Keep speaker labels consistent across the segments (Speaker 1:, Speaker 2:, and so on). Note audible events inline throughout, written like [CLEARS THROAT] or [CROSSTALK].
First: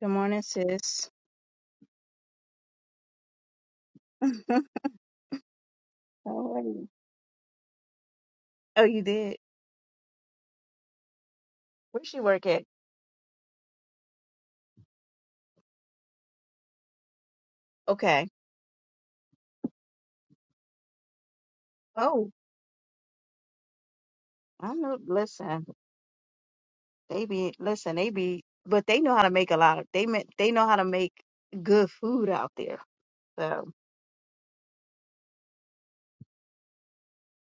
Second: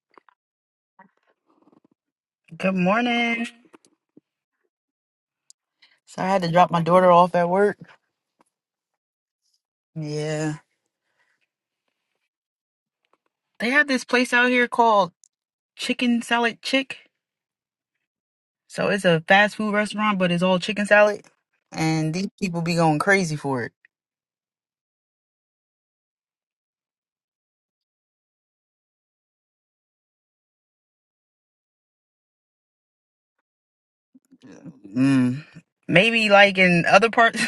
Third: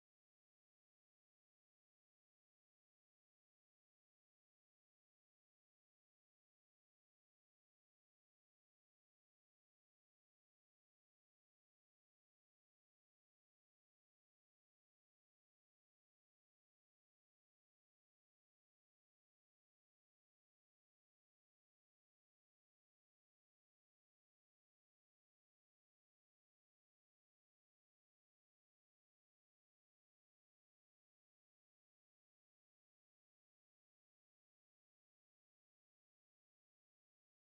Speaker 1: Good morning, sis.
Speaker 2: Good morning.
Speaker 1: [LAUGHS] How
Speaker 2: So I had to
Speaker 1: are
Speaker 2: drop my
Speaker 1: you?
Speaker 2: daughter off at work.
Speaker 1: Oh, you did.
Speaker 2: Yeah.
Speaker 1: Where she work at?
Speaker 2: They have this place out here called Chicken Salad Chick.
Speaker 1: Okay.
Speaker 2: So it's a fast food restaurant, but it's all chicken salad. And these
Speaker 1: Oh,
Speaker 2: people be going crazy for it.
Speaker 1: I know. Listen, they be listen. They be, but they know how to make a lot of. They ma- they know how to make good food out there. So
Speaker 2: Mm. Maybe like in other parts,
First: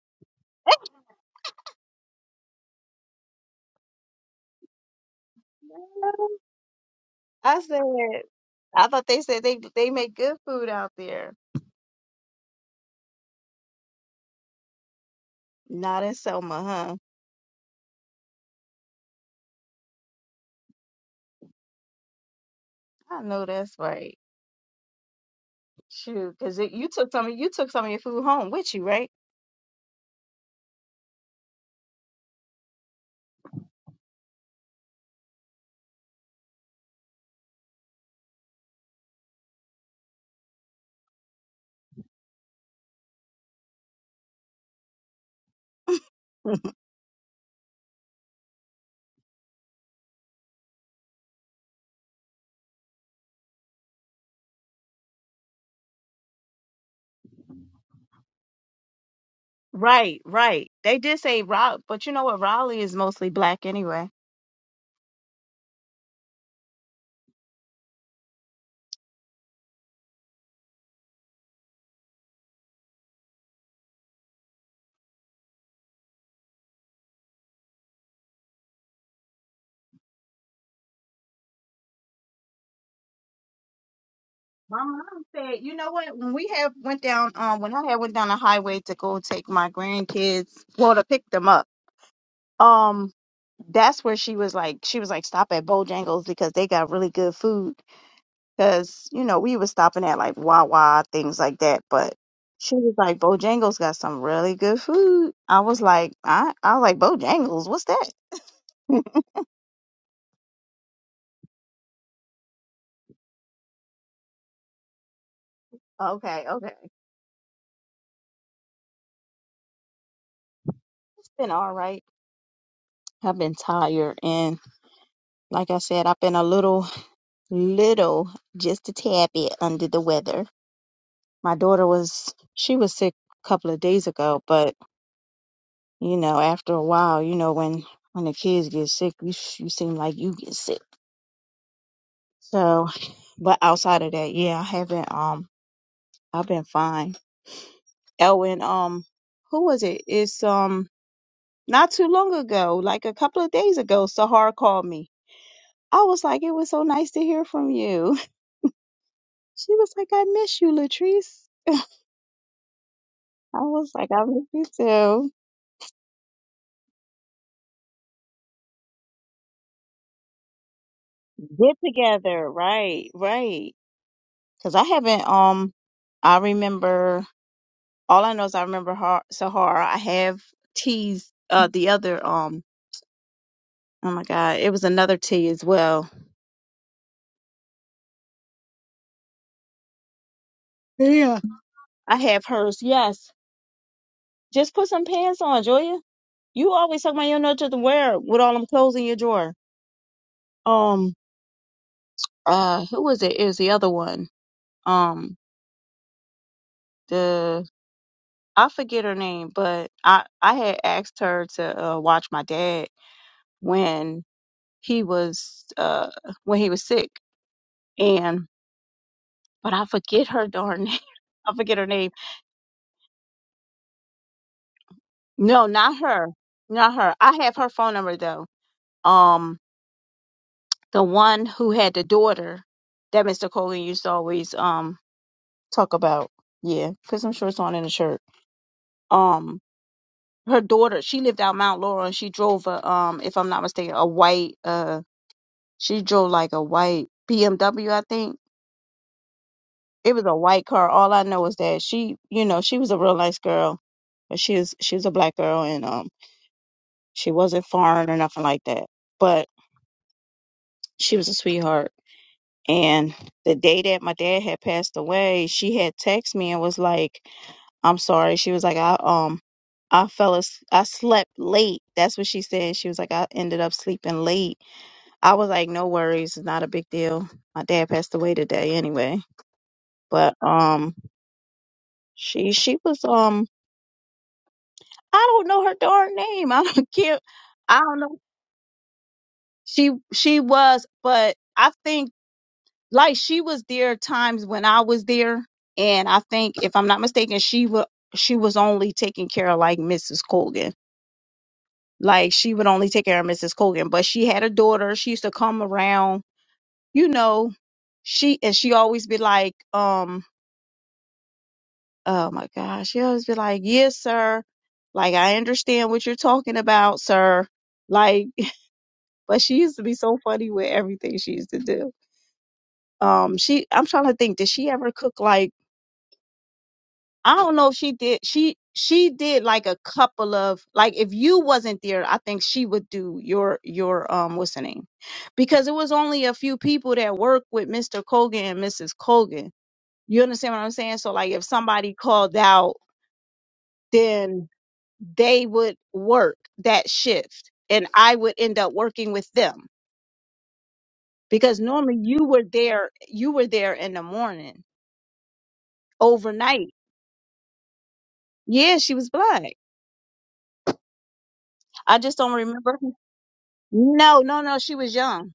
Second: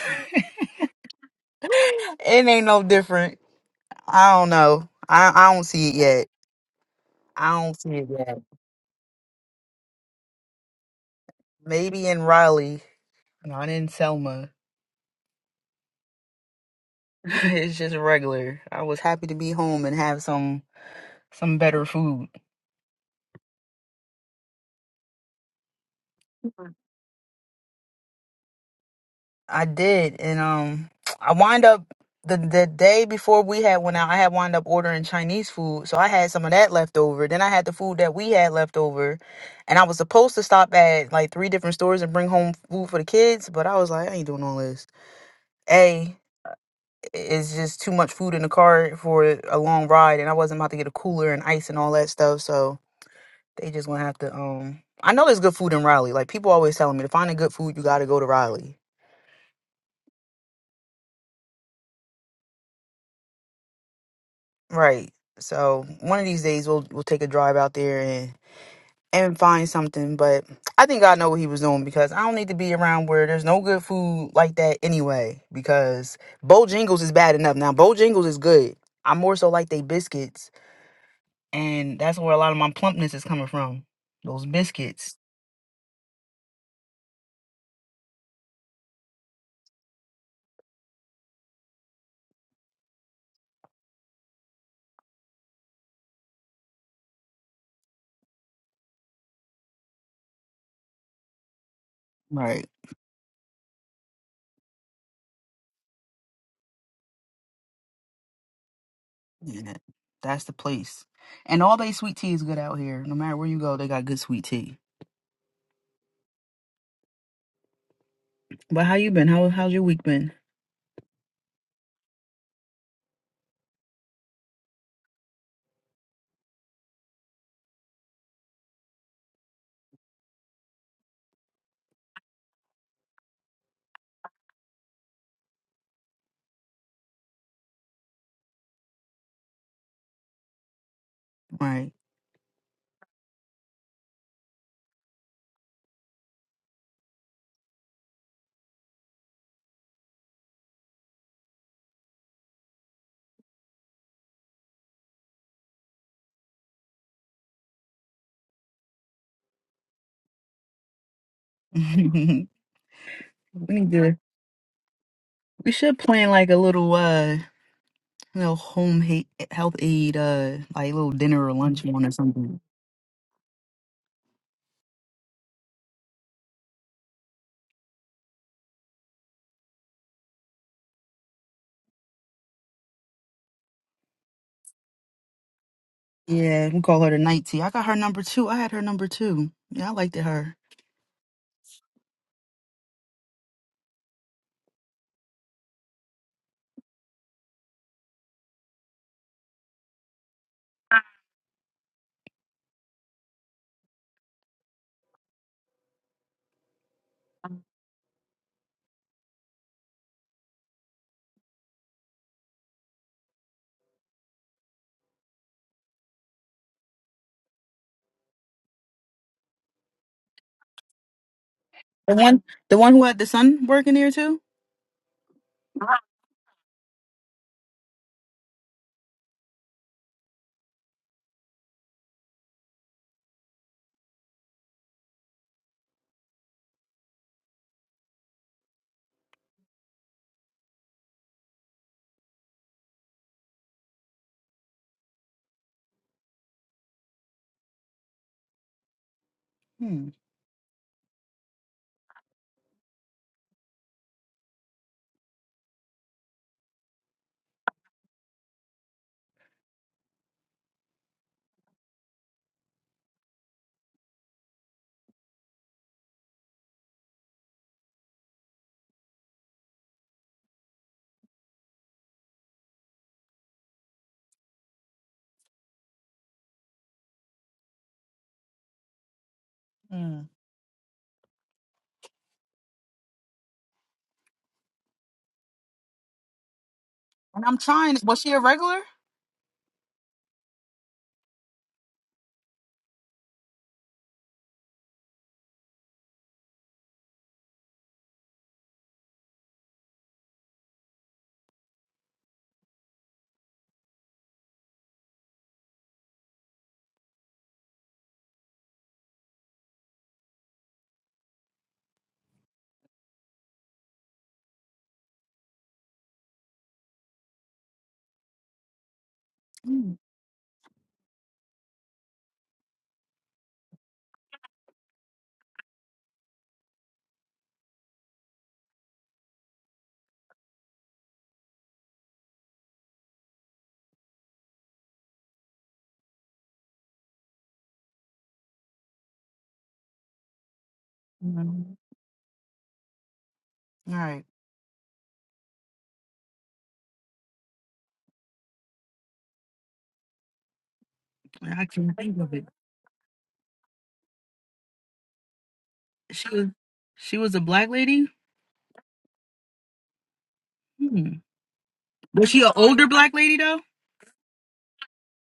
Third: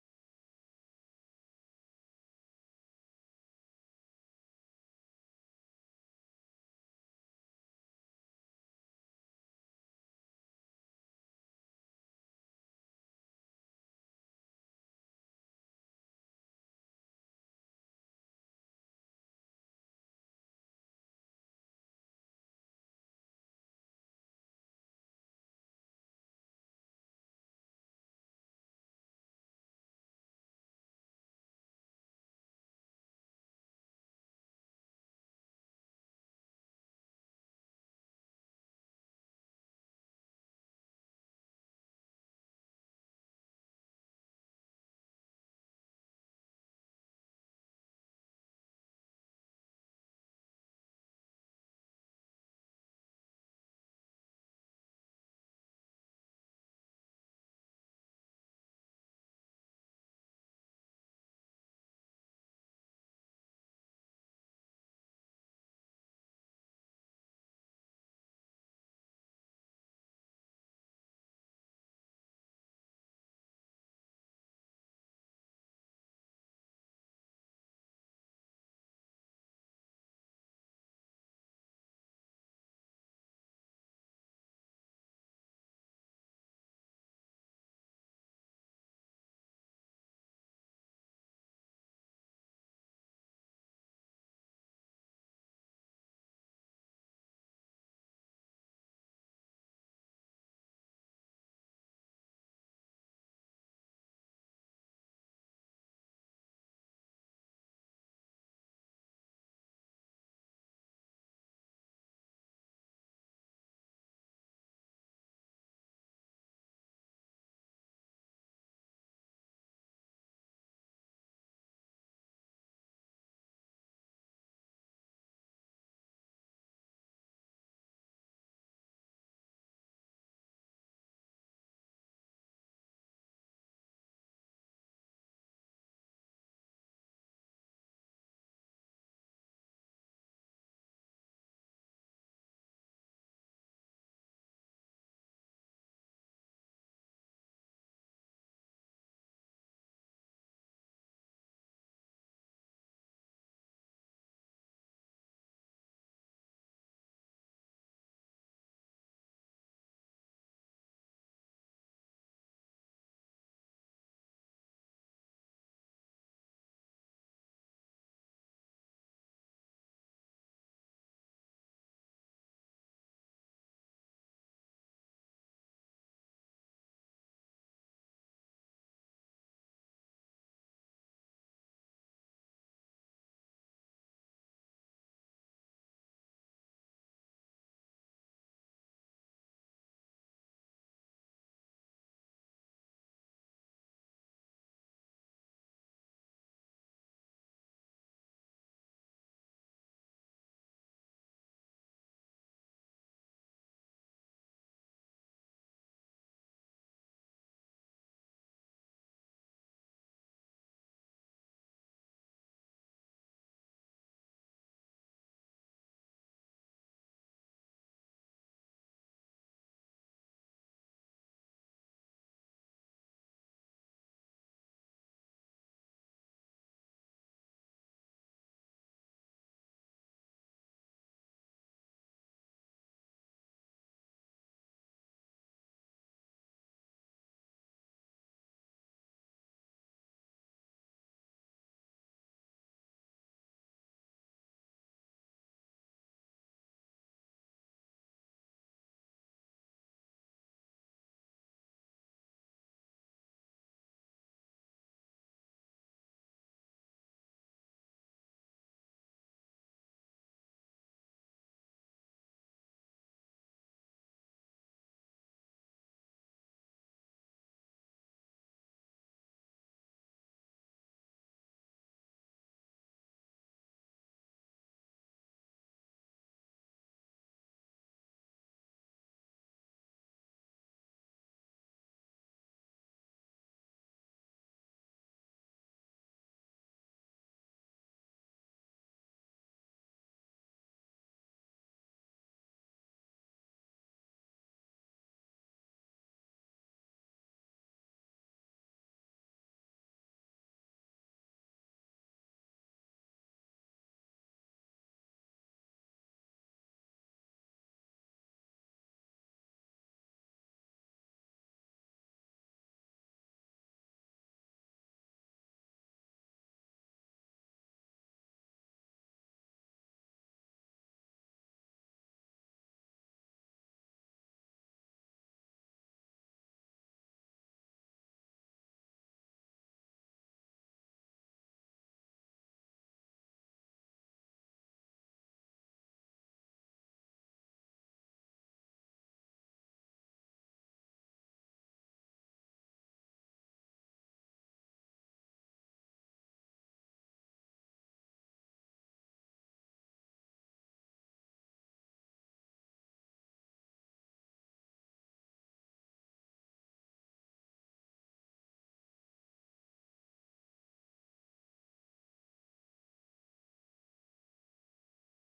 Speaker 2: [LAUGHS] it ain't no different. I don't know. I, I don't see it yet. I
Speaker 1: I
Speaker 2: don't
Speaker 1: said,
Speaker 2: see it yet.
Speaker 1: I thought they said they they make good food out there.
Speaker 2: Maybe in Raleigh, not in Selma.
Speaker 1: Not in Selma, huh?
Speaker 2: [LAUGHS] it's just regular. I was happy to be home and have some some better food.
Speaker 1: I know that's right. Shoot, because you took some of you took some of your food home with you, right?
Speaker 2: I did, and um, I wind up the the day before we had went out. I had wind up ordering Chinese food, so I had some of that left over. Then I had the food that we had left over, and I was supposed to stop at like three different stores and bring home food for the kids, but I was like, I ain't doing all this. A
Speaker 1: [LAUGHS]
Speaker 2: it's just too much food in the car for a long ride, and I wasn't about to get a cooler and ice and all that stuff. So they just gonna have to um. I know there's good food in Raleigh. Like people always telling me, to find a good food, you gotta go to Raleigh.
Speaker 1: Right, right. They did say Raleigh, but you know what? Raleigh is mostly black anyway.
Speaker 2: Right. So one of these days we'll we'll take a drive out there and and find something. But I think I know what he was doing because I don't need to be around where there's no good food like that anyway. Because Bojangles is bad enough. Now Bojangles is good. I more so like they biscuits, and that's where a lot of my plumpness is coming from. Those
Speaker 1: My
Speaker 2: biscuits.
Speaker 1: mom said, you know what? When we had went down, um, when I had went down the highway to go take my grandkids, well, to pick them up, um, that's where she was like, she was like, stop at Bojangles because they got really good food. Because, you know, we were stopping at like Wawa, things like that. But
Speaker 2: Right.
Speaker 1: she was like, Bojangles got some really good food. I was like, I, I was like, Bojangles, what's that?
Speaker 2: Yeah. That's the place. And all they sweet tea is good out here. No matter where you go, they got good sweet tea.
Speaker 1: Okay, okay.
Speaker 2: But how you been? How how's your week been?
Speaker 1: It's been all right. I've been tired. And like I said, I've been a little, little, just a tad bit under the weather. My daughter was, she was sick a couple of days ago, but You know, after a while, you know, when when the kids get sick, you sh- you seem like you get sick.
Speaker 2: Right.
Speaker 1: So, [LAUGHS] but outside of that, yeah, I haven't. Um, I've been fine. Elwin, um, who was it? It's um not too long ago, like a couple of days ago, Sahar called me. I was like, it was so nice to hear from you. [LAUGHS] She was like, I miss you, Latrice.
Speaker 2: [LAUGHS] we
Speaker 1: I was
Speaker 2: need
Speaker 1: like,
Speaker 2: to.
Speaker 1: I miss you too.
Speaker 2: We should plan like a little uh you know home hate, health aid uh like little dinner or
Speaker 1: Get
Speaker 2: lunch one or
Speaker 1: together,
Speaker 2: something.
Speaker 1: right, right. Because I haven't. Um, I remember. All I know is I remember Har- Sahara. I have teas. Uh, the other um, oh my god, it was another tea as well.
Speaker 2: Yeah, we call her the night tea. I got her number two. I had her number two. Yeah, I liked it her.
Speaker 1: Yeah, I have hers. Yes, just put some pants on, Julia. You always talk about you don't know what to wear with all them clothes in your drawer. Um, uh, who was it? It was the other one. Um, the I forget her name, but I I had asked her to uh, watch my dad when he was uh when he was sick, and but I forget her darn [LAUGHS] name. I forget her name.
Speaker 2: The one the one who had the son working there too?
Speaker 1: No, not her. Not her. I have her phone number though. Um, the one who had the daughter that Mr. Coley used to always um talk about. Yeah, put some shorts on and a shirt. Um, her daughter. She lived out Mount Laurel and she drove a um, if I'm not mistaken, a white uh, she drove like a white BMW. I think
Speaker 2: Hmm.
Speaker 1: it was a white car. All I know is that she, you know, she was a real nice girl, but she was she was a black girl and um She wasn't foreign or nothing like that. But she was a sweetheart. And the day that my dad had passed away, she had texted me and was like, I'm sorry. She was like, I um I fell as I slept late. That's what she said. She was like, I ended up sleeping late. I was like, No worries, it's not a big deal. My dad passed away today anyway.
Speaker 2: Mm.
Speaker 1: But um she she was um I don't know her darn name. [LAUGHS] I don't care.
Speaker 2: And I'm
Speaker 1: I
Speaker 2: trying
Speaker 1: don't know.
Speaker 2: was she a regular?
Speaker 1: She she was, but I think like she was there times when I was there, and I think if I'm not mistaken, she would she was only taking care of like Mrs. Colgan. Like she would only take care of Mrs. Colgan, but she had a daughter. She used to come around, you know. She and she always be like, um, oh my gosh, she always be like, yes, sir. Like I understand what you're talking about, sir. Like, [LAUGHS] but she used to be so funny with everything she used to do. Um, she I'm trying to think, did she ever cook like? I don't know if she did she she did like a couple of like if you wasn't there, I think she would do your your um what's her name? Because it was only a few people that worked with Mr. Colgan and Mrs. Colgan. You understand what I'm saying? So like if
Speaker 2: Mm.
Speaker 1: somebody called out,
Speaker 2: All right.
Speaker 1: then they would work that shift and I would end up working with them. Because
Speaker 2: I can not
Speaker 1: normally
Speaker 2: think
Speaker 1: you
Speaker 2: of
Speaker 1: were
Speaker 2: it.
Speaker 1: there you were there in the morning,
Speaker 2: She was
Speaker 1: overnight.
Speaker 2: she was a black lady?
Speaker 1: Yeah, she was black.
Speaker 2: Hmm.
Speaker 1: I just
Speaker 2: Was
Speaker 1: don't
Speaker 2: she an
Speaker 1: remember
Speaker 2: older black lady though?
Speaker 1: No, no, no. She was young.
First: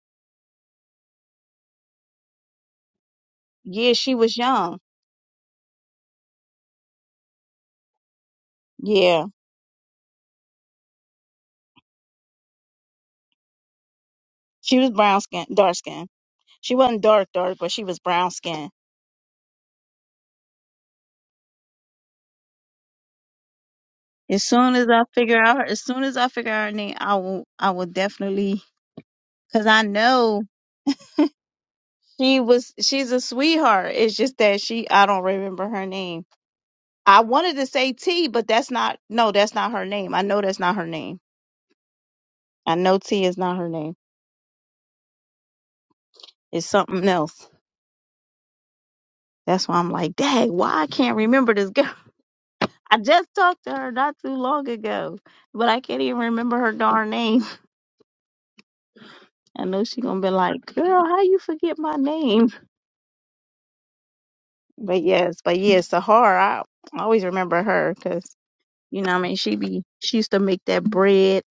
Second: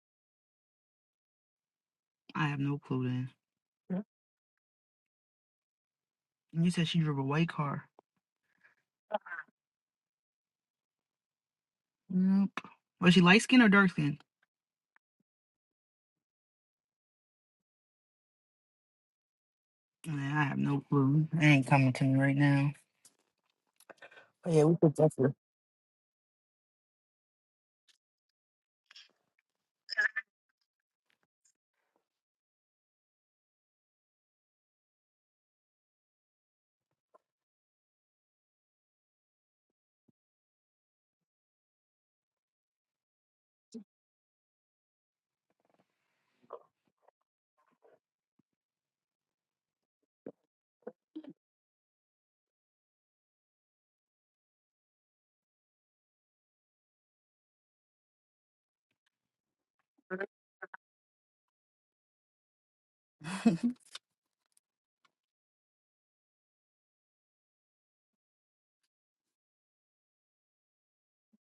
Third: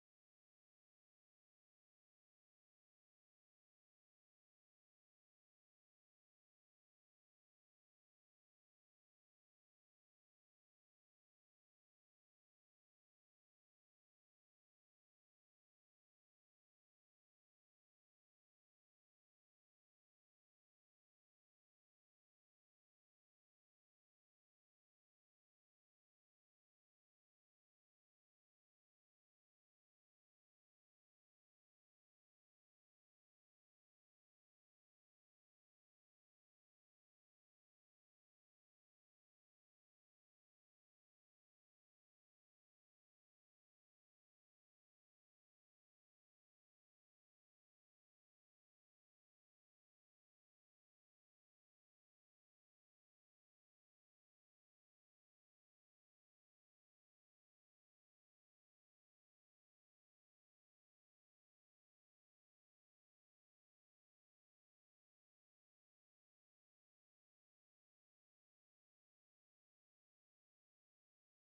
Speaker 2: I have no clue then.
Speaker 1: Yeah,
Speaker 2: Yep.
Speaker 1: she was young.
Speaker 2: And you said she drove a white car.
Speaker 1: Yeah,
Speaker 2: Nope. Was she light skinned or dark skinned?
Speaker 1: she was brown skin, dark skin. She wasn't dark, dark, but she was brown skin.
Speaker 2: Man, I have no clue. It ain't coming to me right now.
Speaker 1: As
Speaker 2: But yeah,
Speaker 1: soon
Speaker 2: we
Speaker 1: as
Speaker 2: could
Speaker 1: I
Speaker 2: definitely.
Speaker 1: figure out, her, as soon as I figure out her name, I will, I will definitely, cause I know she was, she's a sweetheart. It's just that she, I don't remember her name. I wanted to say T, but that's not, no, that's not her name. I know that's not her name. I know T is not her name. It's something else. That's why I'm like, dang, why I can't remember this girl. I just talked to her not too long ago, but I can't even remember her darn name. [LAUGHS] I know she gonna be like, "Girl, how you forget my name?"
Speaker 2: [LAUGHS]
Speaker 1: But yes, but yes, Sahara. I always remember her because you know, what I mean, she be she used to make that bread,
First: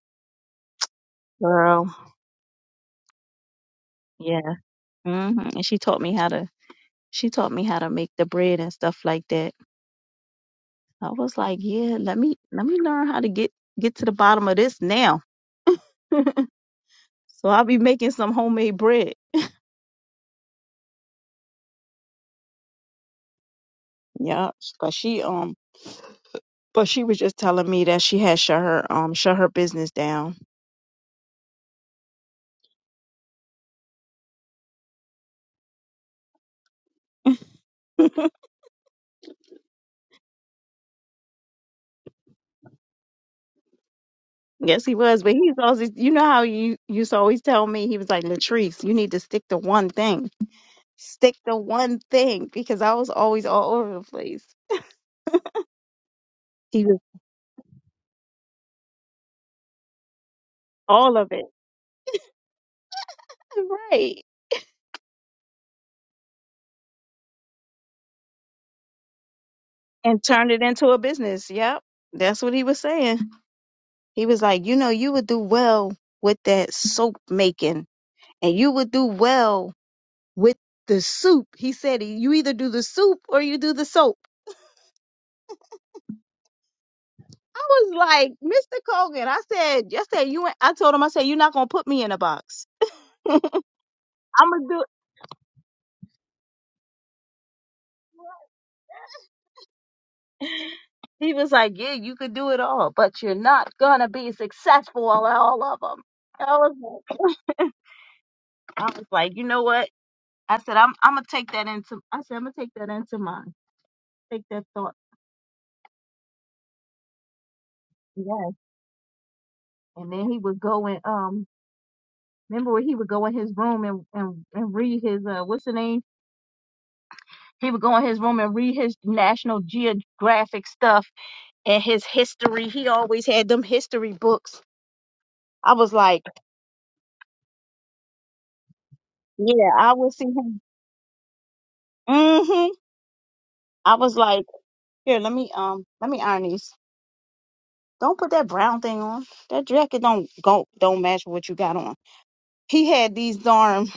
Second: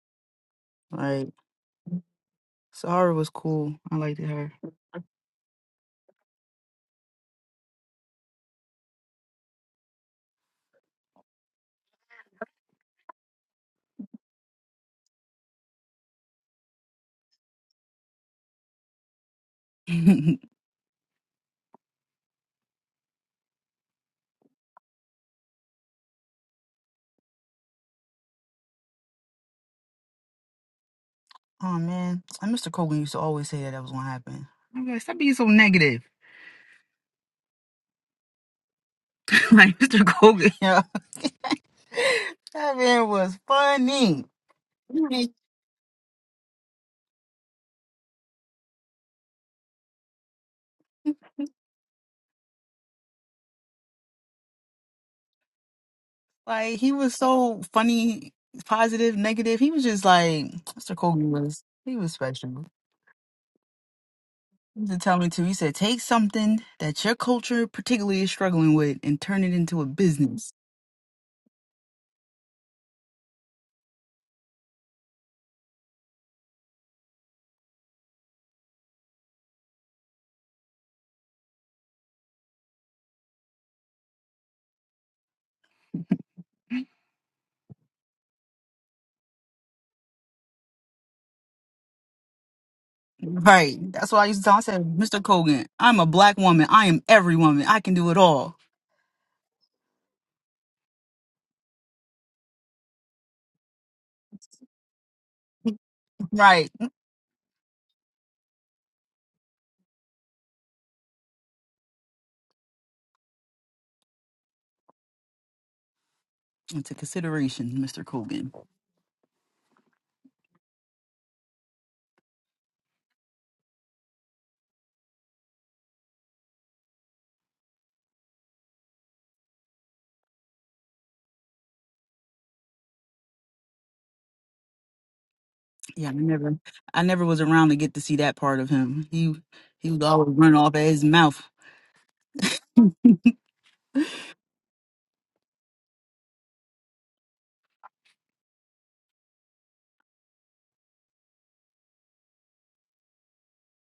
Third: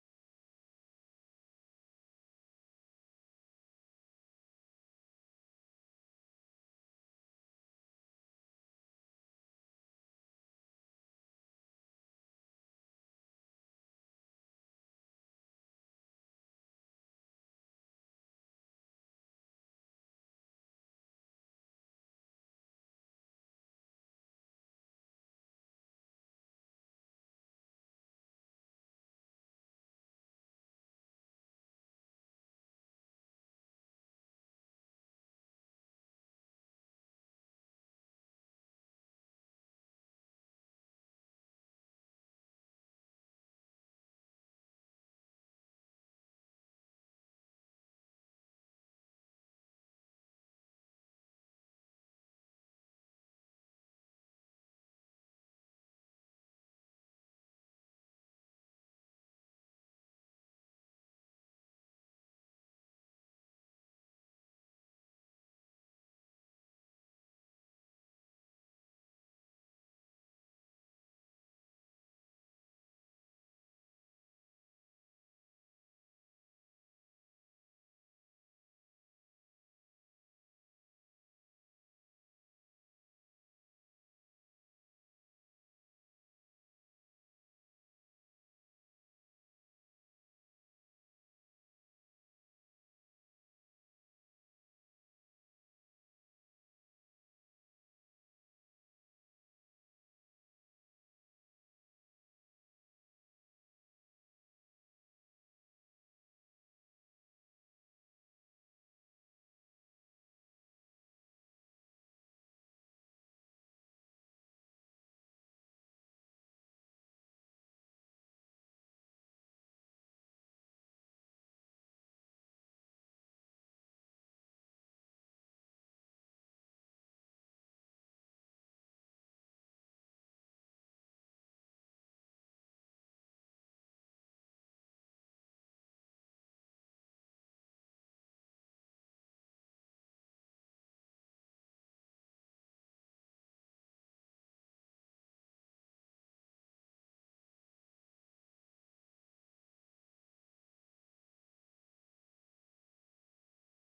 Speaker 2: Like,
Speaker 1: girl.
Speaker 2: Sahara was cool. I liked her.
Speaker 1: Yeah,
Speaker 2: [LAUGHS]
Speaker 1: hmm and she taught me how to she taught me how to make the bread and stuff like that. I was like, yeah, let me let me learn how to get get to the bottom of this now. [LAUGHS] so I'll be making some homemade bread.
Speaker 2: oh man,
Speaker 1: Yeah, but she um But she was just telling me that she had shut her um shut her business down.
Speaker 2: and Mr. Kogan used to always say that that was gonna happen. I'm like, stop being so negative.
Speaker 1: [LAUGHS]
Speaker 2: [LAUGHS] like Mr. Kogan, yo. [LAUGHS] that man was funny.
Speaker 1: yes, he was,
Speaker 2: [LAUGHS]
Speaker 1: but he's always you know how you used to always tell me he was like Latrice, you need to stick to one thing, stick to one thing because I was always all over the place.
Speaker 2: Like
Speaker 1: He
Speaker 2: he
Speaker 1: was
Speaker 2: was so funny, positive, negative. He was just like Mr.
Speaker 1: all
Speaker 2: Kogan
Speaker 1: of it,
Speaker 2: was. He was special.
Speaker 1: right?
Speaker 2: To tell me too, he said, take something that your culture particularly is struggling with and turn it into a
Speaker 1: And turned
Speaker 2: business.
Speaker 1: it into a business. Yep, that's what he was saying. He was like, you know, you would do well with that soap making, and you would do well with the soup. He said, you either do the soup or you do the soap I was like, Mr. Colgan, I said, I said, you, ain't- I told him, I said, you're not going to put me in a box.
Speaker 2: Right. That's what I used to
Speaker 1: I'm
Speaker 2: tell. him. I
Speaker 1: going to do
Speaker 2: said, Mr. Kogan, I'm a black woman. I am every woman. I can do it all.
Speaker 1: He was like, yeah, you could do it all, but you're not going to be successful at all of them. I
Speaker 2: Right.
Speaker 1: was like, I was like, you know what? I said, I'm, I'm going to take that into, I said, I'm going to take that into mine. Take that thought.
Speaker 2: Into consideration, Mr. Kogan.
Speaker 1: Yes. And then he would go and, um, remember when he would go in his room and, and, and read his, uh, what's the name? He would go in his room and read his National Geographic stuff and his history. He always had them history books. I was
Speaker 2: Yeah, I
Speaker 1: like,
Speaker 2: never I never was around to get to see that part of him. He
Speaker 1: yeah,
Speaker 2: he
Speaker 1: I
Speaker 2: would
Speaker 1: would see
Speaker 2: always run
Speaker 1: him.
Speaker 2: off at his mouth.
Speaker 1: hmm I was like, here, let me um, let me iron these. Don't put that brown thing on. That jacket don't go don't match what you got on. He had these darn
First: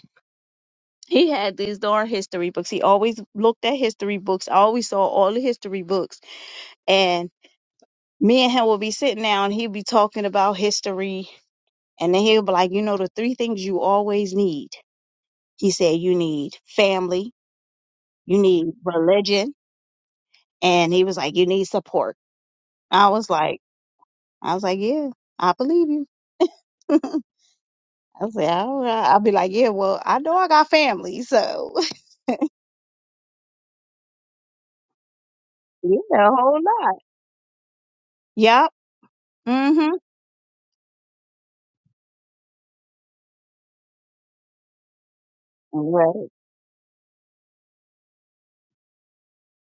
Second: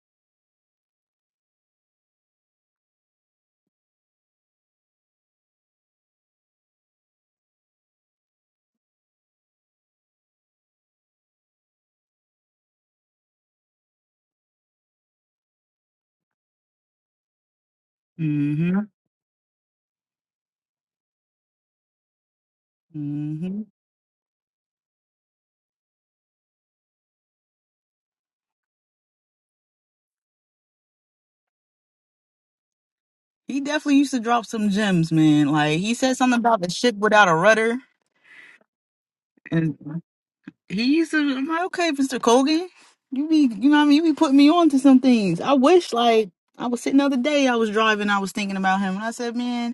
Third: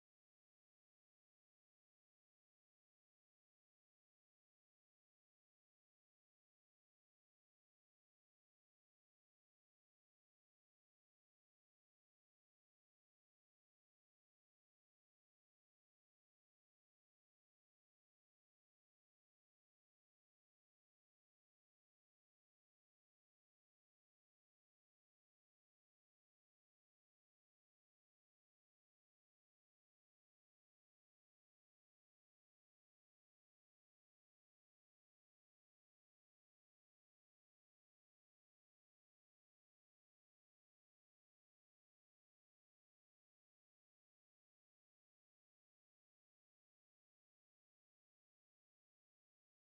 Speaker 1: he had these darn history books. He always looked at history books. I always saw all the history books. And me and him would be sitting down, and he'd be talking about history. And then he'll be like, you know, the three things you always need. He said, you need family, You need
Speaker 2: Mm-hmm.
Speaker 1: religion. And he was like, you need support. I was
Speaker 2: Mm-hmm.
Speaker 1: like, I was like, yeah, I believe you. [LAUGHS] I said, I don't know. I'll be like, yeah, well, I know I got family, so [LAUGHS]
Speaker 2: He definitely used to drop some gems, man. Like he
Speaker 1: yeah,
Speaker 2: said
Speaker 1: a
Speaker 2: something
Speaker 1: whole
Speaker 2: about the
Speaker 1: lot.
Speaker 2: ship without a rudder.
Speaker 1: Yep.
Speaker 2: and.
Speaker 1: Mm-hmm.
Speaker 2: He used to. I'm like, okay, Mister Colgan, you be, you know, what I mean, you be putting me on to some things. I wish,
Speaker 1: Right,
Speaker 2: like, I was sitting the other day, I was driving, I was thinking about him, and I said, man.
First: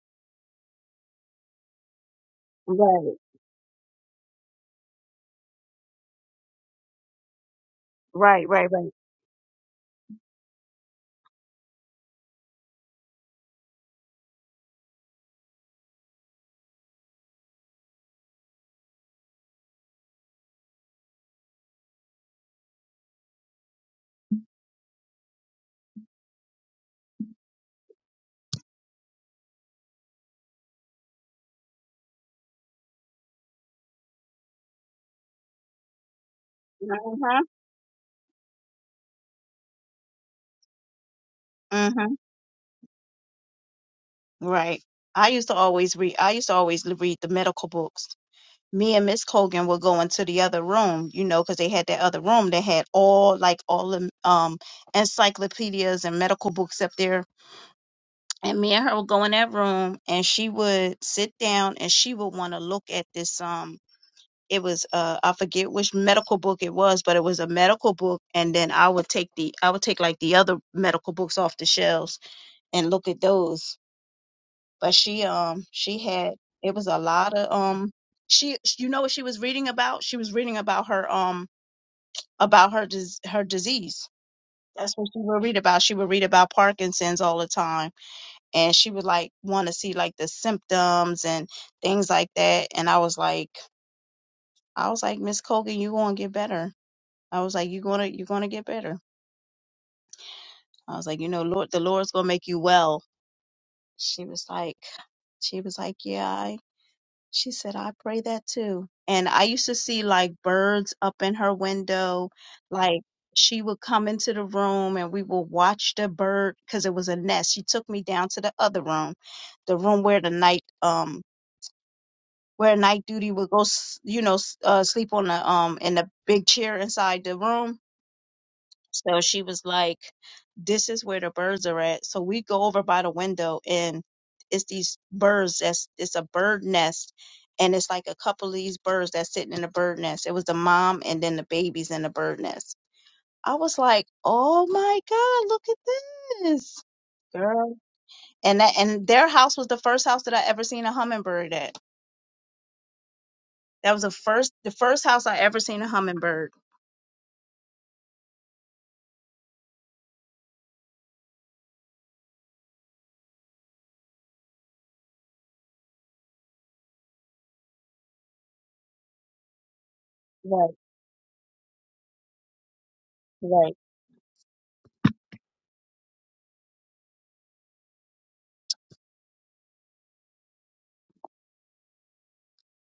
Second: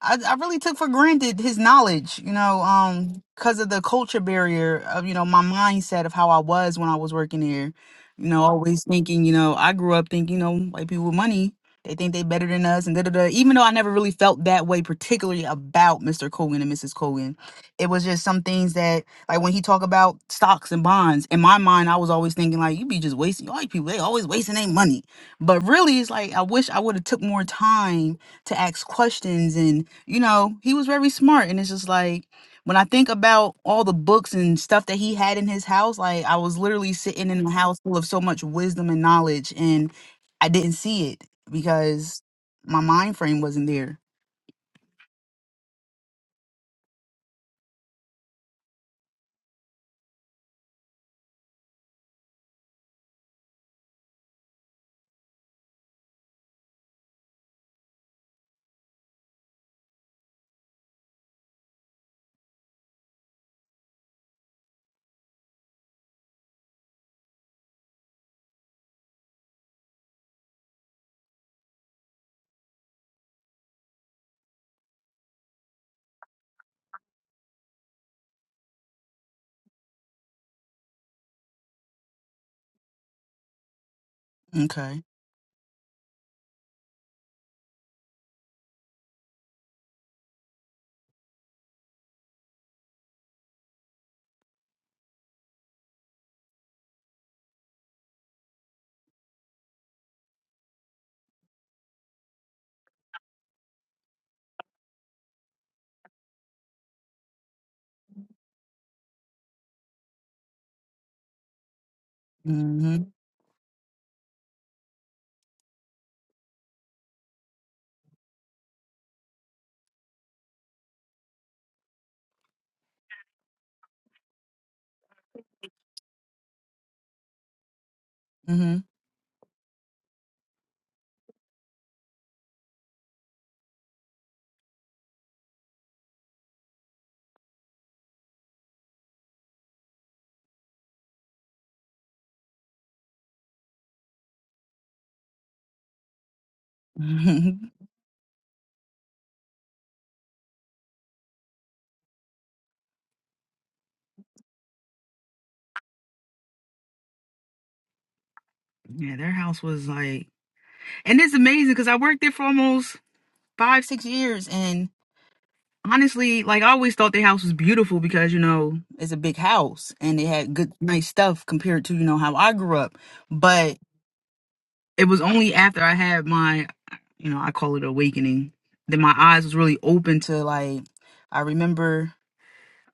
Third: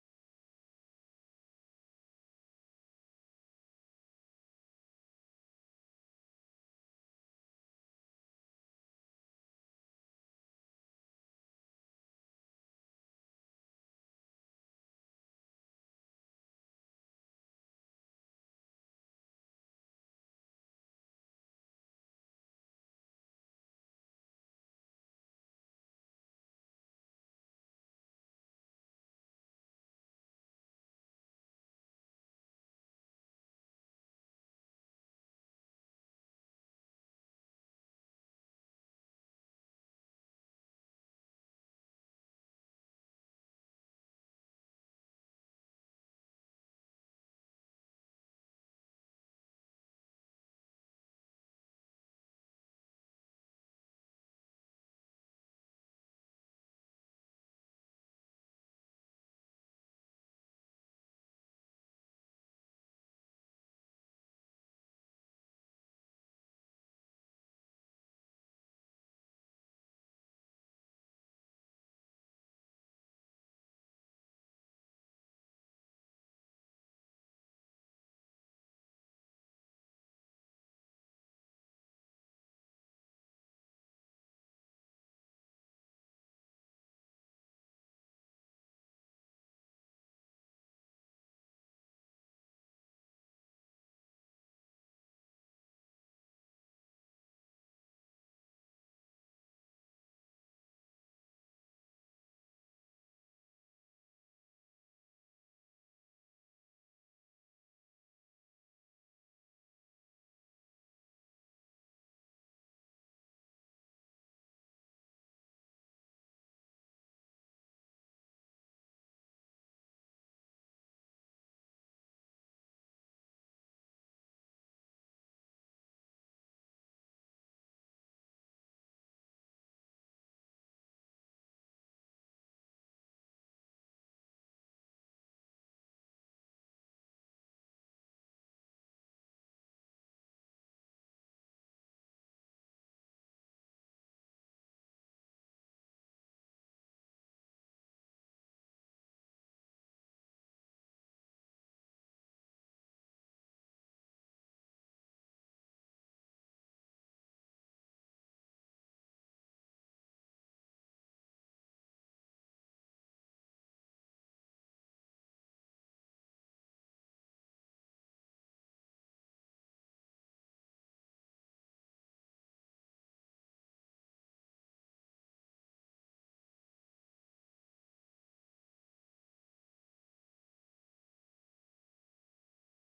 Speaker 2: I, I really took for granted his knowledge, you know,
Speaker 1: right,
Speaker 2: um, because of the culture barrier of, you know, my mindset of how I was when I was working here. You know,
Speaker 1: right, right,
Speaker 2: always
Speaker 1: right.
Speaker 2: thinking, you know, I grew up thinking, you know, white people with money, they think they better than us and da da da. Even though I never really felt that way, particularly about Mr. Cogan and Mrs. Cogan. It was just some things that, like when he talk about stocks and bonds, in my mind, I was always thinking like, you be just wasting, white people, they always wasting their money. But really, it's like, I wish I would have took more time to ask questions and you know, he was very smart. And it's just like when I think about all the books and stuff that he had in his house, like I was literally sitting
Speaker 1: Mm-hmm.
Speaker 2: in a house full of so much wisdom and knowledge, and I didn't see it
Speaker 1: Mm-hmm.
Speaker 2: because my mind frame wasn't there.
Speaker 1: Right. I used to always read. I used to always l- read the medical books. Me and Miss Colgan would go into the other room, you know, because they had that other room that had all like all the um encyclopedias and medical books up there and me and her would go in that room and she would sit down and she would want to look at this um it was uh i forget which medical book it was but it was a medical book and then i would take the i would take like the other medical books off the shelves and look at those but she um she had it was a lot of um she you know what she was reading about she was reading about her um about her dis- her disease that's
Speaker 2: Okay.
Speaker 1: what she would read about she would read about parkinson's all the time and she would like want to see like the symptoms and things like that and i was like i was like miss colgan you gonna get better i was like you gonna you gonna get better i was like you know lord the lord's gonna make you well she was like she was like yeah I, she said i pray that too and i used to see like birds up in her window like
Speaker 2: Mm-hmm.
Speaker 1: she would come into the room and we would watch the bird because it was a nest she took me down to the other room the room where the night um where night duty would go, s- you know, s- uh, sleep on the um in the big chair inside the room.
Speaker 2: Mm-hmm.
Speaker 1: So she was like, "This is where the birds are at." So we go over by the window, and it's these birds. That's it's a bird nest, and it's like a couple of these birds that's sitting in the bird nest. It was the mom and then the babies in the bird nest. I was like, "Oh my God, look at this!"
Speaker 2: [LAUGHS]
Speaker 1: Girl. And that and their house was the first house that I ever seen a hummingbird at. That was the first the first house I ever seen a hummingbird.
Speaker 2: yeah, their house was like, and it's amazing because I worked there for almost five, six years, and honestly, like I always thought the house was beautiful because you know it's a big house and they had good,
Speaker 1: Right,
Speaker 2: nice stuff compared to you know how I grew up.
Speaker 1: right,
Speaker 2: But it was only after I had my, you know, I call it awakening, that my eyes was really open to like. I remember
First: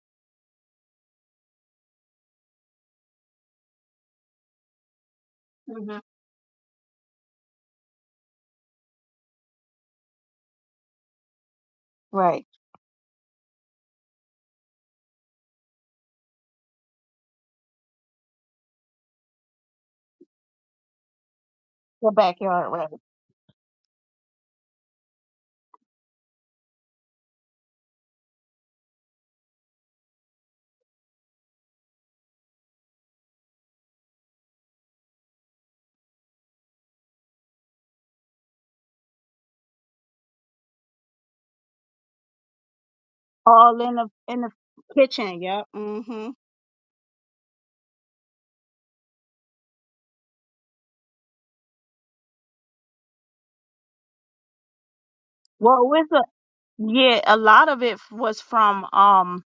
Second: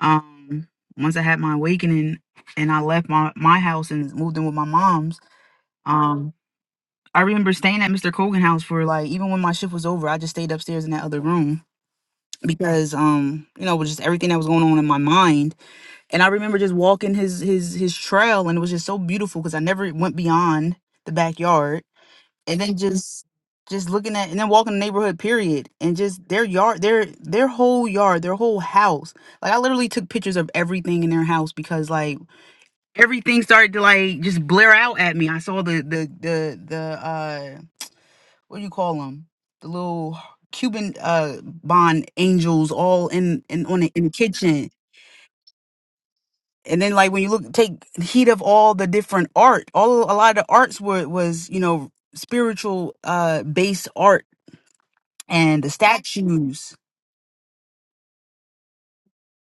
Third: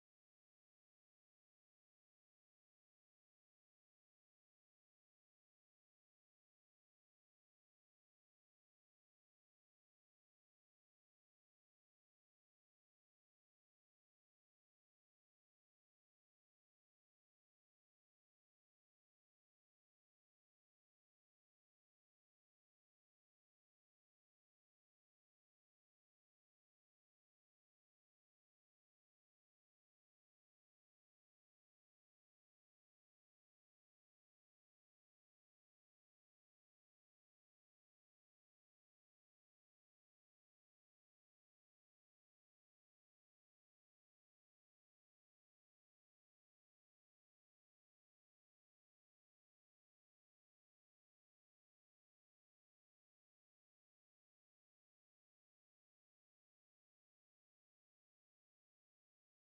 Speaker 2: um once I had my awakening and I left my my house and moved in with my mom's.
Speaker 1: hmm
Speaker 2: Um, I remember staying at Mr. Kogan house for like even when my shift was over, I just stayed upstairs in that other room
Speaker 1: right.
Speaker 2: because um you know with just everything that was going on in my mind and I remember just walking his his his trail, and it was just so beautiful because I never went beyond the backyard,
Speaker 1: The
Speaker 2: and
Speaker 1: backyard,
Speaker 2: then
Speaker 1: right.
Speaker 2: just just looking at and then walking the neighborhood period and just their yard their their whole yard their whole house like i literally took pictures of everything in their house because like everything started to like just blare out at me i saw the the the the uh what do you call them the little cuban uh bond angels all in in
Speaker 1: All
Speaker 2: on the,
Speaker 1: in
Speaker 2: in
Speaker 1: the
Speaker 2: the
Speaker 1: in the
Speaker 2: kitchen
Speaker 1: kitchen. Yep. hmm
Speaker 2: and then like when you look take heed of all the different art all a lot of the arts were was you know spiritual uh based art and the
Speaker 1: Well, with the
Speaker 2: statues
Speaker 1: yeah, a lot of it was from um.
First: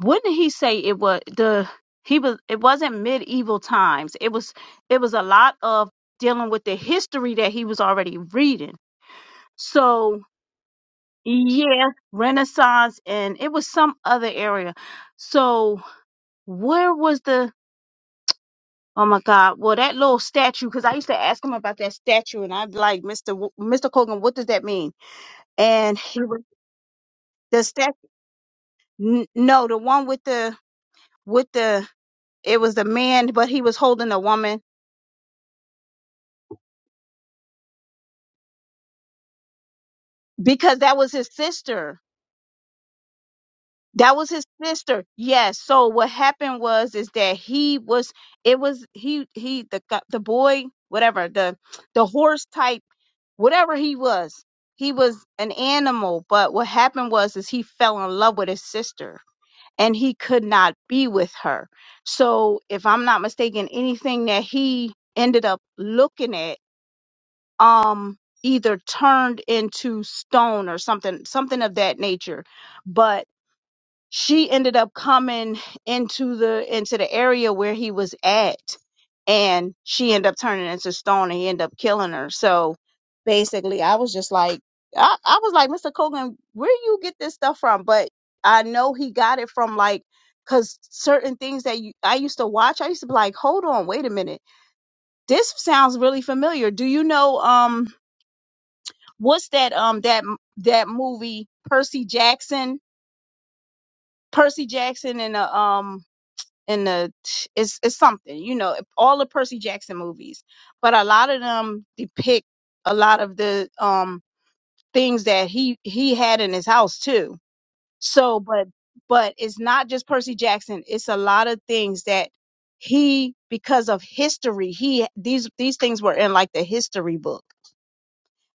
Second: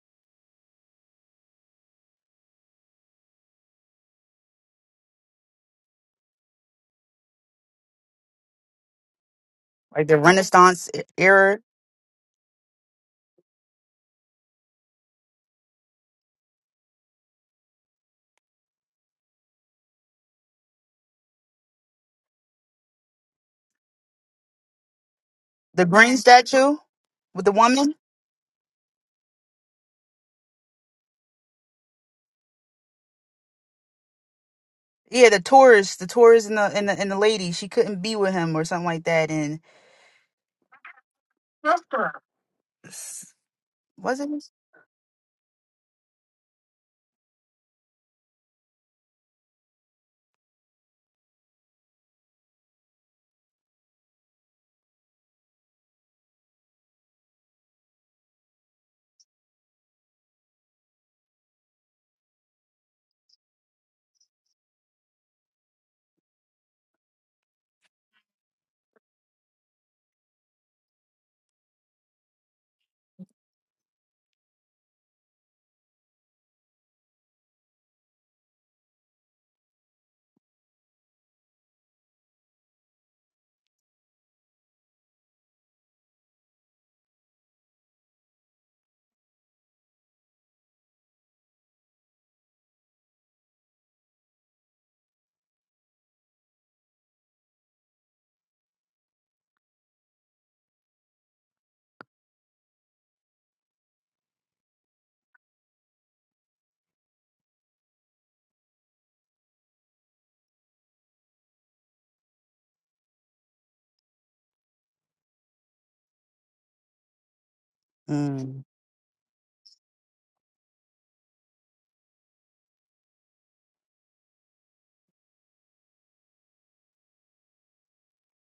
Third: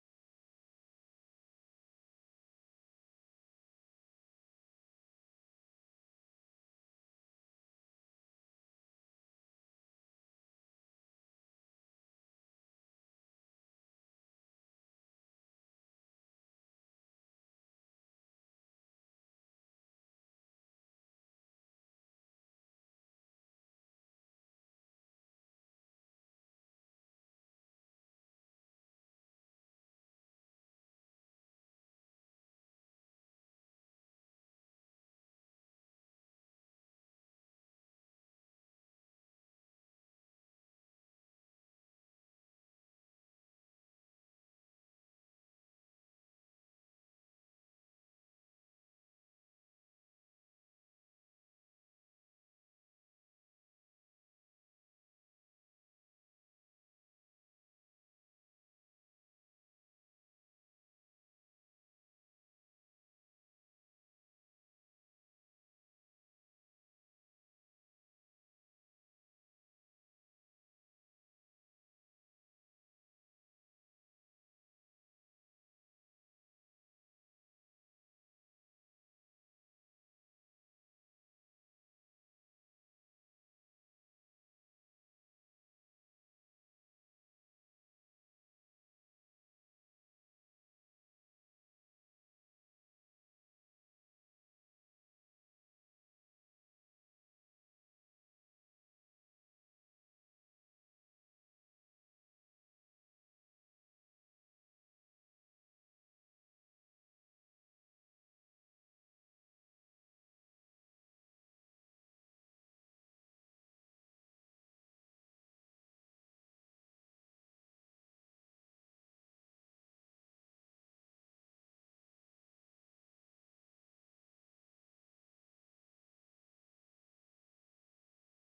Speaker 1: Wouldn't he say it was the he was it wasn't medieval times. It was it was a lot of dealing with the history that he was already reading.
Speaker 2: like the
Speaker 1: So
Speaker 2: renaissance e- era
Speaker 1: yeah, Renaissance and it was some other area. So where was the Oh my God. Well, that little statue, because I used to ask him about that statue, and I'd be like, Mr. W- Mr. Colgan, what does that mean?
Speaker 2: the
Speaker 1: And
Speaker 2: green
Speaker 1: he was
Speaker 2: statue with the
Speaker 1: the statue.
Speaker 2: woman
Speaker 1: N- no, the one with the with the it was the man, but he was holding a woman
Speaker 2: yeah the tourist the tourist and the and the, and the lady she couldn't be with him or something like that
Speaker 1: because that was his sister.
Speaker 2: Was
Speaker 1: That
Speaker 2: it?
Speaker 1: was his sister. Yes. So what happened was is that he was it was he he the gu- the boy whatever the the horse type whatever he was he was an animal but what happened was is he fell in love with his sister and he could not be with her so if i'm not mistaken anything that he ended up looking at um either turned into stone or something something of that nature but she ended up coming into the into the area where he was at and she ended up turning into stone and he ended up killing her so basically i was just like i, I was like mr Cogan, where you get this stuff from but i know he got it from like because certain things that you, i used to watch i used to be like hold on wait a minute this sounds really familiar do you know um what's that um that that movie percy jackson percy jackson and uh, um in the it's it's something you know all the percy jackson movies but a lot of them depict a lot of the um things that he he had in his house too so
Speaker 2: Mm.
Speaker 1: but but it's not just percy jackson it's a lot of things that he because of history he these these things were in like the history book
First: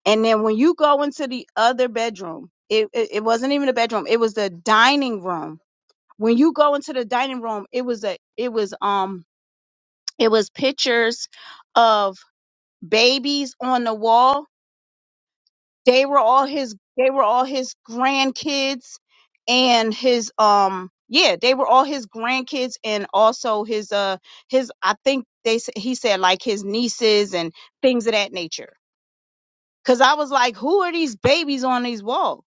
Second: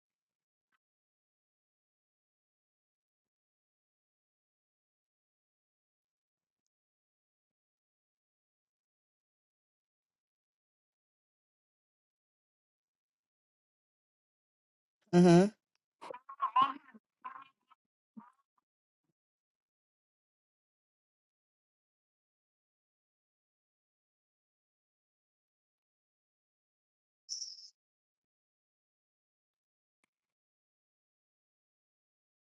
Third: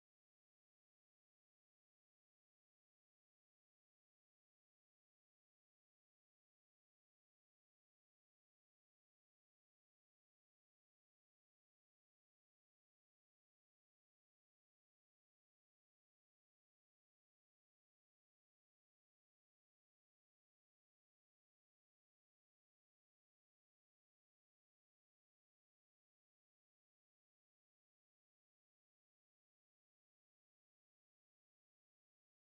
Speaker 1: and then when you go into the other bedroom it it, it wasn't even a bedroom it was the dining room when you go into the dining room it was a it was um it was pictures of babies on the wall.
Speaker 2: hmm
Speaker 1: They were all his they were all his grandkids and his um yeah, they were all his grandkids and also his uh his I think they s- he said like his nieces and things of that nature. Cuz I was like, who are these babies on these walls?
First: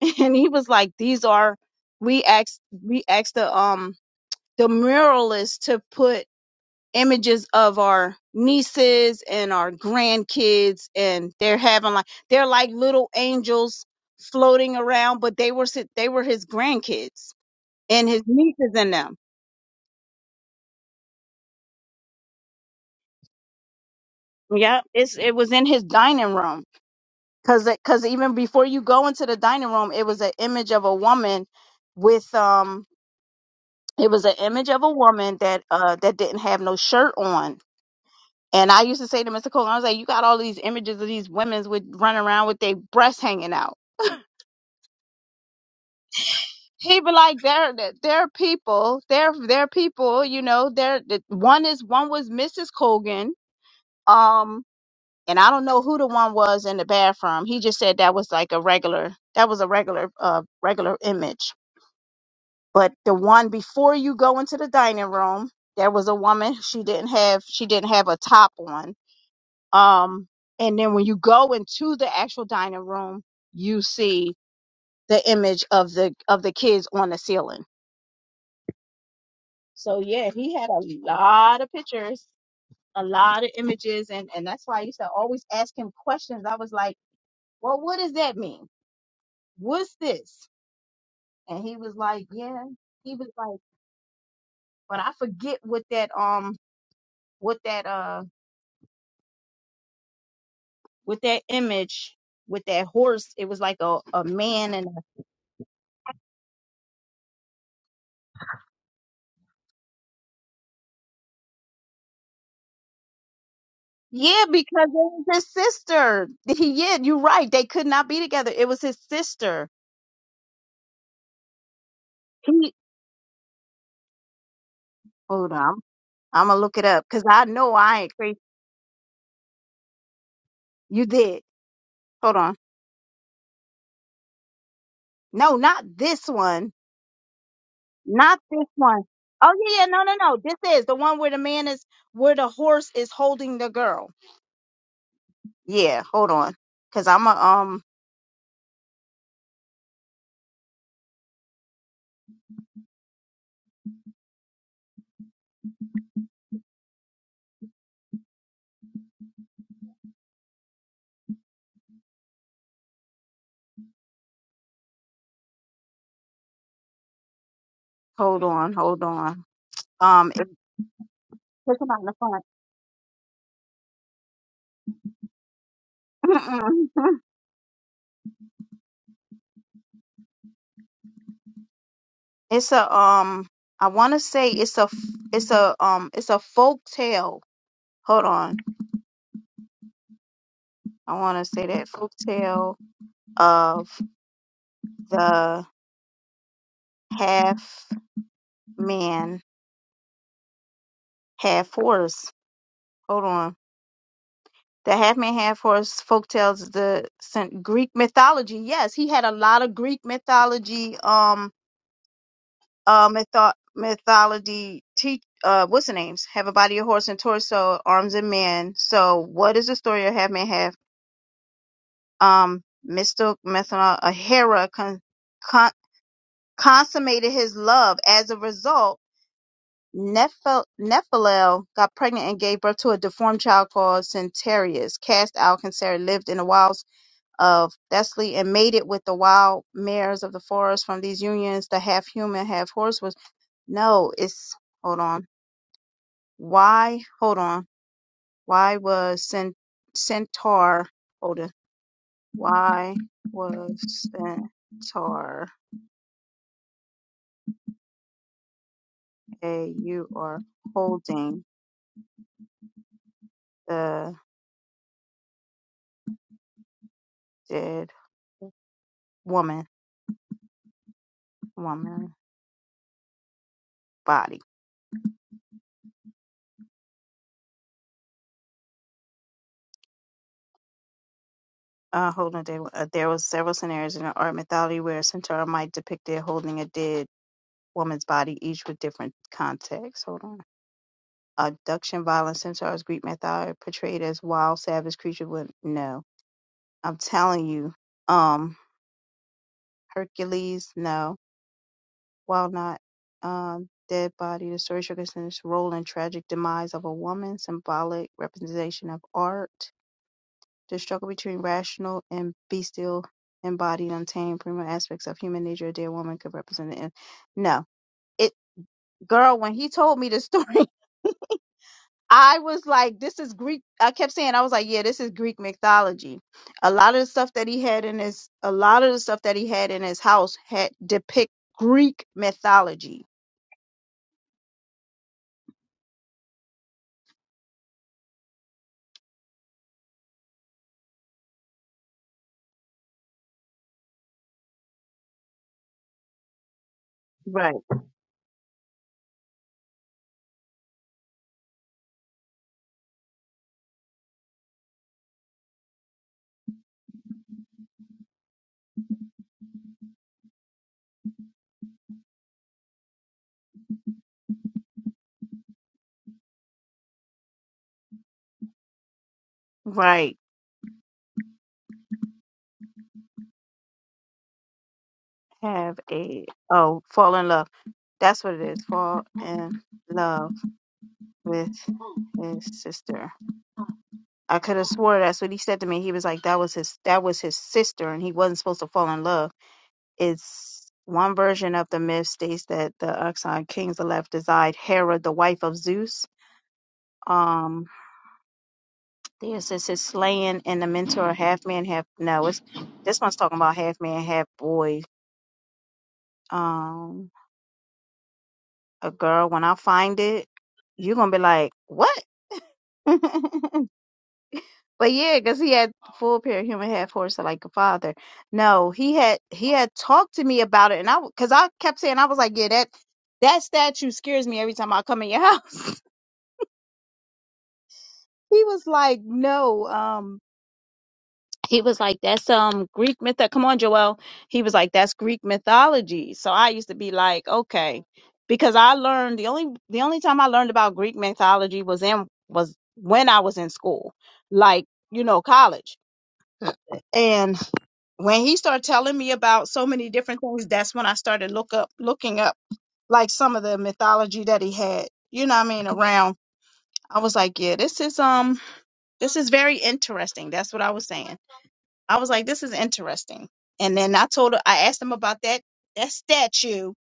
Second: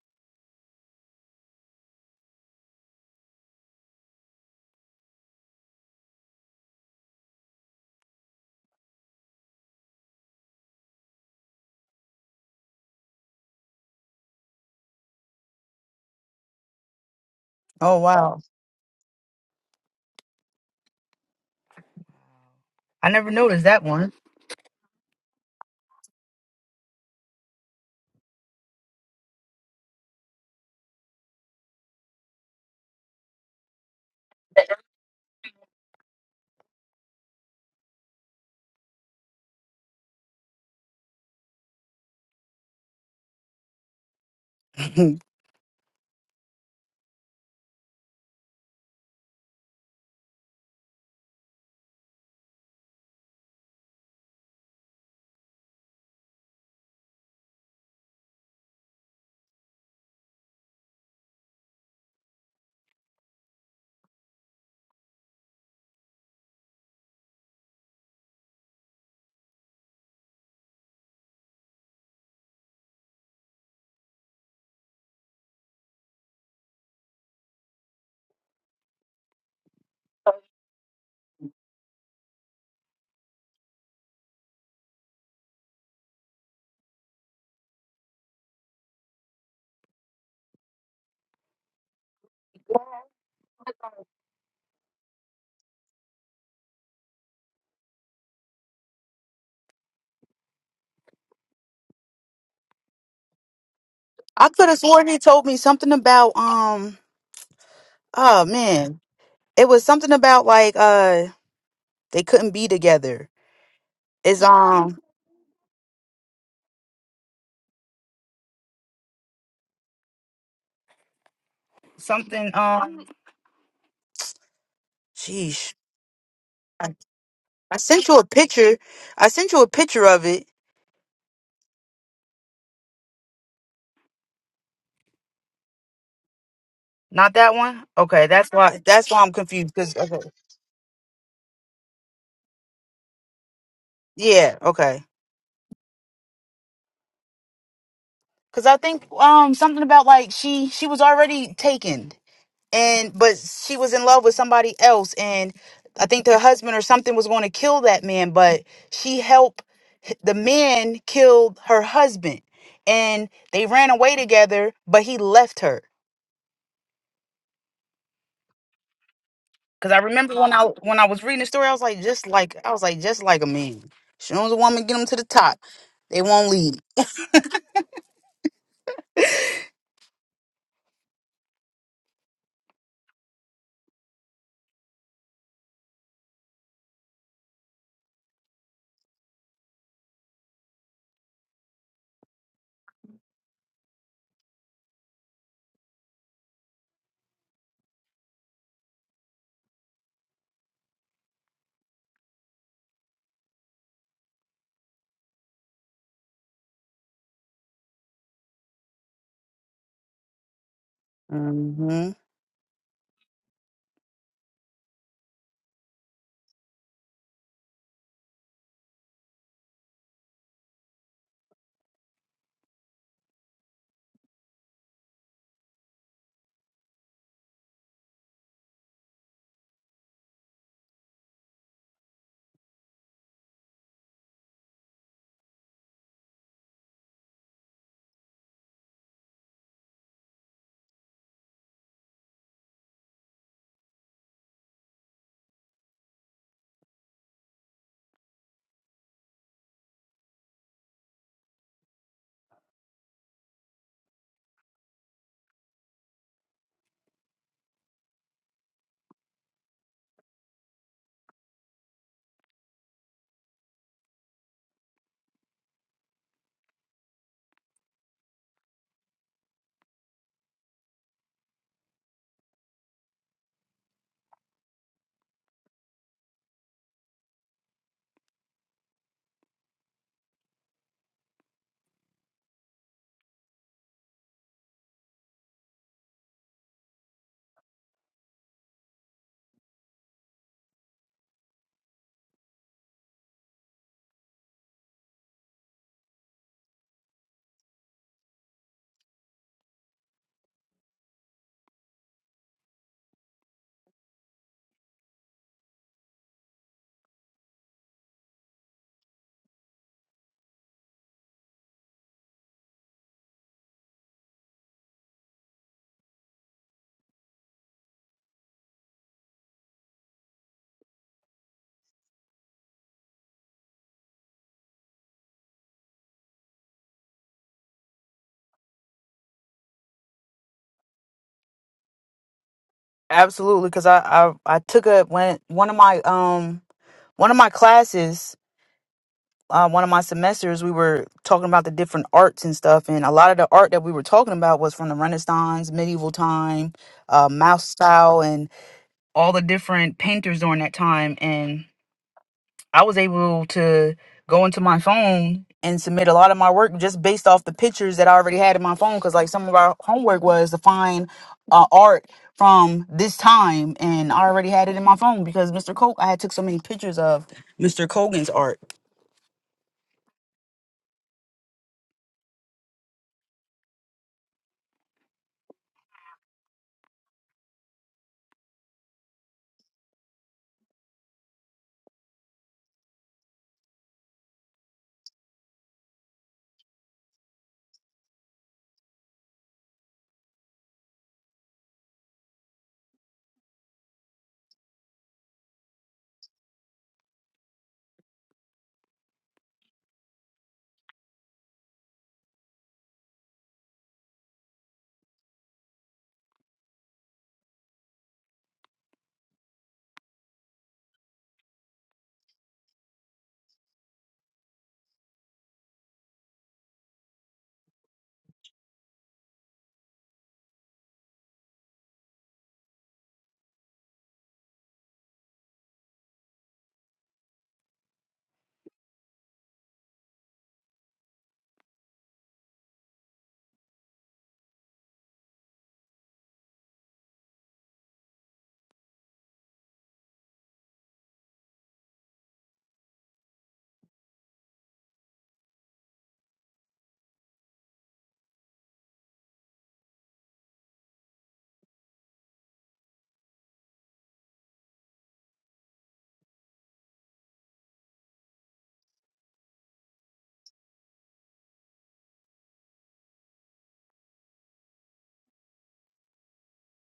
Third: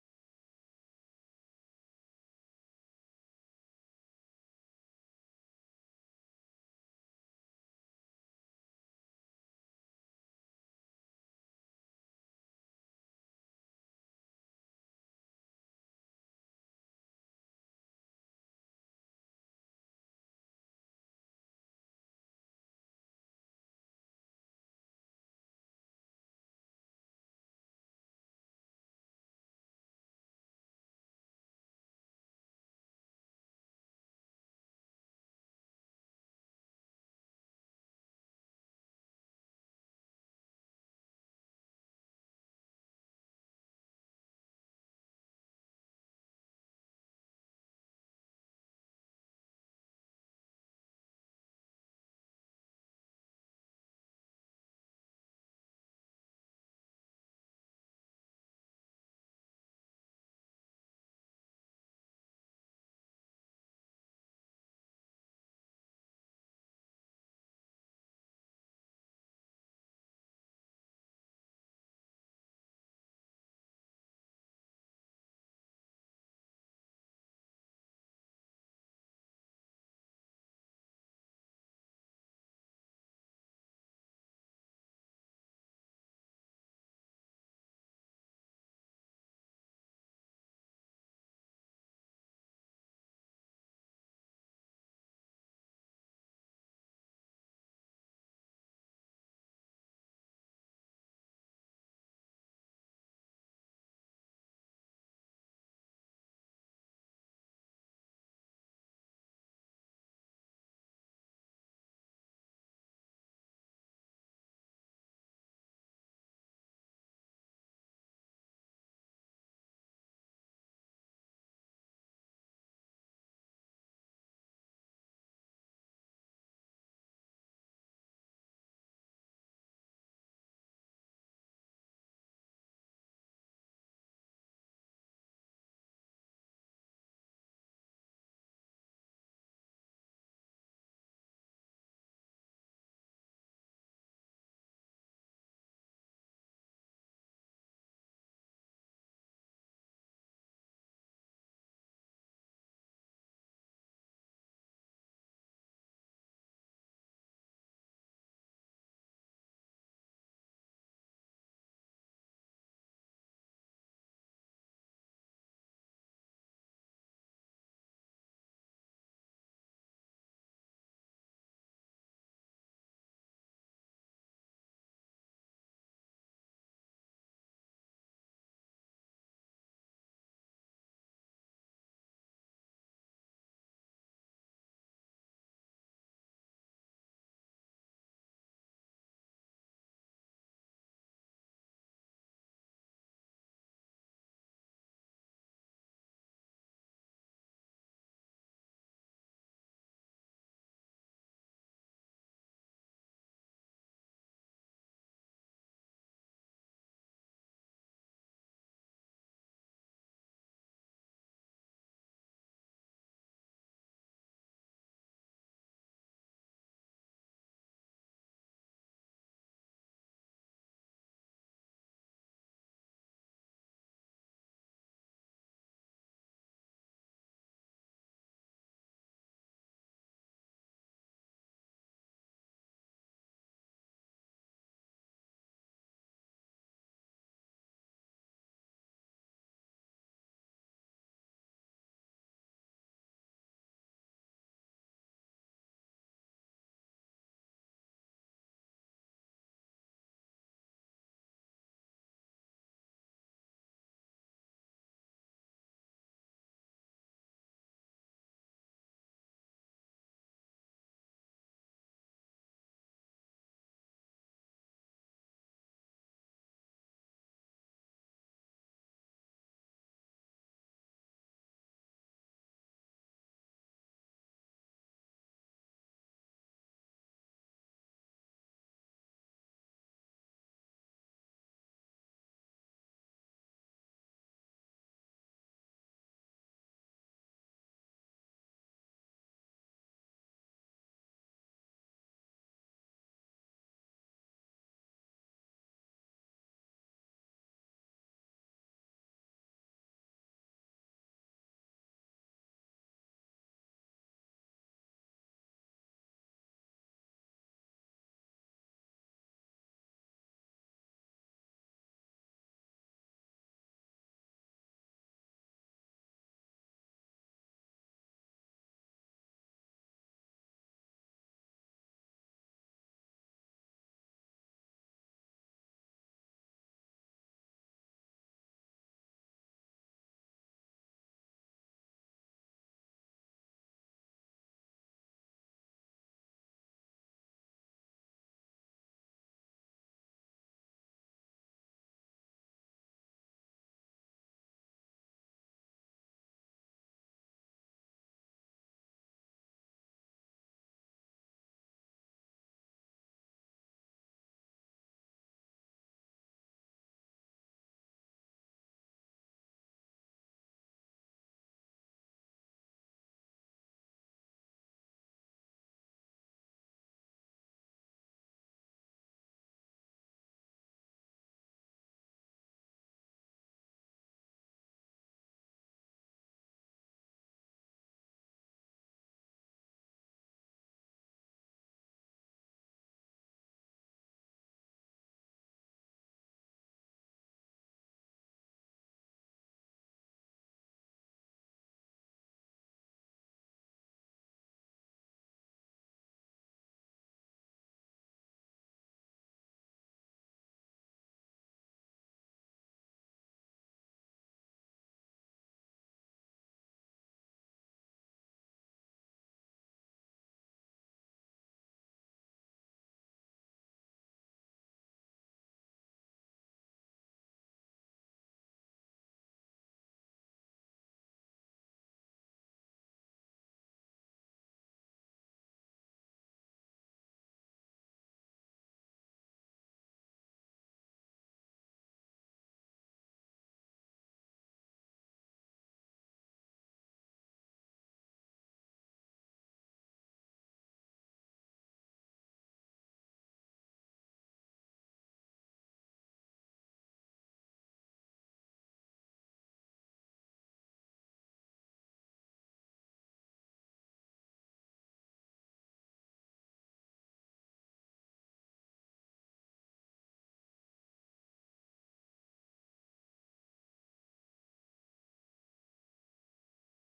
Speaker 1: [LAUGHS] And he was like, these are we asked we asked the um the muralist to put images of our nieces and our grandkids and they're having like they're like little angels floating around but they were si- they were his grandkids
Speaker 2: Oh
Speaker 1: and his
Speaker 2: wow.
Speaker 1: nieces and them
Speaker 2: I never noticed that one.
Speaker 1: yeah it's it was in his dining room cuz cuz even before you go into the dining room it was an image of a woman with um it was an image of a woman that uh that didn't have no shirt on and I used to say to Mr. Cole, I was like, you got all these images of these women's with running around with their breasts hanging out
Speaker 2: [LAUGHS] I
Speaker 1: he be like they're they're people they're they're people you know they're the- one is one was mrs colgan um and i don't know who the one was in the bathroom he just said that was like a regular that was a regular uh regular image but the one before you go into the dining room there was a woman she didn't have she didn't have a top on um and then when you go into the actual dining room you see the image of the of the kids on the ceiling So yeah, he had a lot of pictures, a lot of images, and and that's why I used to always ask him questions. I was like, "Well, what does that mean? What's this?" And he was like, "Yeah." He was like, "But I forget what that um, what that uh, what that image." With that horse, it was like a, a
Speaker 2: could
Speaker 1: man
Speaker 2: have
Speaker 1: and a
Speaker 2: sworn he told me something about um oh man. It was something about like uh they couldn't be together. It's
Speaker 1: yeah, because it
Speaker 2: um
Speaker 1: was his sister. [LAUGHS] Yeah, you're right. They could not be together. It was his sister.
Speaker 2: Something.
Speaker 1: He
Speaker 2: Um,
Speaker 1: hold
Speaker 2: sheesh.
Speaker 1: on, I'm gonna look it
Speaker 2: I,
Speaker 1: up because I know
Speaker 2: I
Speaker 1: I
Speaker 2: sent
Speaker 1: ain't
Speaker 2: you a
Speaker 1: crazy.
Speaker 2: picture. I sent you a picture of it.
Speaker 1: You did. Hold on. No, not this one.
Speaker 2: not that one. Okay,
Speaker 1: Not
Speaker 2: that's
Speaker 1: this
Speaker 2: why.
Speaker 1: one.
Speaker 2: That's why I'm
Speaker 1: Oh
Speaker 2: confused.
Speaker 1: yeah, yeah,
Speaker 2: Cause
Speaker 1: no, no,
Speaker 2: okay.
Speaker 1: no. This is the one where the man is where the horse is holding the girl.
Speaker 2: yeah, okay.
Speaker 1: Yeah, hold on. Cause I'm a um
Speaker 2: Cause I think um something about like she she was already taken. and but she was in love with somebody else and i think the husband or something was going to kill that man but she helped the man kill her husband and they ran away together but he left her
Speaker 1: hold on, hold on.
Speaker 2: because i
Speaker 1: Um
Speaker 2: remember
Speaker 1: it's
Speaker 2: when i when i was reading the story i
Speaker 1: it's
Speaker 2: was like
Speaker 1: about in
Speaker 2: just
Speaker 1: the
Speaker 2: like i was like just like a man soon as a woman get them to the top they won't leave
Speaker 1: front. [LAUGHS] it's a um I wanna say it's a f- it's a um it's a folk tale. Hold on. I wanna say that folk tale of the half man, half horse. Hold on. The half man, half horse folktales is the sen- Greek mythology. Yes, he had a lot of Greek mythology, um,
Speaker 2: hmm
Speaker 1: uh, mytho- mythology. Te- uh, what's the names? Have a body of horse and torso, arms and man. So, what is the story of half man, half? Um, mistook Methana, a Hera con- con- consummated his love. As a result, Nephil- Nephilim got pregnant and gave birth to a deformed child called Centarius. Cast out, Canceri lived in the wild of Thessaly and mated with the wild mares of the forest from these unions, the half human, half horse was. No, it's. Hold on. Why? Hold on. Why was cent- Centaur. Hold on. Why was Centaur a you are holding the dead woman, woman body? Uh, hold on. There, uh, there was several scenarios in the art mythology where a centaur might depict it holding a dead woman's body, each with different contexts. Hold on. Abduction, violence, centaurs, Greek mythology portrayed as wild, savage creature with no. I'm telling you, um, Hercules, no. While not um, dead body, the story showcases role in tragic demise of a woman, symbolic representation of art, the struggle between rational and bestial, embodied, untamed, primal aspects of human nature. A dead woman could represent the end. No, it girl. When he told me the story [LAUGHS] I was like, this is Greek. I kept saying, I was like, yeah, this is Greek mythology. A lot of the stuff that he had in his, a lot of the stuff that he had in his house had depict Greek mythology.
Speaker 2: absolutely because I, I i took a when one of my um one of my classes uh, one of my semesters, we were talking about the different arts and stuff, and a lot of the art that we were talking about was from the Renaissance, medieval time, uh,
Speaker 1: Right,
Speaker 2: mouse style, and all the different painters during that time. And I was able to go into my phone and submit a lot of my work just based off the pictures that I already had in my phone, because like some of our homework was to find uh, art from this time, and I already had it in my phone because Mr. Coke, I had took so many pictures of Mr. Colgan's art.
Speaker 1: right. Have a, oh, fall in love. That's what it is. Fall in love with his sister. I could have swore that's what he said to me. He was like, that was his, that was his sister and he wasn't supposed to fall in love. it's one version of the myth states that the Uxan kings of left desired Hera, the wife of Zeus. Um, this is his slaying and the mentor, half man, half no. It's this one's talking about half man, half boy. Um, a girl. When I find it, you're gonna be like, what? [LAUGHS] but yeah, because he had full pair of human, half horse, so like a father. No, he had he had talked to me about it, and I because I kept saying I was like, yeah, that that statue scares me every time I come in your [LAUGHS] house. He was like, no, um, he was like, that's um Greek myth. Come on, Joel. He was like, that's Greek mythology. So I used to be like, okay, because I learned the only the only time I learned about Greek mythology was in was when I was in school, like you know, college. And when he started telling me about so many different things, that's when I started look up looking up like some of the mythology that he had. You know what I mean? Around, I was like, yeah, this is um, this is very interesting. That's what I was saying I was like, this is interesting. And then I told her, I asked him about that that statue,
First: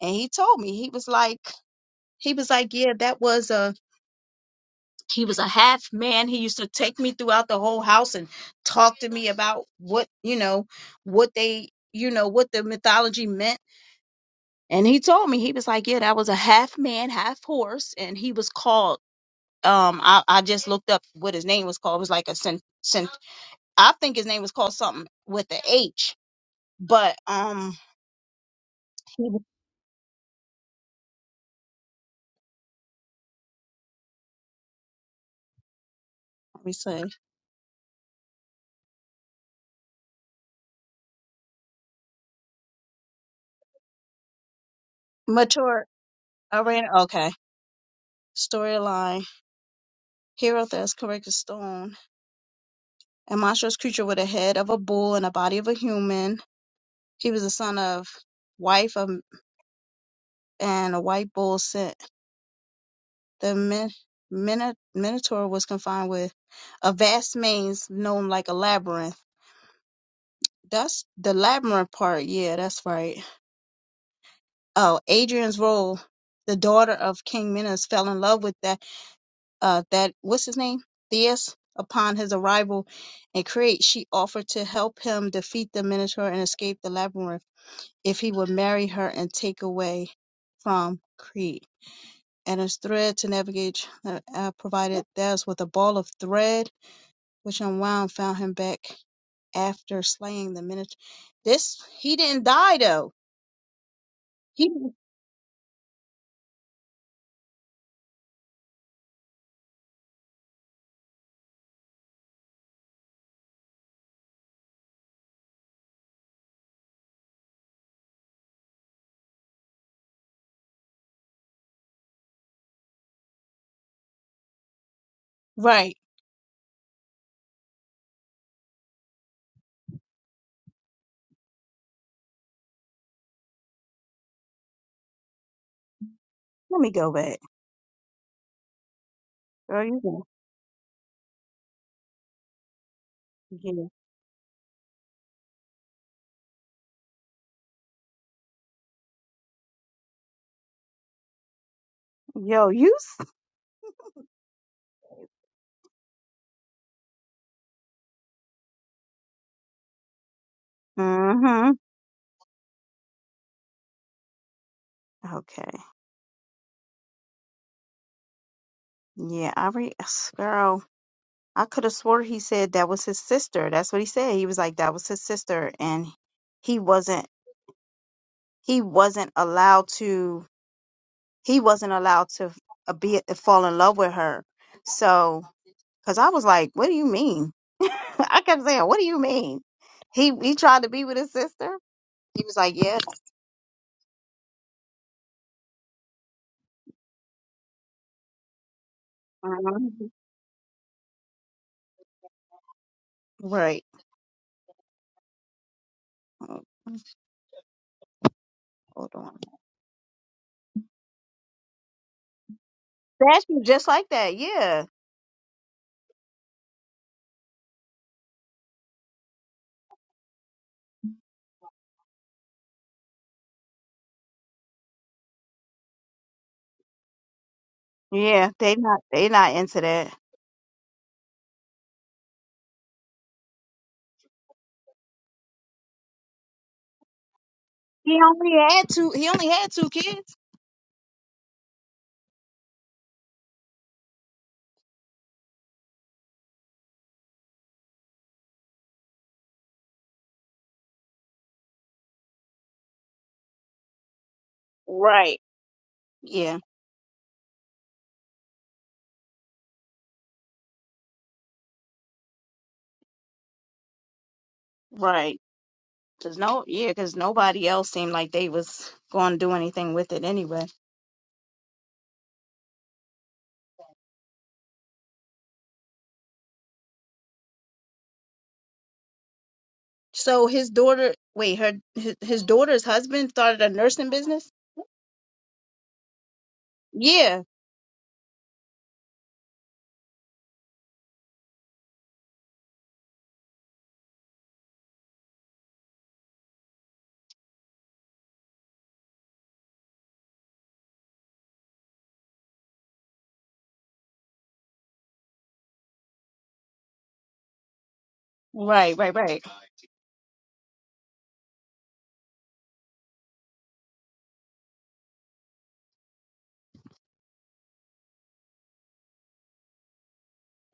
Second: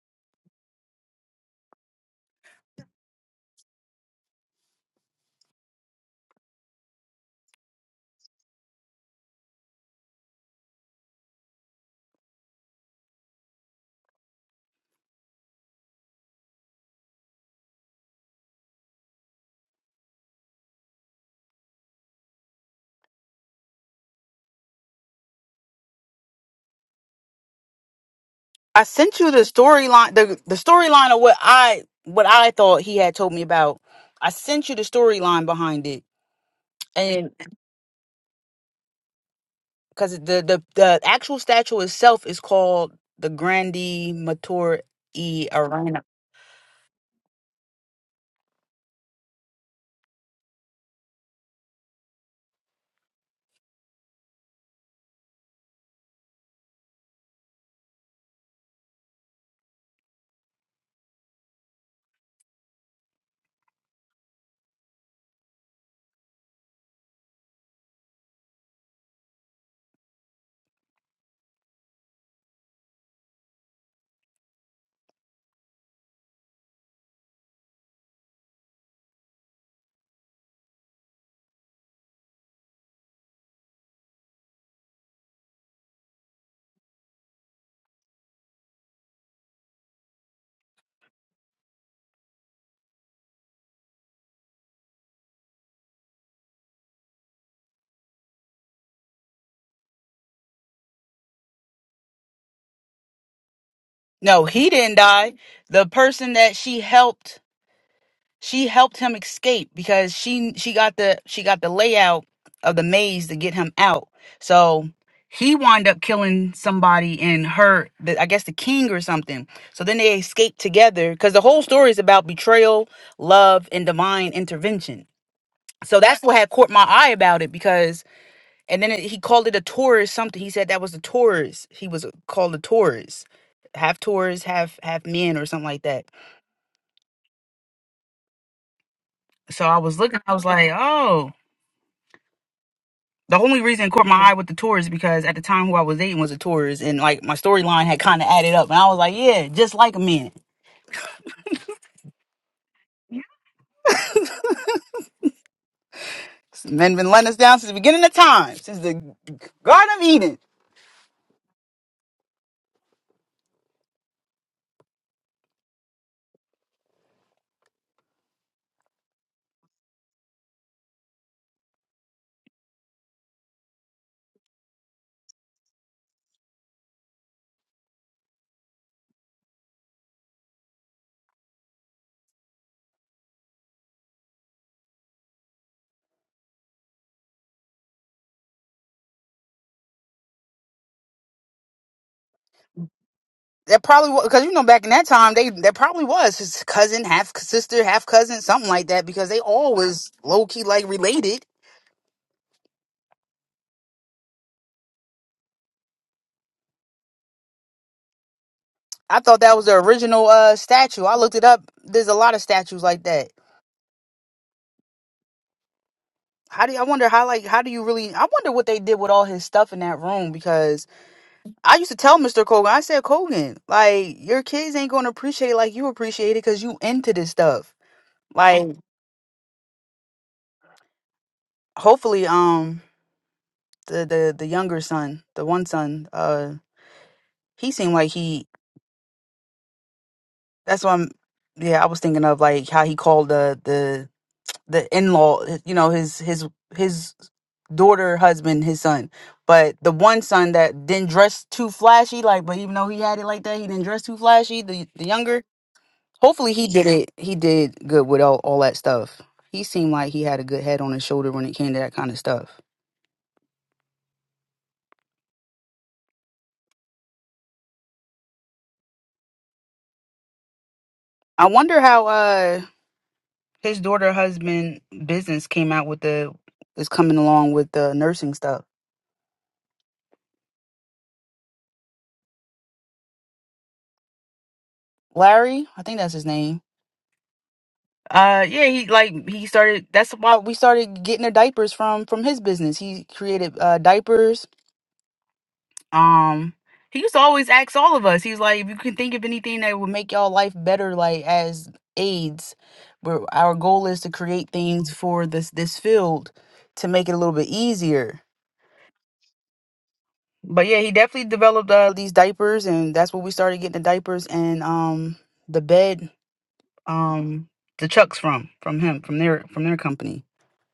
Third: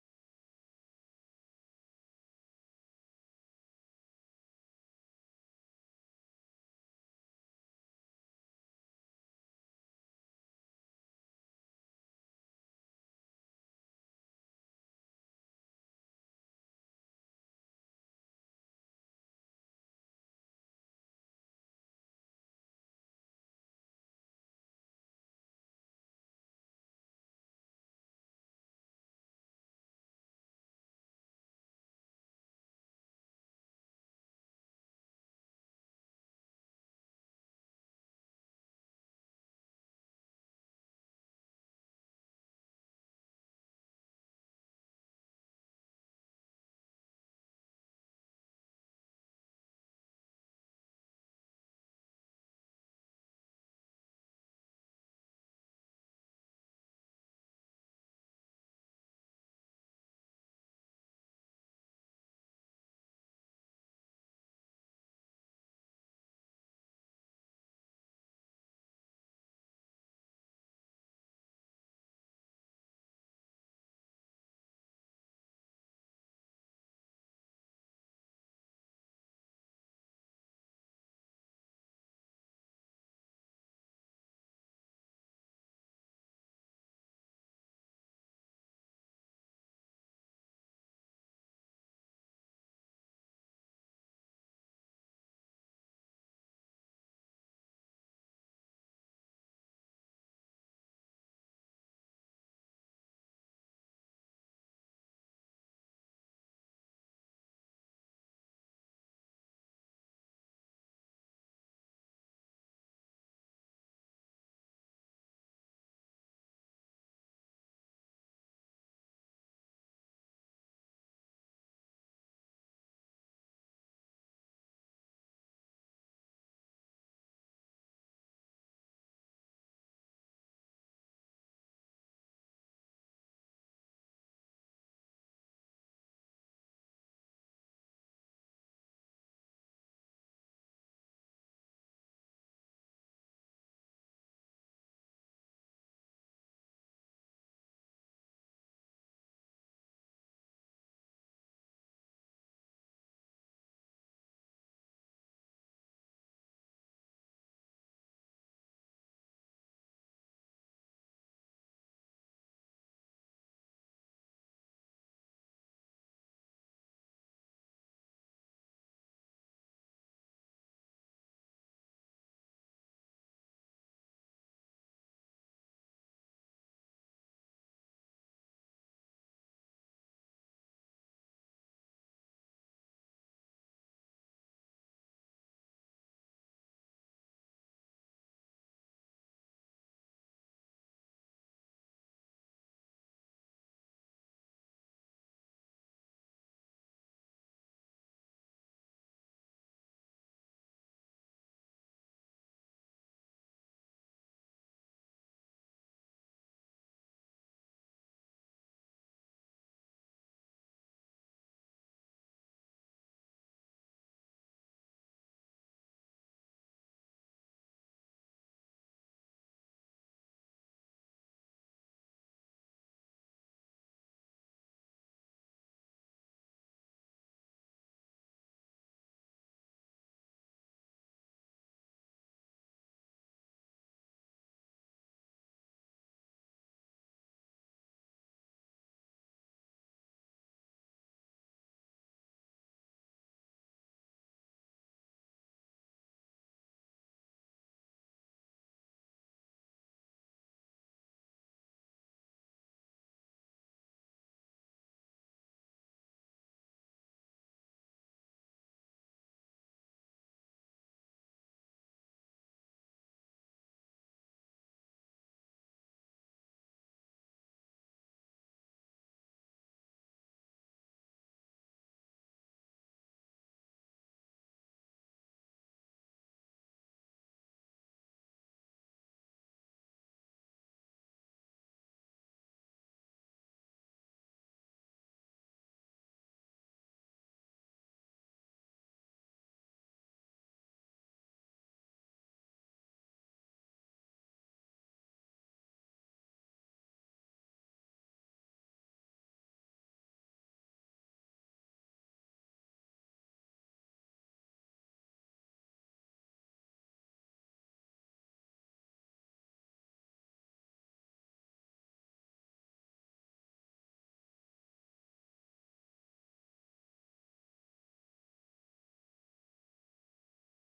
Speaker 1: and he told me he was like, he was like, yeah, that was a he was a half man. He used to take me throughout the whole house and talk to me about what you know, what they you know what the mythology meant. And he told me he was like, yeah, that was a half man, half horse, and he was called. Um, I, I just looked up what his name was called. It was like a cent, cent. I think his name was called something with the H, but um
Speaker 2: I sent you
Speaker 1: Let
Speaker 2: the storyline the the storyline of what I what I thought he had told me about. I sent you the storyline behind it.
Speaker 1: me see.
Speaker 2: And cuz the the the actual statue itself is called the Grandi Mator e
Speaker 1: Mature
Speaker 2: Arena.
Speaker 1: I ran. Okay. Storyline. Hero that's correct as stone. A monstrous creature with a head of a bull and a body of a human. He was the son of wife of and a white bull sent. The min, mino, minotaur was confined with a vast maze known like a labyrinth. That's the labyrinth part. Yeah, that's right. Oh, Adrian's role, the daughter of King Minos, fell in love with that. uh, that what's his name Theus upon his arrival in Crete, she offered to help him defeat the Minotaur and escape the labyrinth if he would marry her and take away from Crete. And his thread to navigate uh, uh, provided Theus with a ball of thread, which unwound found him back after slaying the Minotaur. This he didn't die though.
Speaker 2: No, he
Speaker 1: He
Speaker 2: didn't die. The person that she helped She helped him escape because she she got the she got the layout of the maze to get him out. So he wound up killing somebody and her, the, I guess the king or something. So then they escaped together because the whole story is about betrayal, love, and divine intervention.
Speaker 1: right.
Speaker 2: So that's what had caught my eye about it because, and then it, he called it a Taurus something. He said that was a Taurus. He was called a Taurus, half Taurus, half half men or something like that.
Speaker 1: Let me go back.
Speaker 2: So I
Speaker 1: Girl,
Speaker 2: was
Speaker 1: you
Speaker 2: looking,
Speaker 1: can-
Speaker 2: I was like, oh. The only reason
Speaker 1: yeah.
Speaker 2: it caught my eye with the tour is because at the time who I was dating was a tourist, and like my storyline had kind of added up, and I was like, yeah, just like men.
Speaker 1: Yo, you. s-
Speaker 2: Men been letting us down since the beginning of time, since the Garden of Eden.
Speaker 1: Mhm. Okay. Yeah, I re [SIGHS] girl. I could have swore he said that was his sister. That's what he said. He was like that was his sister, and he wasn't. He wasn't allowed to. He wasn't allowed to uh, be uh, fall in love with her. So, because I was like, what do you mean? [LAUGHS] I kept saying, what do you mean? He he tried to be with his sister. He was like, yes,
Speaker 2: That probably was, because you know back in that time they that probably was his cousin, half sister, half cousin, something like that, because they all
Speaker 1: Mhm.
Speaker 2: was low key like related.
Speaker 1: right. Oh, Hold
Speaker 2: I thought
Speaker 1: on.
Speaker 2: that was the original uh statue. I looked it up. There's a lot of statues like that.
Speaker 1: That's just like that. Yeah,
Speaker 2: How do you, I wonder how like how do you really I wonder what they did with all his stuff in that room because I used to tell Mr. Colgan, I said, Colgan, like your kids ain't gonna appreciate it like you appreciate it because you into this stuff.
Speaker 1: yeah.
Speaker 2: Like
Speaker 1: They
Speaker 2: Mhm.
Speaker 1: not. They not into that.
Speaker 2: hopefully, um, the the the younger son, the one son, uh, he seemed like
Speaker 1: He
Speaker 2: he.
Speaker 1: only had two. He only had two kids.
Speaker 2: That's what I'm. Yeah, I was thinking of like how he called the the the in law, you know, his his his daughter, husband, his son. But the one son that didn't dress too flashy, like, but even though he had it like that, he didn't dress too flashy. The the younger,
Speaker 1: Right,
Speaker 2: Hopefully
Speaker 1: Yeah,
Speaker 2: he did it. He did good with all, all that stuff. He seemed like he had a good head on his shoulder when it came to that kind of stuff.
Speaker 1: right. Cause no, yeah, cause nobody else seemed like they was going to do anything with it anyway.
Speaker 2: I wonder how uh his daughter husband business came out with the is coming along with the nursing stuff.
Speaker 1: So his daughter, wait, her his, his daughter's husband started a nursing business.
Speaker 2: Larry, I think that's his name.
Speaker 1: Yeah,
Speaker 2: Uh yeah, he like he started that's why we started getting the diapers from from his business. He created uh diapers Um, he used to always ask all of us. He's like, if you can think of anything that would make y'all life better, like as aides, where our goal is to create things for this this field to make it a little bit easier.
Speaker 1: right, right, right.
Speaker 2: But yeah, he definitely developed uh, these diapers, and that's where we started getting the diapers and um the bed um the chucks from from him from their from their company.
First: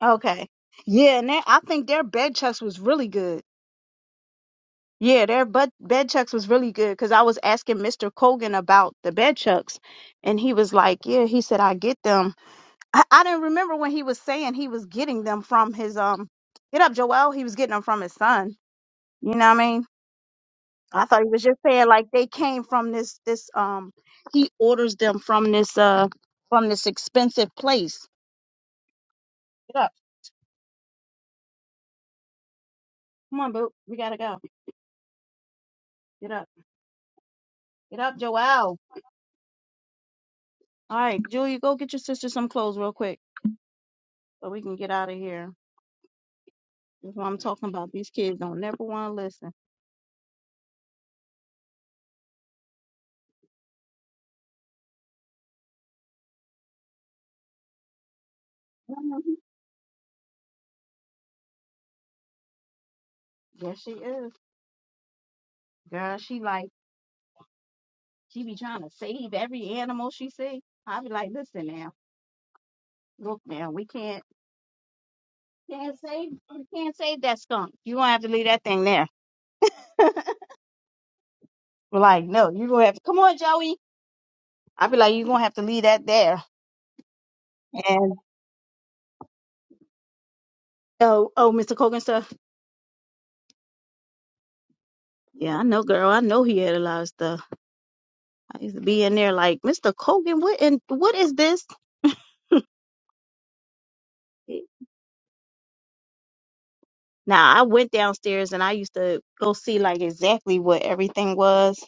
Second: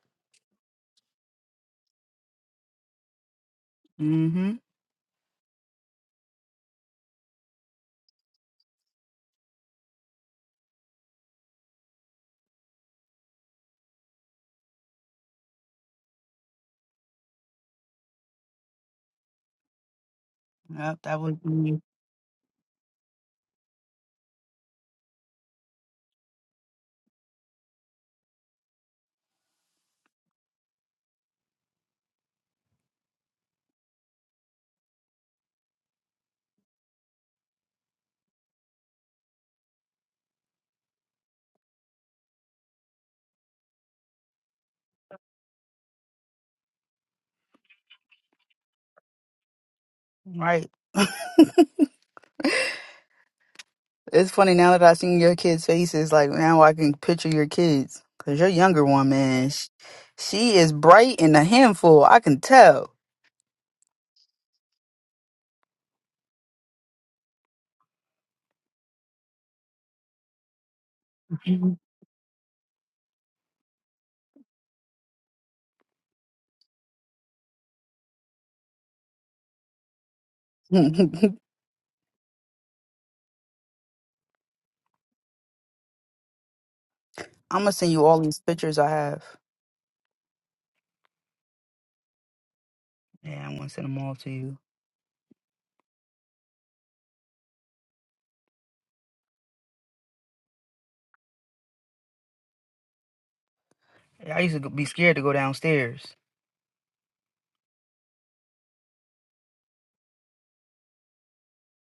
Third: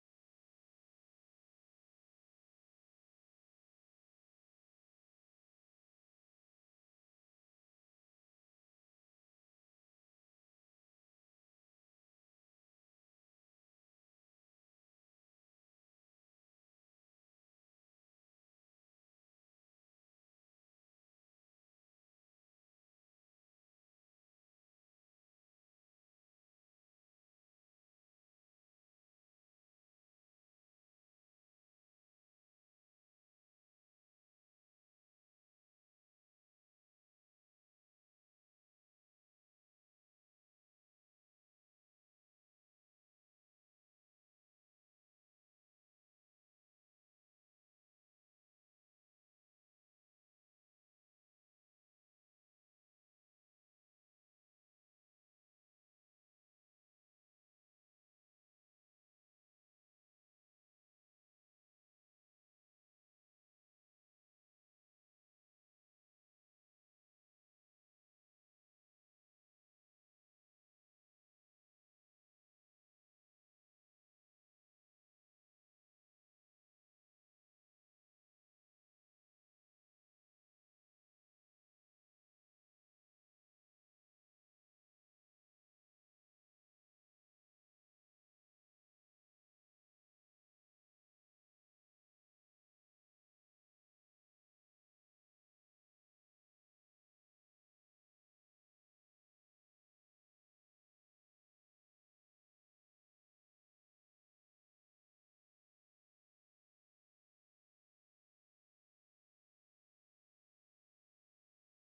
Speaker 1: Okay. Yeah, and that, I think their bed checks was really good.
Speaker 2: Mm-hmm.
Speaker 1: Yeah, their bed bed checks was really good because I was asking Mr. Colgan about the bed checks, and he was like, "Yeah," he said, "I get them." I, I didn't remember when he was saying he was getting them from his um get up Joel, he was getting them from his son. You know what I mean?
Speaker 2: Yep,
Speaker 1: I
Speaker 2: that
Speaker 1: thought he
Speaker 2: would
Speaker 1: was just
Speaker 2: be
Speaker 1: saying like they came from this this um he orders them from this uh from this expensive place. Get up. Come on, boo. We gotta go. Get up. Get up, Joel. All right, Julie, go get your sister some clothes real quick so we can get out of here. That's what I'm talking about. These kids don't never wanna listen. [LAUGHS]
Speaker 2: right. [LAUGHS] It's funny now that I seen your kids' faces. Like now I can picture your kids. Cause your younger one,
Speaker 1: Mhm.
Speaker 2: man, she, she is bright and a handful. I can tell.
Speaker 1: Yes, she is. Girl, she like She be trying to save every animal she see. I be like,
Speaker 2: [LAUGHS]
Speaker 1: listen
Speaker 2: I'm
Speaker 1: now, look now, we can't can't save we can't save that skunk. You gonna have to leave that thing there. [LAUGHS] We're
Speaker 2: gonna
Speaker 1: like, no, you gonna have to come on, Joey. I be like, you gonna have to leave that there.
Speaker 2: send you
Speaker 1: And
Speaker 2: all these pictures I have.
Speaker 1: oh, oh, Mr. Cogan stuff.
Speaker 2: Yeah, I'm gonna send them all to you.
Speaker 1: Yeah, I know, girl. I know he had a lot of stuff. I used to be in there like, Mr. Cogan, what and what is this?
Speaker 2: Yeah, I used to go- be scared to go downstairs.
Speaker 1: Now I went downstairs and I used to go see like exactly what everything was.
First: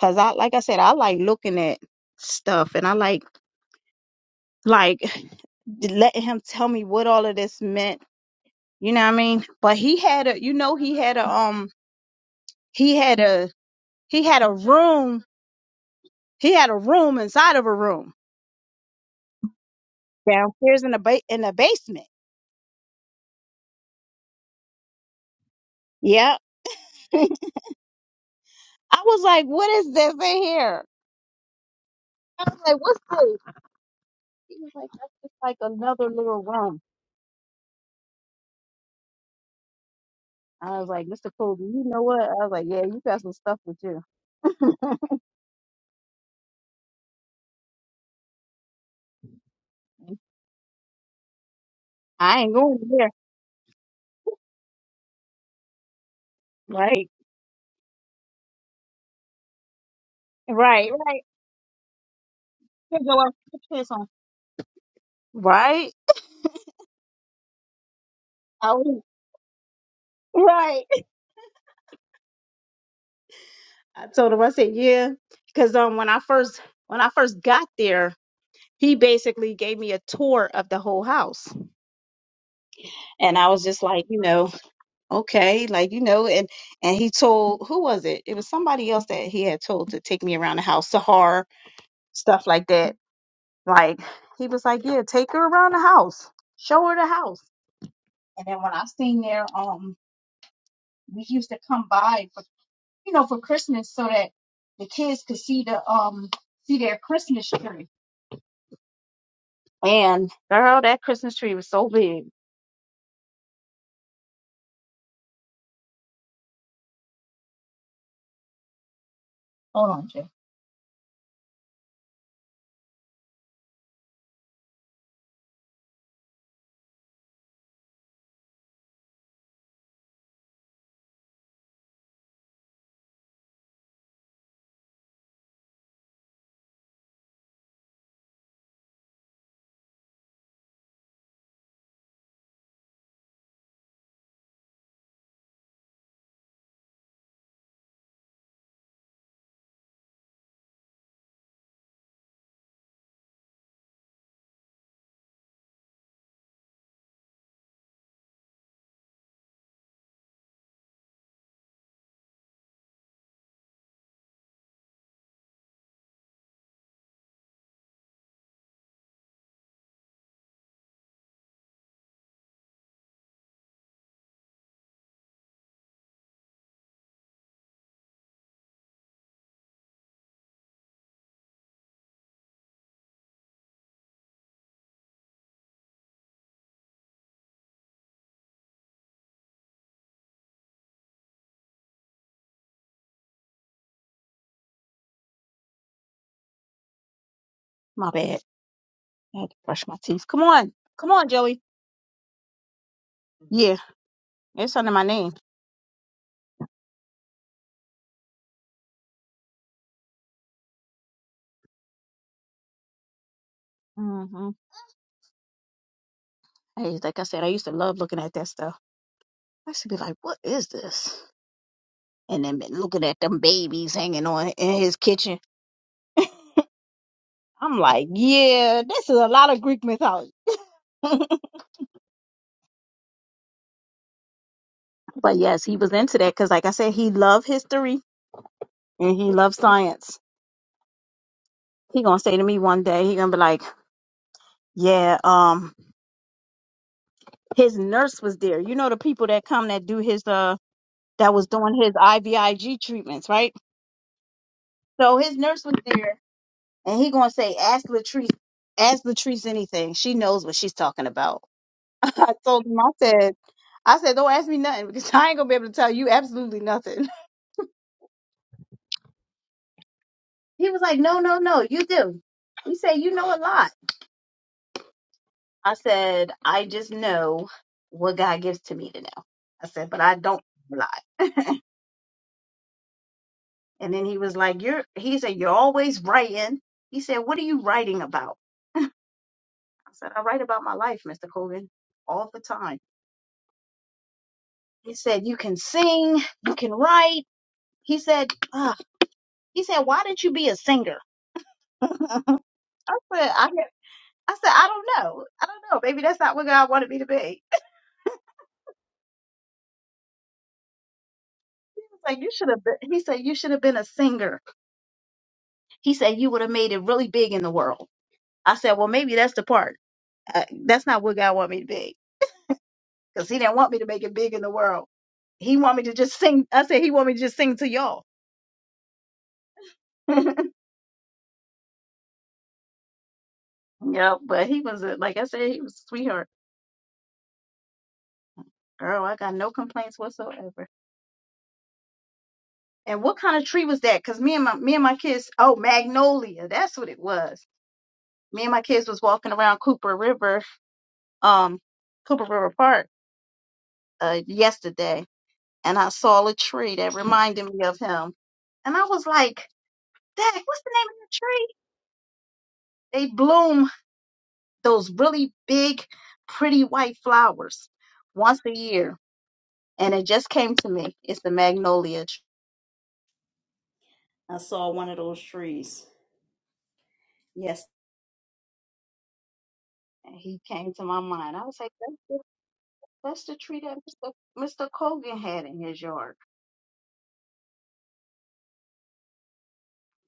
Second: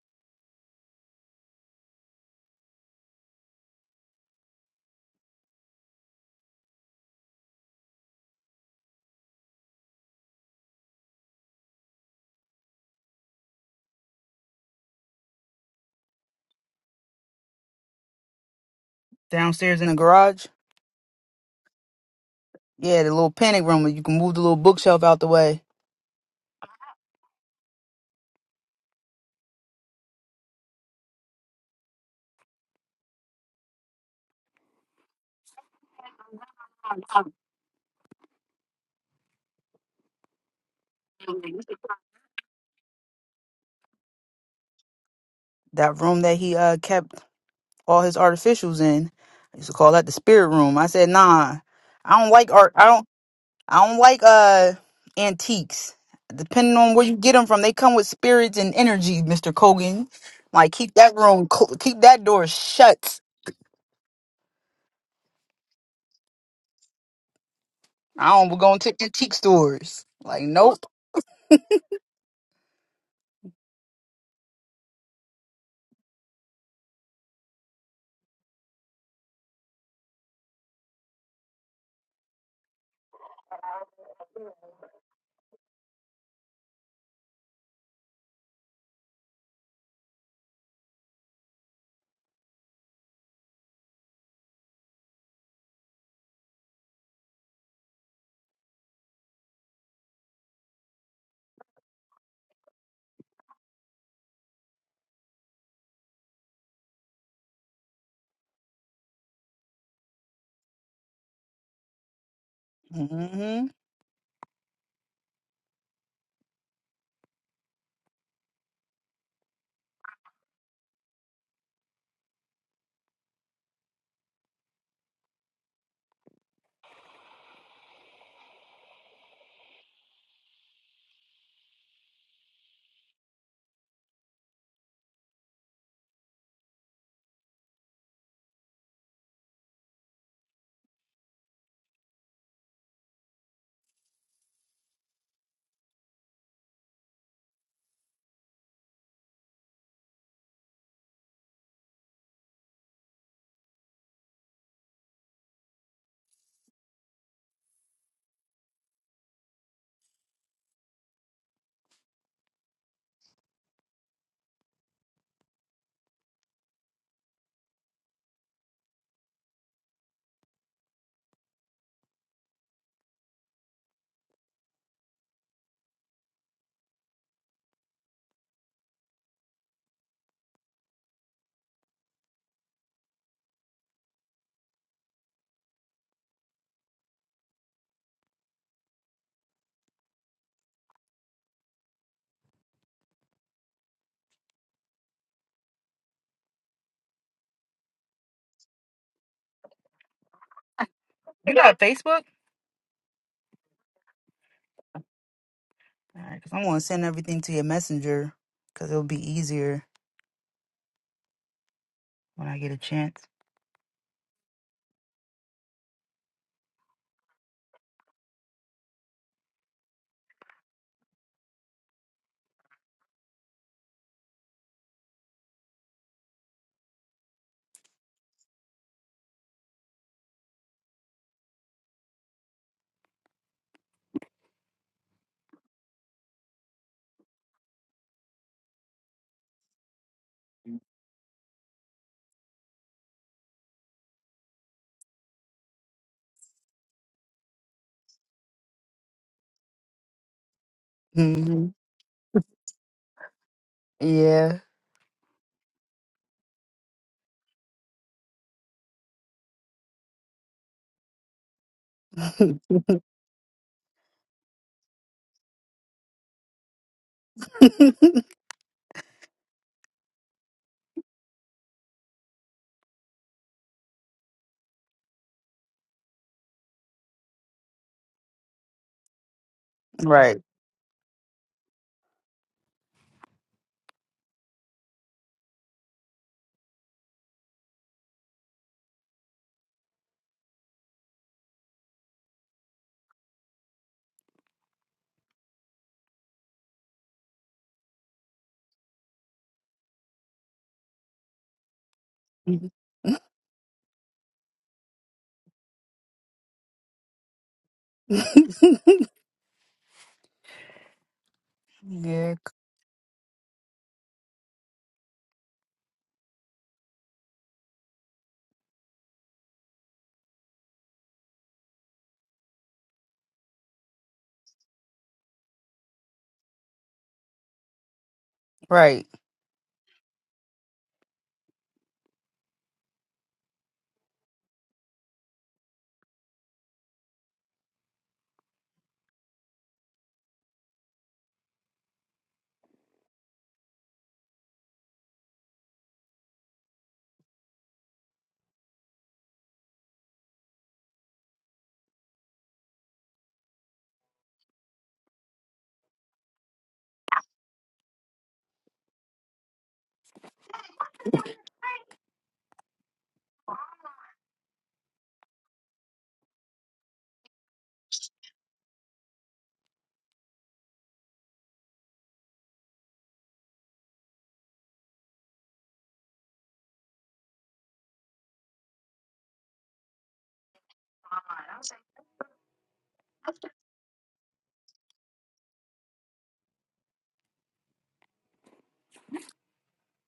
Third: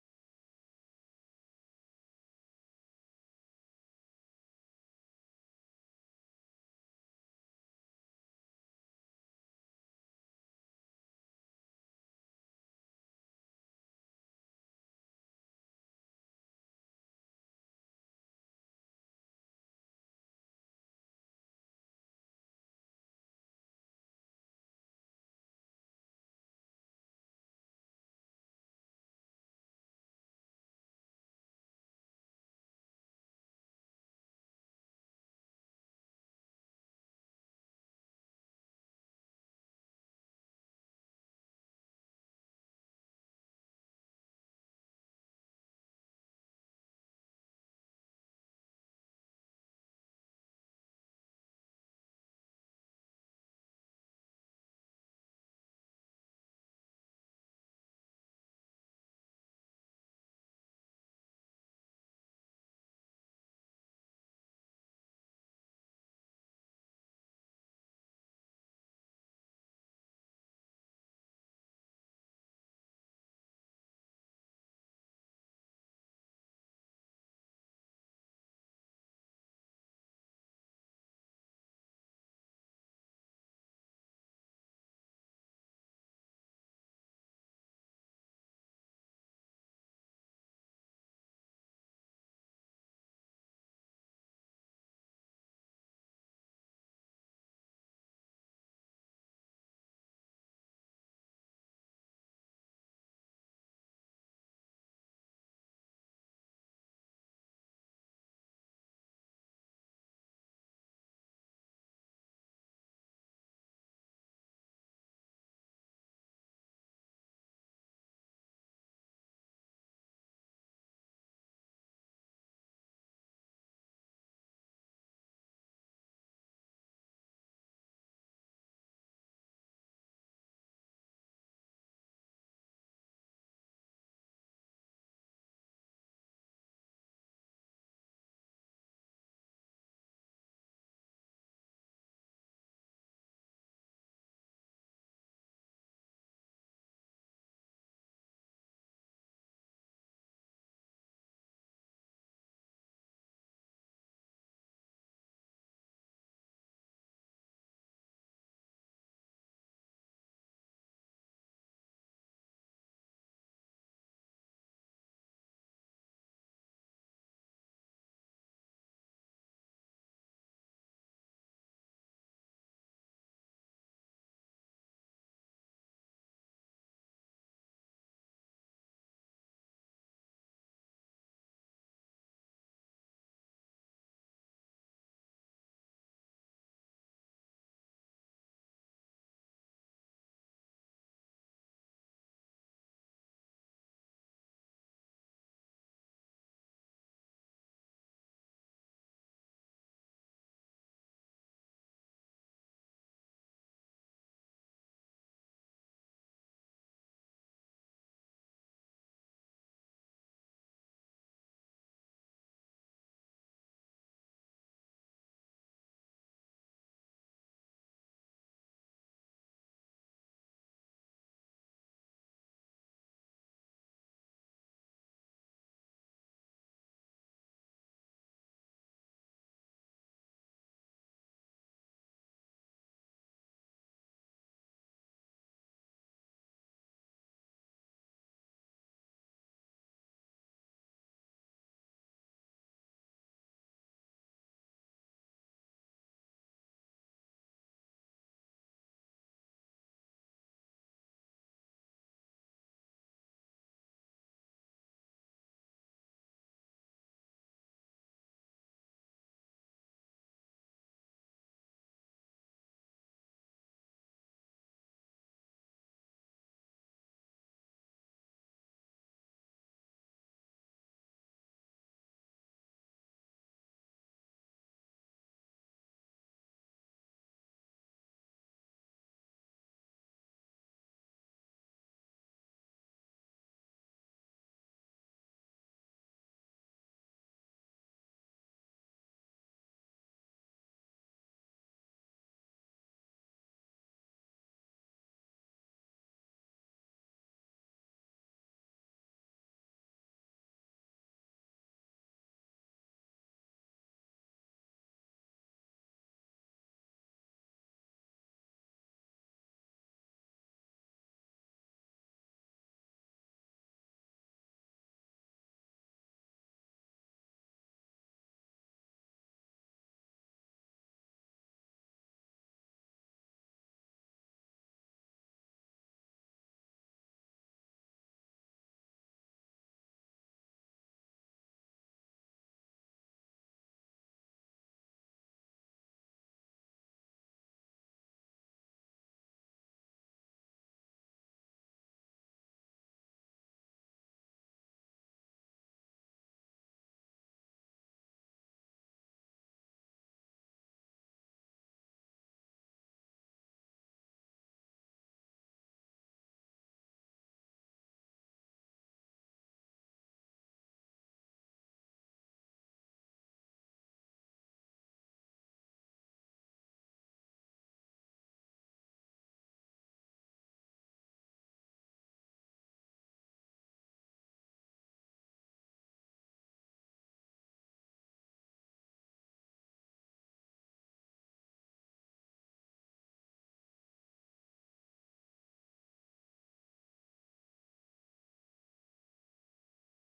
Speaker 1: Cause I like I said, I like looking at stuff and I like like letting him tell me what all of this meant. You know what I mean? But he had a, you know, he had a, um, he had a, he had a room. He had a room inside of a room
Speaker 2: Downstairs in the garage.
Speaker 1: downstairs in the ba- in the basement.
Speaker 2: Yeah, the little panic room where you can move the little bookshelf out the way.
Speaker 1: Yeah. [LAUGHS] I was like, what is this in here? I was like, what's this? He was like, that's just like another little room. I was like, Mr. Colby, you know what? I was like, yeah, you got some stuff with you.
Speaker 2: That room that he uh kept all his artificials in. I used to call that the spirit room. I said, nah, I don't
Speaker 1: I
Speaker 2: like
Speaker 1: ain't
Speaker 2: art.
Speaker 1: going
Speaker 2: I don't.
Speaker 1: there.
Speaker 2: I don't like uh antiques. Depending on where
Speaker 1: Right.
Speaker 2: you get them from, they come with spirits and energy, Mister Kogan. Like
Speaker 1: Right.
Speaker 2: keep that
Speaker 1: Right.
Speaker 2: room, cl- keep that door
Speaker 1: Here go
Speaker 2: shut.
Speaker 1: our pants on. Right.
Speaker 2: I don't we going to antique stores. Like
Speaker 1: Right.
Speaker 2: nope.
Speaker 1: [LAUGHS] I told him, I said, yeah. Cause um when I first when I first got there, he basically gave me a tour of the whole house. And I was just like, you know, okay, like, you know, and and he told who was it? It was somebody else that he had told to take me around the house, Sahar, stuff like that. Like he was like, Yeah, take her around the house. Show her the house. And then when I seen there, um, we used to come by you know, for Christmas so that the kids could see the um see their Christmas tree. And girl, that Christmas tree was so big.
Speaker 2: hmm
Speaker 1: Hold on, Joe. My bad. I had to brush my teeth. Come on. Come on,
Speaker 2: You
Speaker 1: Joey.
Speaker 2: got a Facebook?
Speaker 1: Yeah, it's under my name.
Speaker 2: All right, because I want to send everything to your messenger because it'll be easier when I get a chance.
Speaker 1: mm hmm Hey, like I said, I used to love looking at that stuff. I used to be like, what is this? And then been looking at them babies hanging on in his kitchen. I'm like, yeah, this is a lot of Greek mythology. [LAUGHS] but yes, he was into that because, like I said, he loved history and he loved science. He gonna say to me one day, he gonna be like, Yeah, um, his nurse was there. You know the people that come that do his uh that was
Speaker 2: hmm
Speaker 1: doing his IVIG treatments, right?
Speaker 2: Yeah.
Speaker 1: So his nurse was there and he gonna say, Ask Latrice ask Latrice anything. She knows what she's talking about. [LAUGHS] I told
Speaker 2: [LAUGHS]
Speaker 1: him, I said, I said, Don't ask me nothing because [LAUGHS] I ain't gonna be able to tell you absolutely nothing. [LAUGHS] He was like, No, no, no, you do. You say you know a lot. I said, I just know what God gives to me to know. I said, but I
Speaker 2: right.
Speaker 1: don't lie. [LAUGHS] and then he was like, You're he said, You're always writing. He said, What are you writing about? I said, I write about my life, Mr. Colvin, all the time. He said, You can sing, you can write. He said, "Ugh." he said, Why didn't you be a singer?
Speaker 2: [LAUGHS]
Speaker 1: I said, I I said, I don't know. I don't know. Maybe that's not what God wanted me to be. [LAUGHS] He was like, You
Speaker 2: yeah.
Speaker 1: should have been he said, You should have been a singer. He said, You would have made it really big in the world. I said, well, maybe that's the part. Uh, that's not what God want me to be, because He didn't want me to make it big in the world. He want me to just sing. I said He want me to just sing to y'all.
Speaker 2: Right.
Speaker 1: [LAUGHS] yeah, but he was a, like I said, he was a sweetheart. Girl, I got no complaints whatsoever. And what kind of tree was that? Because me and my me and my kids, oh magnolia, that's what it was. Me and my kids was walking around Cooper River, um, Cooper River Park, uh, yesterday, and I saw a tree that [LAUGHS] reminded me of him. And I was like, that what's the name of that tree? They bloom those really big, pretty white flowers once a year. And it just came to me. It's the magnolia tree. I saw one of those trees. Yes. And he came to my mind. I was like, that's the, that's the tree that Mr. Mr. Colgan had in his yard.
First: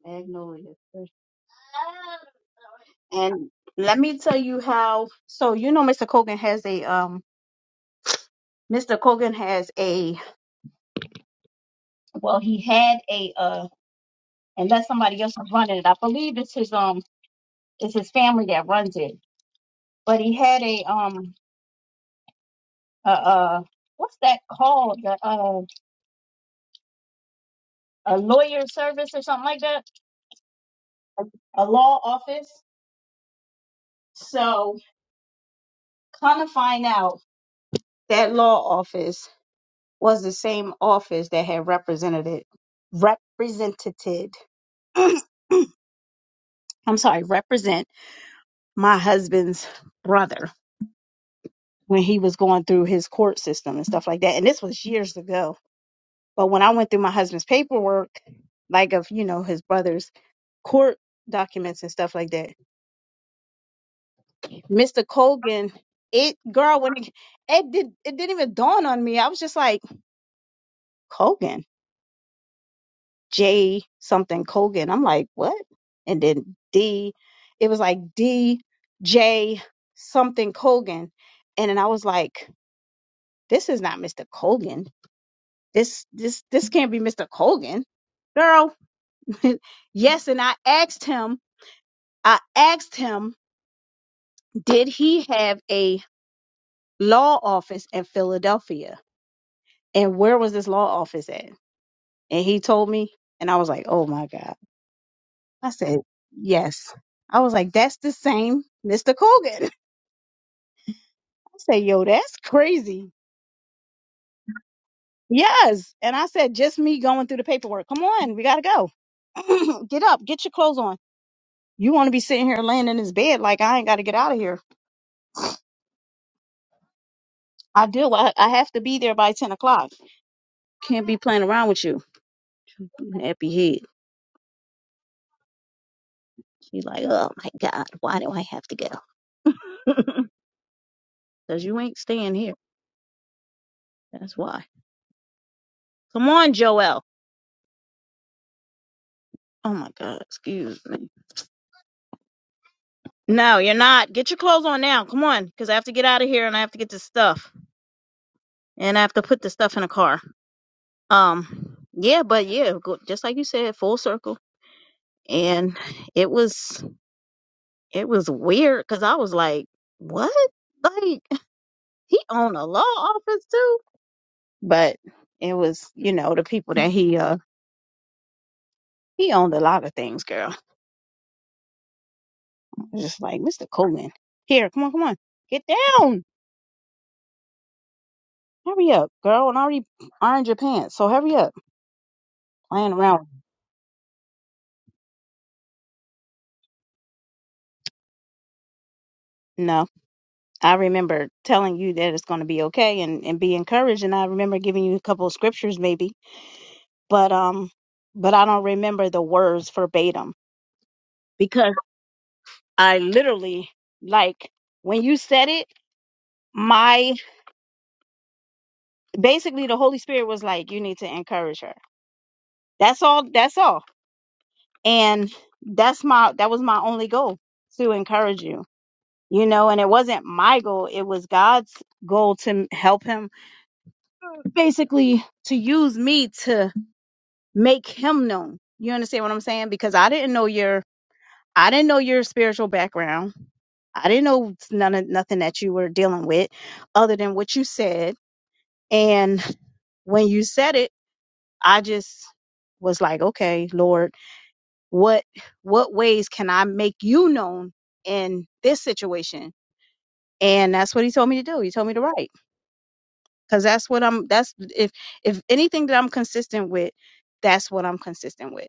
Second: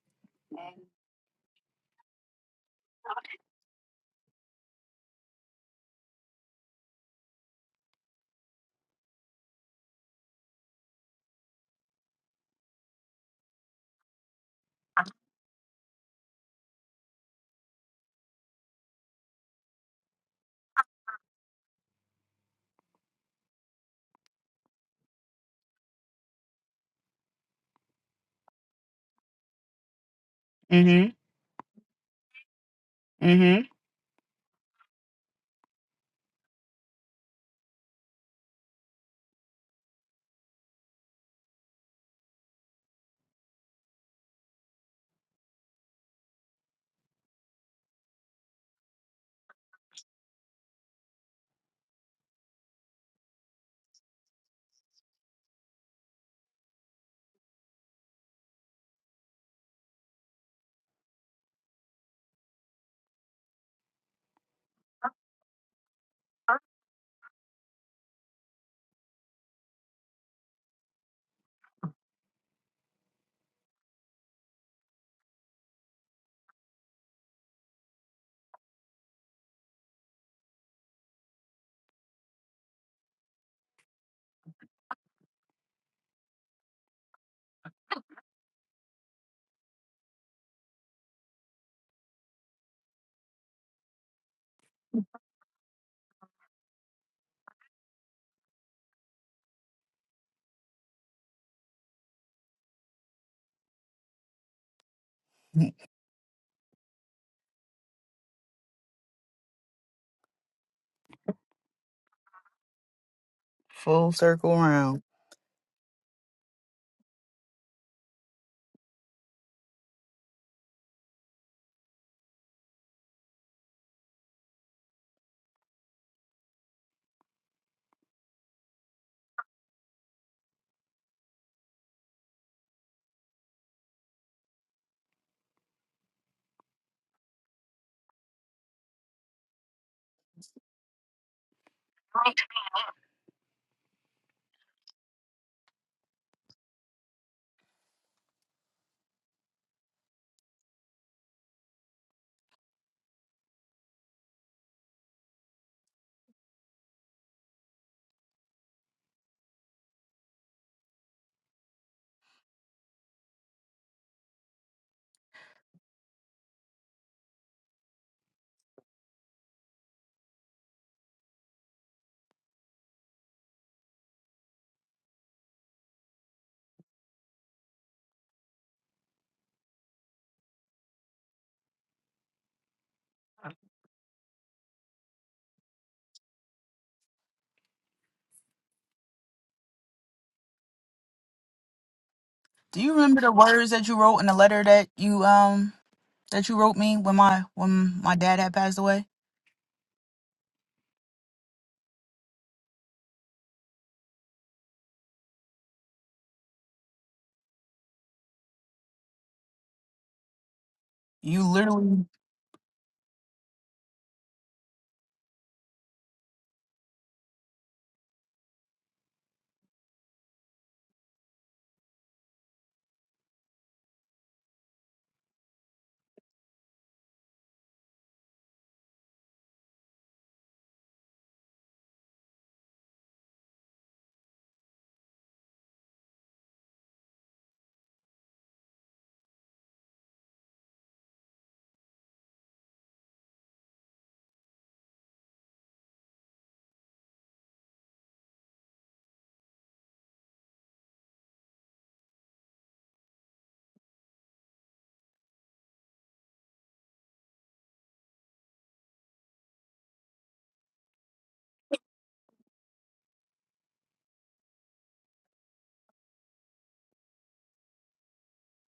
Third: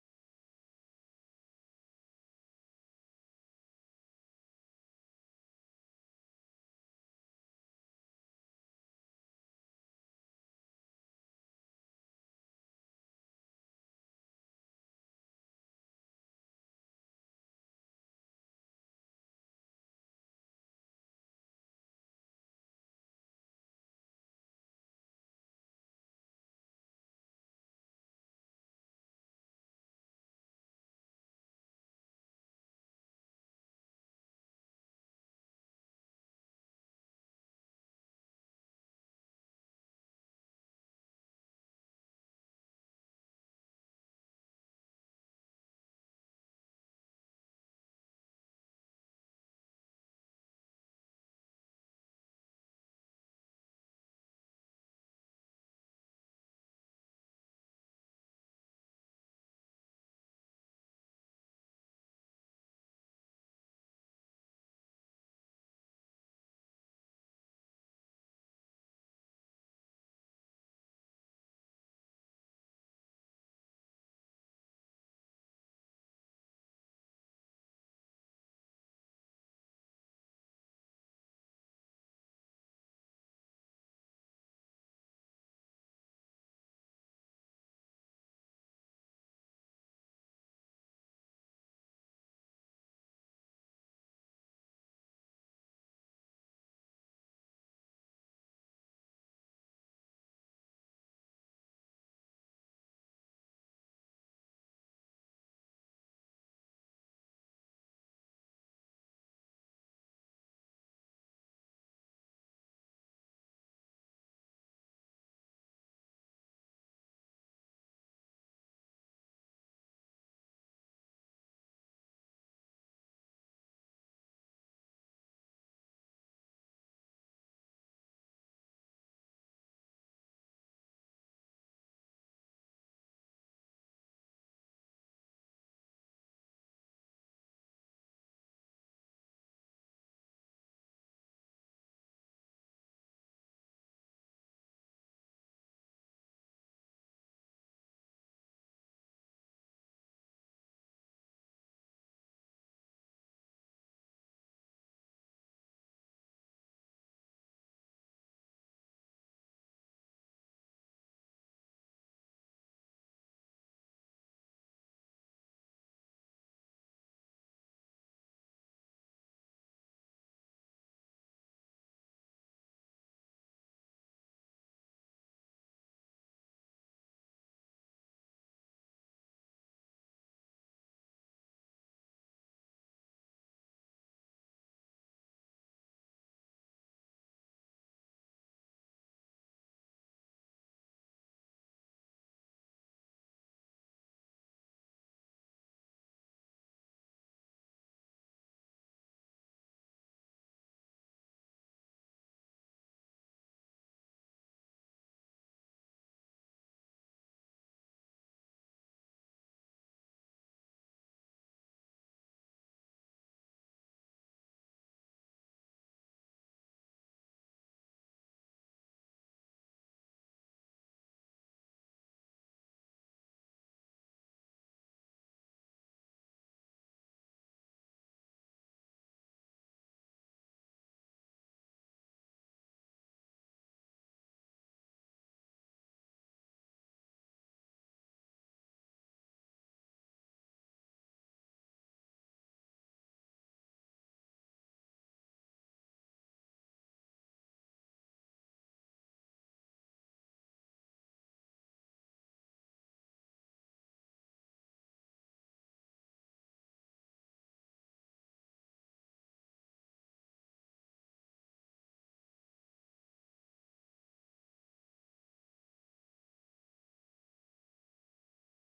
Speaker 1: Magnolia tree. And let me tell you how. So you know, Mr. Colgan has a um. Mr. Colgan has a well. He had a uh unless somebody else is running it. I believe it's his um it's his family that runs it. But he had a um a uh what's that called? A, uh a lawyer service or something like that?
Speaker 2: Mm-hmm.
Speaker 1: A, a law office.
Speaker 2: Mm-hmm.
Speaker 1: So kind of find out that law office was the same office that had represented it represented [CLEARS THROAT] I'm sorry, represent my husband's brother when he was going through his court system and stuff like that. And this was years ago But when I went through my husband's paperwork, like of, you know, his brother's court documents and stuff like that, Mr. Colgan, it girl, when it, it did it didn't even dawn on me. I was just like, Colgan, J something Colgan. I'm like, what? And then D, it was like D J something Colgan. And then I was like, this is not Mr. Colgan. This this this can't be Mr. Colgan. Girl, [LAUGHS] yes, and I asked him I asked him, did he have a law office in Philadelphia? And where was this law office at? And he told me, and I was like, oh my God. I said, yes. I was like, that's the same Mr. Colgan. [LAUGHS] I said, yo, that's crazy.
Speaker 2: [LAUGHS] Full circle round.
Speaker 1: Yes. And I said, just me going through the paperwork. Come on, we got to go. [CLEARS THROAT] get up, get your clothes on. You want to be sitting here laying in this bed like I ain't got to get out of here. I do. I, I have to be there by 10 o'clock. Can't be playing around with you. Happy head. You're like, oh my God, why do I have to go? [LAUGHS] Because you ain't staying here. That's why. Come on, Joelle. Oh my God, excuse me. No, you're not. Get your clothes on now. Come on, because I have to get out of here and I have to get this stuff. And I have to put the stuff in a car. Um, yeah, but yeah, go, just like you said, full circle. And it was, it was weird because I was like, what? Like, he owned a law office too? But it was, you know, the people that he, uh, he owned a lot of things, girl was just like, Mr. Coleman, here, come on, come on, get down. Hurry up, girl, and already ironed your pants, so hurry up.
Speaker 2: Do you
Speaker 1: Playing
Speaker 2: remember
Speaker 1: around.
Speaker 2: the words that you wrote in the letter that you um that you wrote me when my when my dad had passed away?
Speaker 1: No, I remember telling you that it's going to be okay and, and be encouraged, and I remember giving you a couple of scriptures maybe, but um, but I don't remember the words verbatim
Speaker 2: You
Speaker 1: because
Speaker 2: literally.
Speaker 1: I literally like when you said it, my basically the Holy Spirit was like, you need to encourage her. That's all. That's all and that's my that was my only goal to encourage you you know and it wasn't my goal it was god's goal to m- help him basically to use me to make him known you understand what i'm saying because i didn't know your i didn't know your spiritual background i didn't know none of nothing that you were dealing with other than what you said and when you said it i just was like okay lord what what ways can I make you known in this situation? And that's what he told me to do. He told me to write because that's what I'm. That's if if anything that I'm consistent with, that's what I'm consistent with.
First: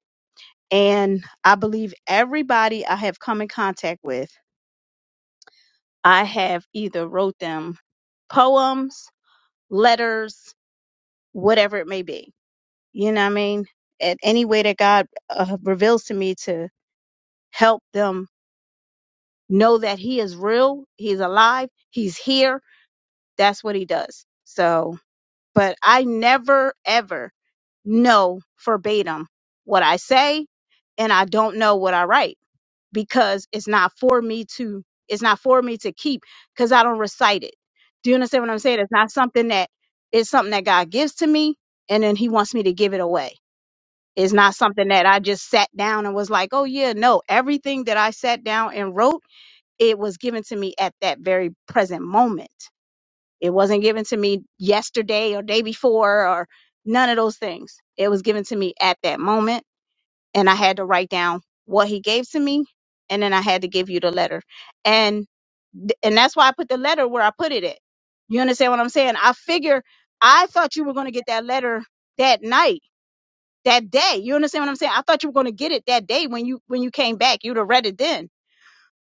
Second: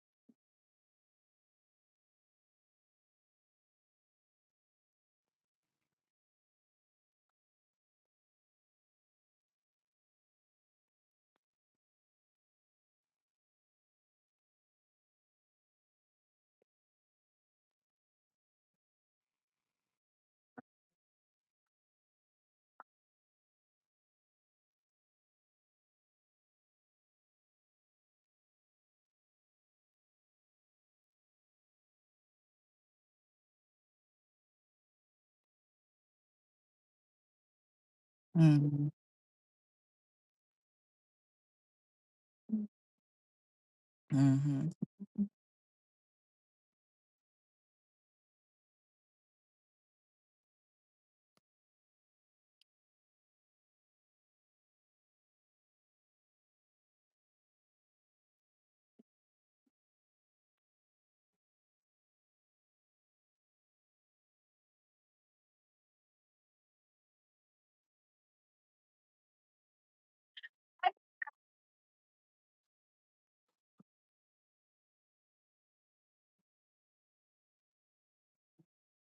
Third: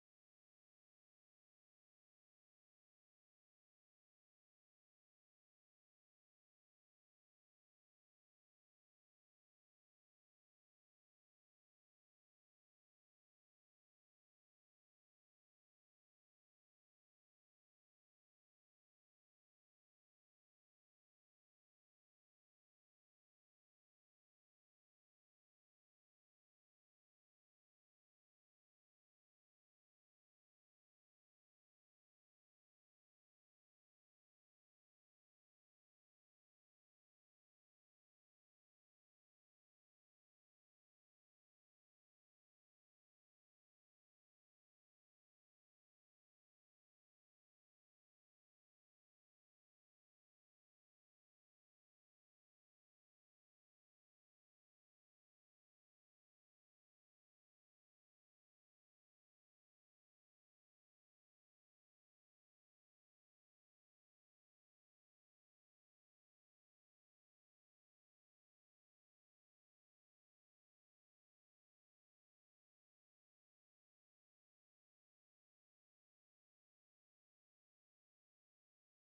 Speaker 1: And I believe everybody I have come in contact with, I have either wrote them poems, letters, whatever it may be. You know what I mean? At any way that God uh, reveals to me to help them know that he is real, he's alive, he's here. That's what he does. So, but I never ever know verbatim what I say and I don't know what I write because it's not for me to it's not for me to keep because I don't recite it. Do you understand what I'm saying?
Speaker 2: Mm-hmm.
Speaker 1: It's not something that it's something that God gives to me and then he wants me to give it away. It's not
Speaker 2: Yeah,
Speaker 1: something that I just sat down and was like, oh yeah, no, everything that I sat down and wrote it was given to me at that very present moment. It wasn't given to me yesterday or day before or none of those things. It was given to me at that moment and I had to write down what he gave to me and then I had to give you the letter. And th- and that's why I put the letter where I put it at. You understand what I'm saying? I figure I thought you were going to get that letter that night, that day. You understand what I'm saying? I thought you were going to get it that day when you when you came back. You'd have read it then.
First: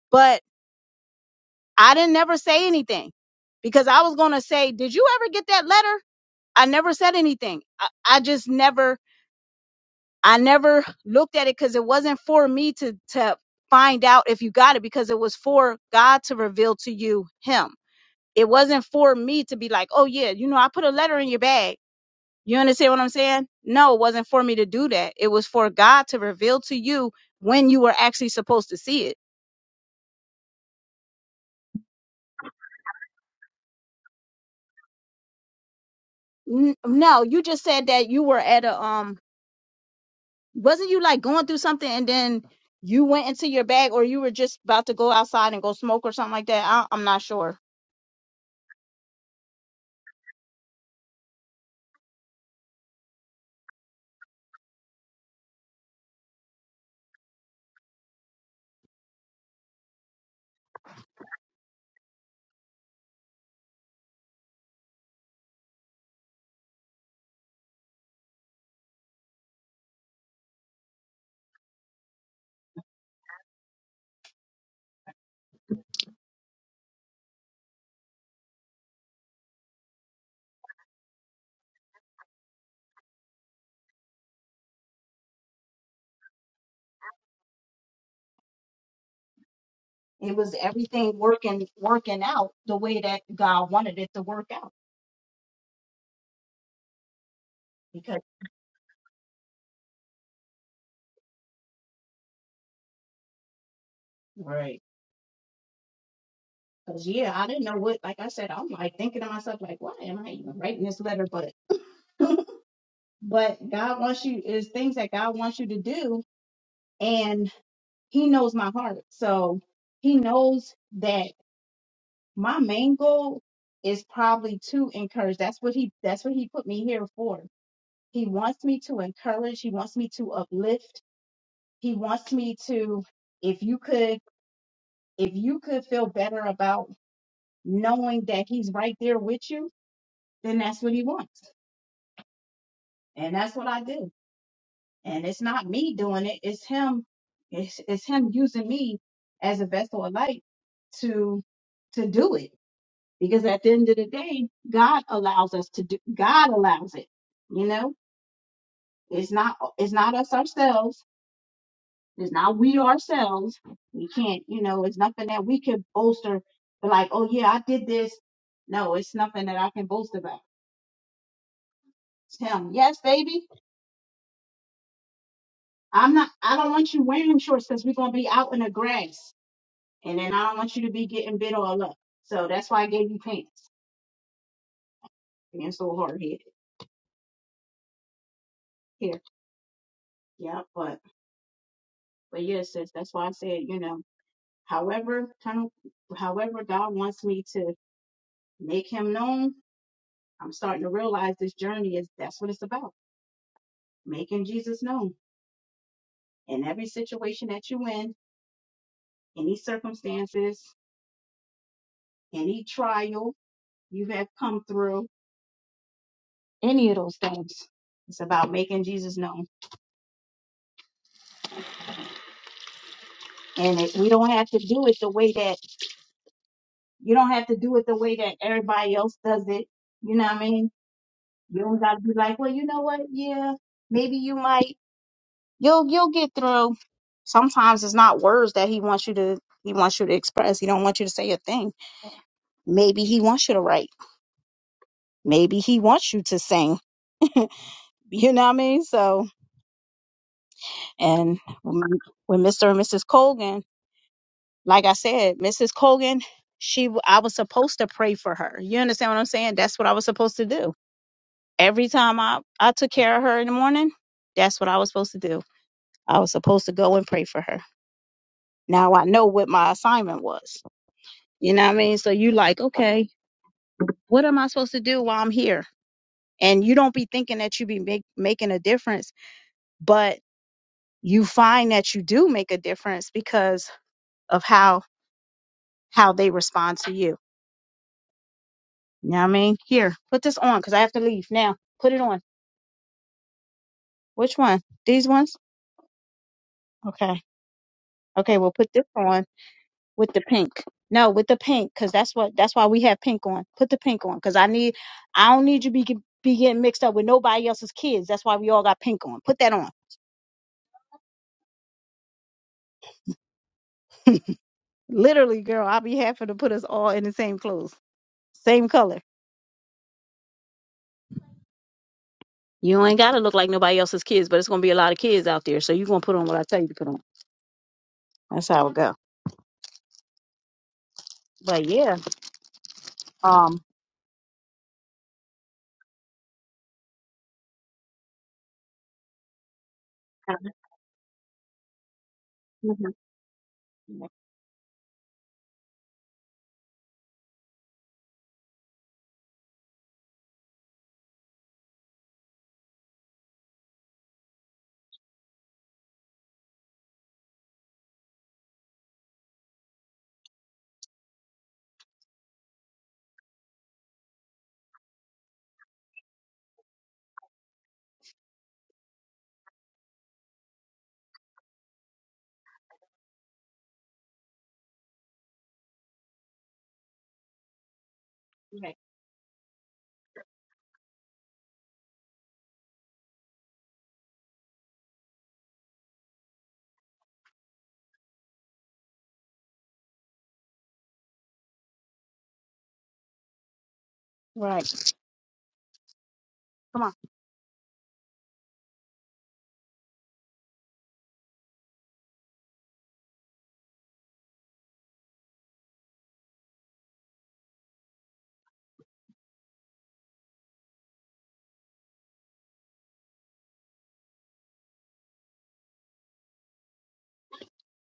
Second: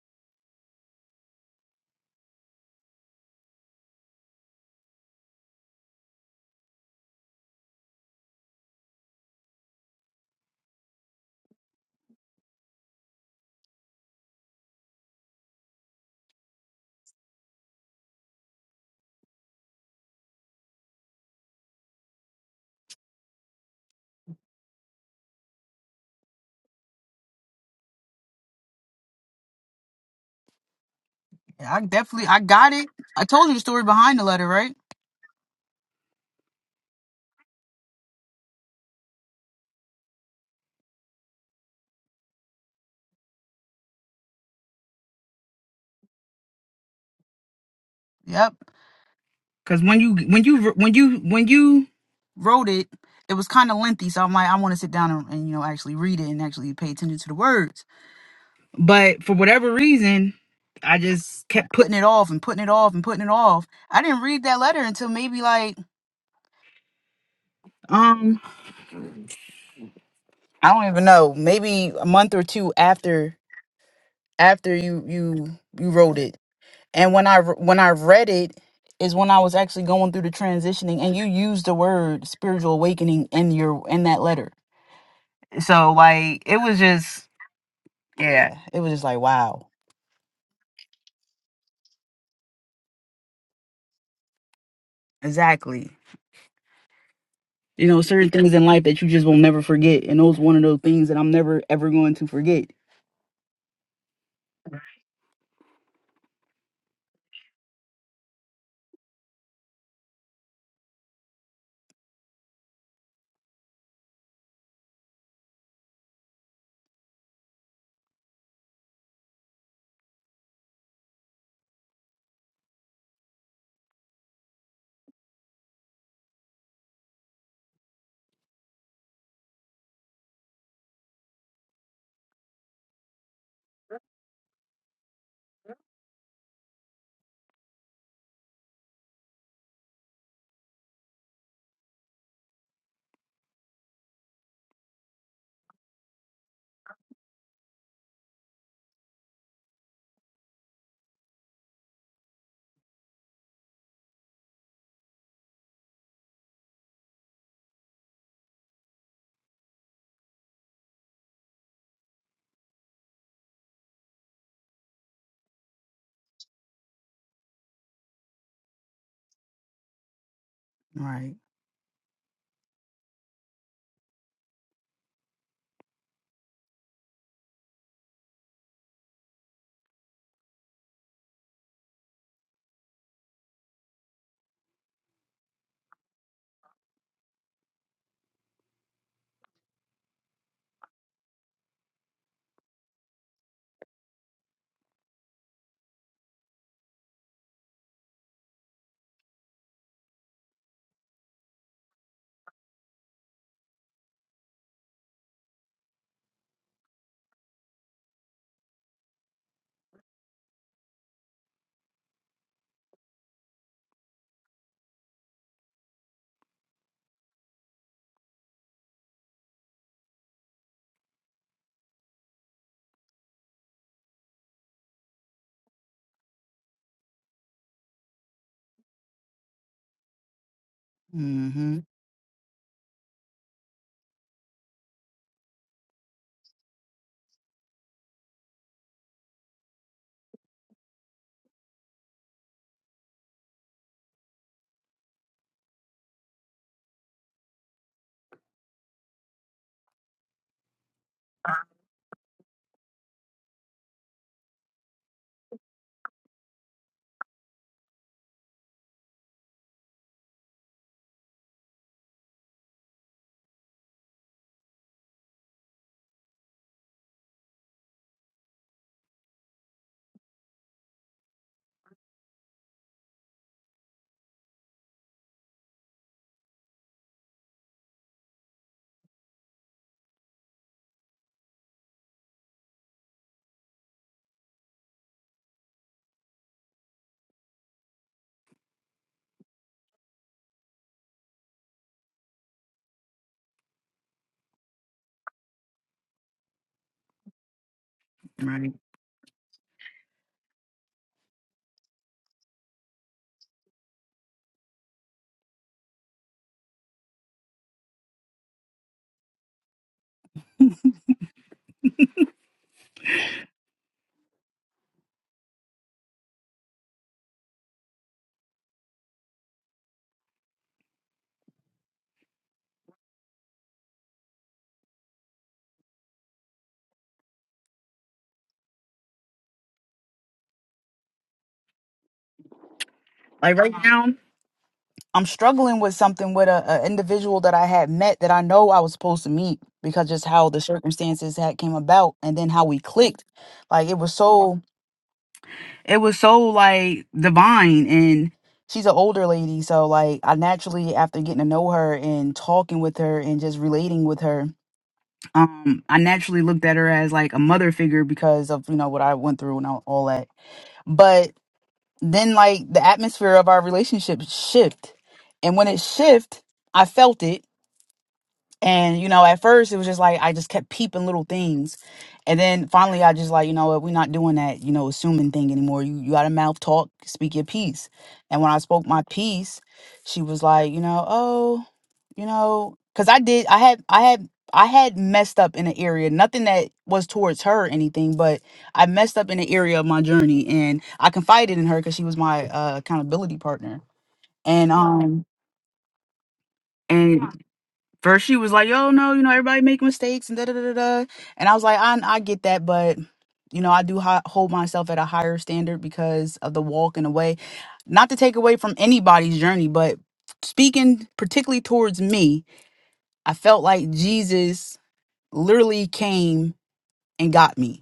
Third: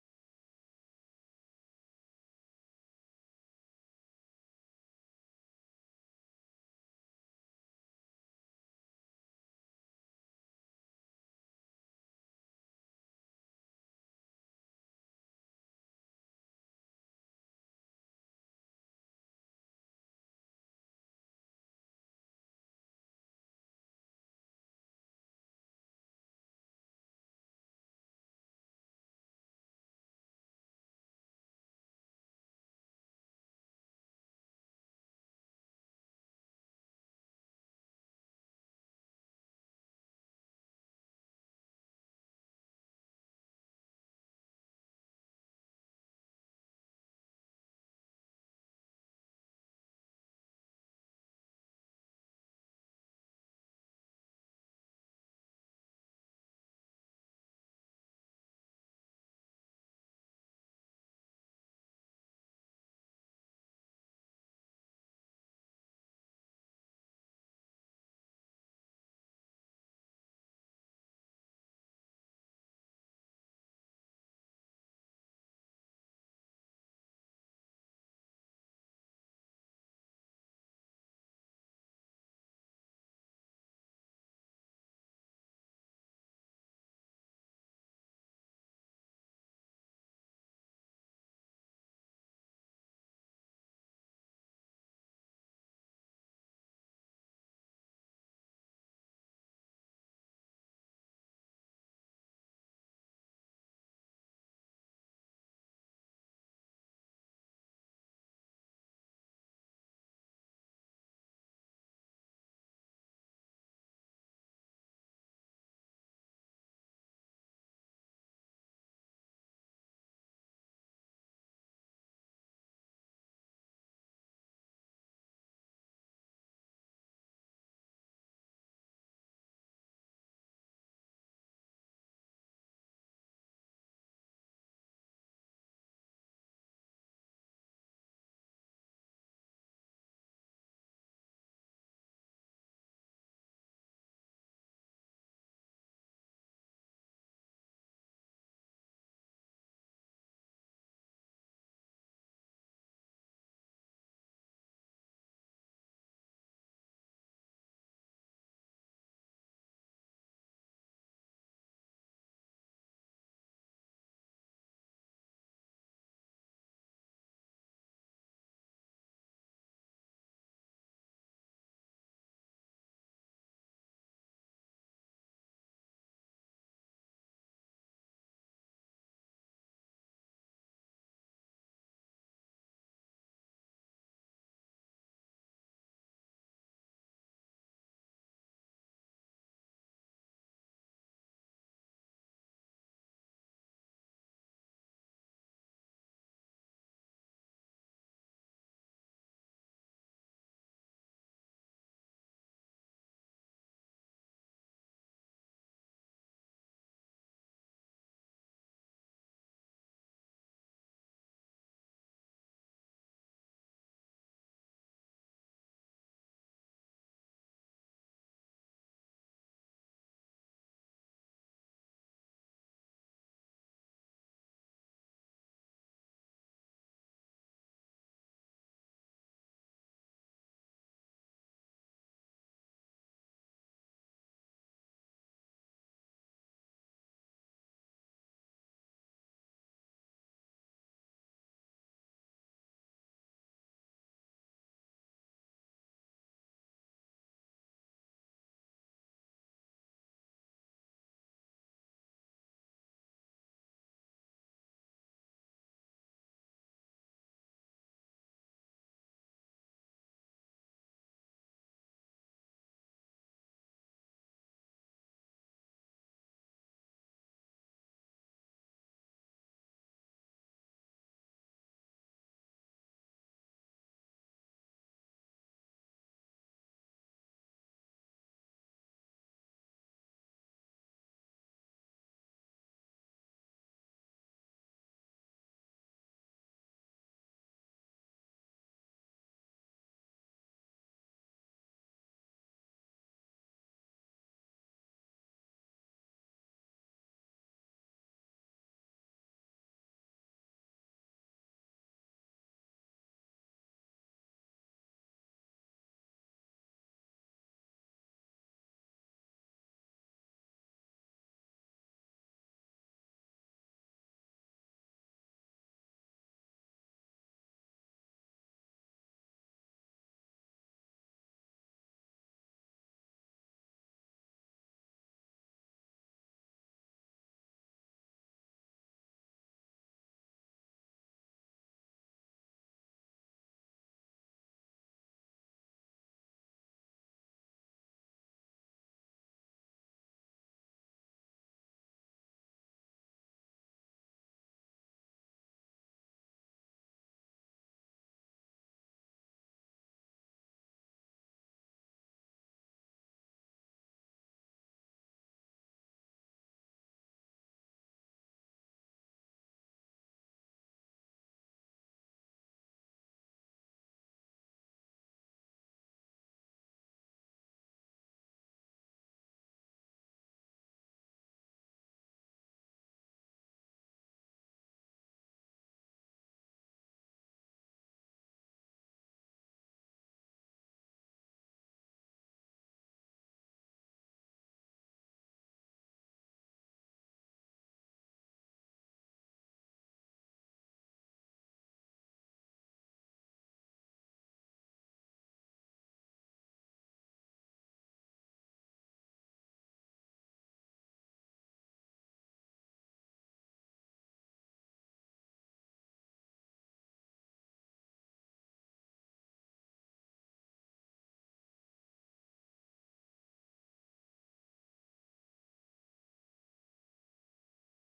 Speaker 1: But I didn't never say anything because I was going to say, did you ever get that letter? I never said anything. I, I just never, I never looked at it because it wasn't for me to, to find out if you got it because it was for God to reveal to you him. It wasn't for me to be like, oh yeah, you know, I put a letter in your bag. You understand what I'm saying? No, it wasn't for me to do that. It was for God to reveal to you when you were actually supposed to see it.
Speaker 2: I definitely I got it. I told you the story behind the letter, right?
Speaker 1: N- no, you just said that you were at a, um, Wasn't you like going through something and then you went into your bag or you were just about to go outside and go smoke or something like that? I, I'm not sure.
Speaker 2: Yep. Cause when you when you when you when you wrote it, it was kind of lengthy. So I'm like, I want to sit down and, and you know actually read it and actually pay attention to the words. But for whatever reason, I just kept putting it off and putting it off and putting it off. I didn't read that letter until maybe like um I don't even know, maybe a month or two after after you you you wrote it. And when I when I read it is when I was actually going through the transitioning and you used the word spiritual awakening in your in that letter So like it was just yeah, it was just like wow.
Speaker 1: It was everything working working out the way that God wanted it to work out
Speaker 2: Exactly. You know,
Speaker 1: because
Speaker 2: certain things in life that you just will never forget. And those one of those things that I'm never ever going to forget.
Speaker 1: Right. Cause yeah, I didn't know what. Like I said, I'm like thinking to myself, like, why am I even writing this letter? But, [LAUGHS] but God wants you. Is things that God wants you to do, and He knows my heart, so He knows that. my main goal is probably to encourage that's what he that's what he put me here for he wants me to encourage he wants me to uplift he wants me to if you could if you could feel better about knowing that he's right there with you then that's what he wants and that's what i do and it's not me doing it it's him it's, it's him using me as a vessel of light to to do it because at the end of the day god allows us to do god allows it you know it's not it's not us ourselves it's not we ourselves we can't you know it's nothing that we can bolster but like oh yeah i did this no it's nothing that i can boast about
Speaker 2: Right.
Speaker 1: it's him yes baby i'm not i don't want you wearing shorts because we're going to be out in the grass and then i don't want you to be getting bit all up so that's why i gave you pants being so hard-headed here yeah but but yeah sis that's why i said you know However, kind of, however God wants me to make him known, I'm starting to realize this journey is that's what it's about. Making Jesus known in every situation that you in, any circumstances, any trial you have come through, any of those things. It's about making Jesus known. And it, we don't have to do it the way that you don't have to do it the way that everybody else does it. You know what I mean? You
Speaker 2: Mm-hmm.
Speaker 1: don't gotta be like, well, you know what? Yeah, maybe you might. You'll you'll get through. Sometimes it's not words that he wants you to he wants you to express. He don't want you to say a thing. Maybe he wants you to write. Maybe he wants you to sing. [LAUGHS] You know what I mean? So and when when Mr. and Mrs. Colgan, like I said, Mrs. Colgan, she w- I was supposed to pray for her. You understand what I'm saying? That's what I was supposed to do. Every time I, I took care of her in the morning, that's what I was supposed to do. I was supposed to go and pray for her. Now I know what my assignment was. You know what I mean? So you like, okay, what am I supposed to do while I'm here? And you don't be thinking that you be make, making a difference, but you find that you do make a difference because of how how they respond to you. You know what I mean? Here, put this on because I have to leave now. Put it on. Which one? These ones? Okay. Okay, we'll put
Speaker 2: Right.
Speaker 1: this on with the pink. No, with the pink because that's what that's why we have pink on. Put the pink on because I need I don't need you to be be getting mixed up with nobody else's kids. That's why we all got pink on. Put that on. Literally, girl, I'll be happy to put us all in the same clothes, same color. You ain't gotta look like nobody else's kids, but it's gonna be a lot of kids out there, so you gonna put on what I tell you to put on. That's how it go. But yeah,
Speaker 2: Like
Speaker 1: um,
Speaker 2: right now, I'm struggling with something with a, a individual that I had met that I know I was supposed to meet because just how the circumstances had came about and then how we clicked. Like it was so. it was so like divine and she's an older lady so like i naturally after getting to know her and talking with her and just relating with her um i naturally looked at her as like a mother figure because of you know what i went through and all all that but then like the atmosphere of our relationship shift and when it shift i felt it and you know, at first it was just like I just kept peeping little things, and then finally I just like you know what we're not doing that you know assuming thing anymore. You you got to mouth talk, speak your piece. And when I
Speaker 1: right,
Speaker 2: spoke my piece, she was like, you know, oh, you know, because I did I had I had I had messed up in an area, nothing that was towards her or anything, but I messed up in an area of my journey, and I confided in her because she was my uh, accountability partner, and
Speaker 1: right.
Speaker 2: um.
Speaker 1: Come on.
Speaker 2: and. First, she was like, "Yo, no, you know, everybody make mistakes and da da da da." da." And I was like, "I I get that, but you know, I do hi- hold myself at a higher standard because of the walk and the way. Not to take away from anybody's journey, but speaking particularly towards me, I felt like Jesus literally came and got me.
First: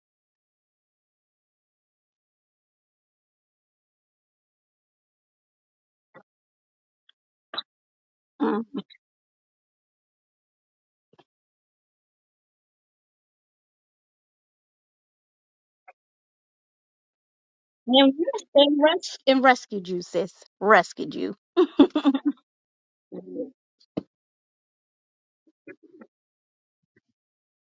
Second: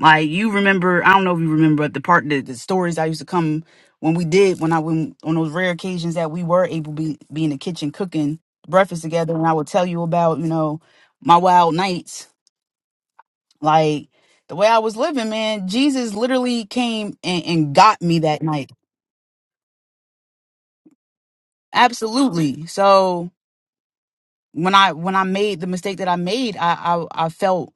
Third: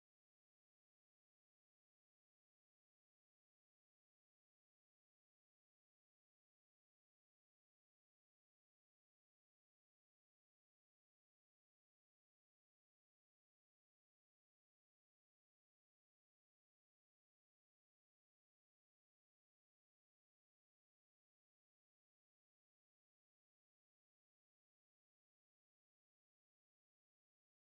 Speaker 2: Like you remember, I don't know if you remember, but the part the, the stories I used to come when we did when I when on those rare occasions that we were able to be, be in the kitchen cooking
Speaker 1: Mm.
Speaker 2: breakfast together, and I would tell you about you know my wild nights, like the way I was living, man. Jesus literally came and, and got
Speaker 1: And,
Speaker 2: me that
Speaker 1: res-
Speaker 2: night,
Speaker 1: and, res- and rescued you, sis. Rescued you.
Speaker 2: absolutely. So when I when I made the mistake that I made, I I, I felt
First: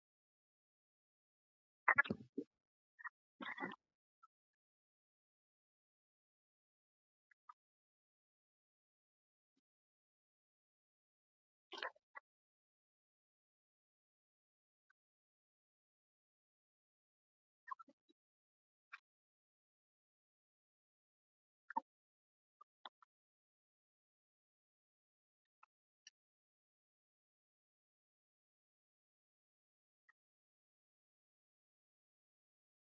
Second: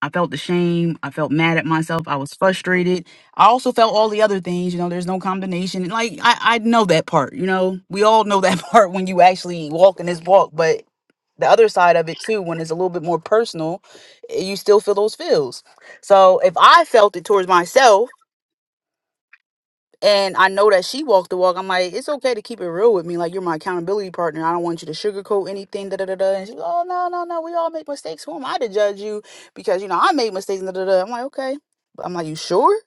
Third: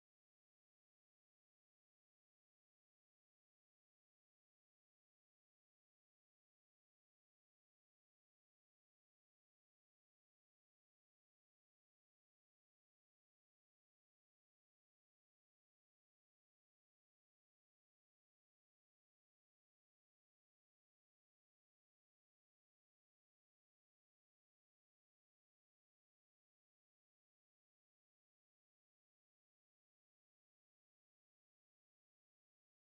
Speaker 2: I felt the shame. I felt mad at myself. I was frustrated. I also felt all the other things. You know, there's no combination. And, Like I, I know that part. You know, we all know that [LAUGHS] part when you actually walk in this walk. But the other side of it too, when it's a little bit more personal, eh, you still feel those feels. So if I felt it towards myself and I know that she walked the walk. I'm like, it's okay to keep it real with me. Like, you're my accountability partner. I don't want you to sugarcoat anything. Da da da da. And she's like, oh no no no, we all make mistakes. Who am I to judge you? Because you know I made mistakes. Da da da. I'm like, okay. But I'm like, you sure?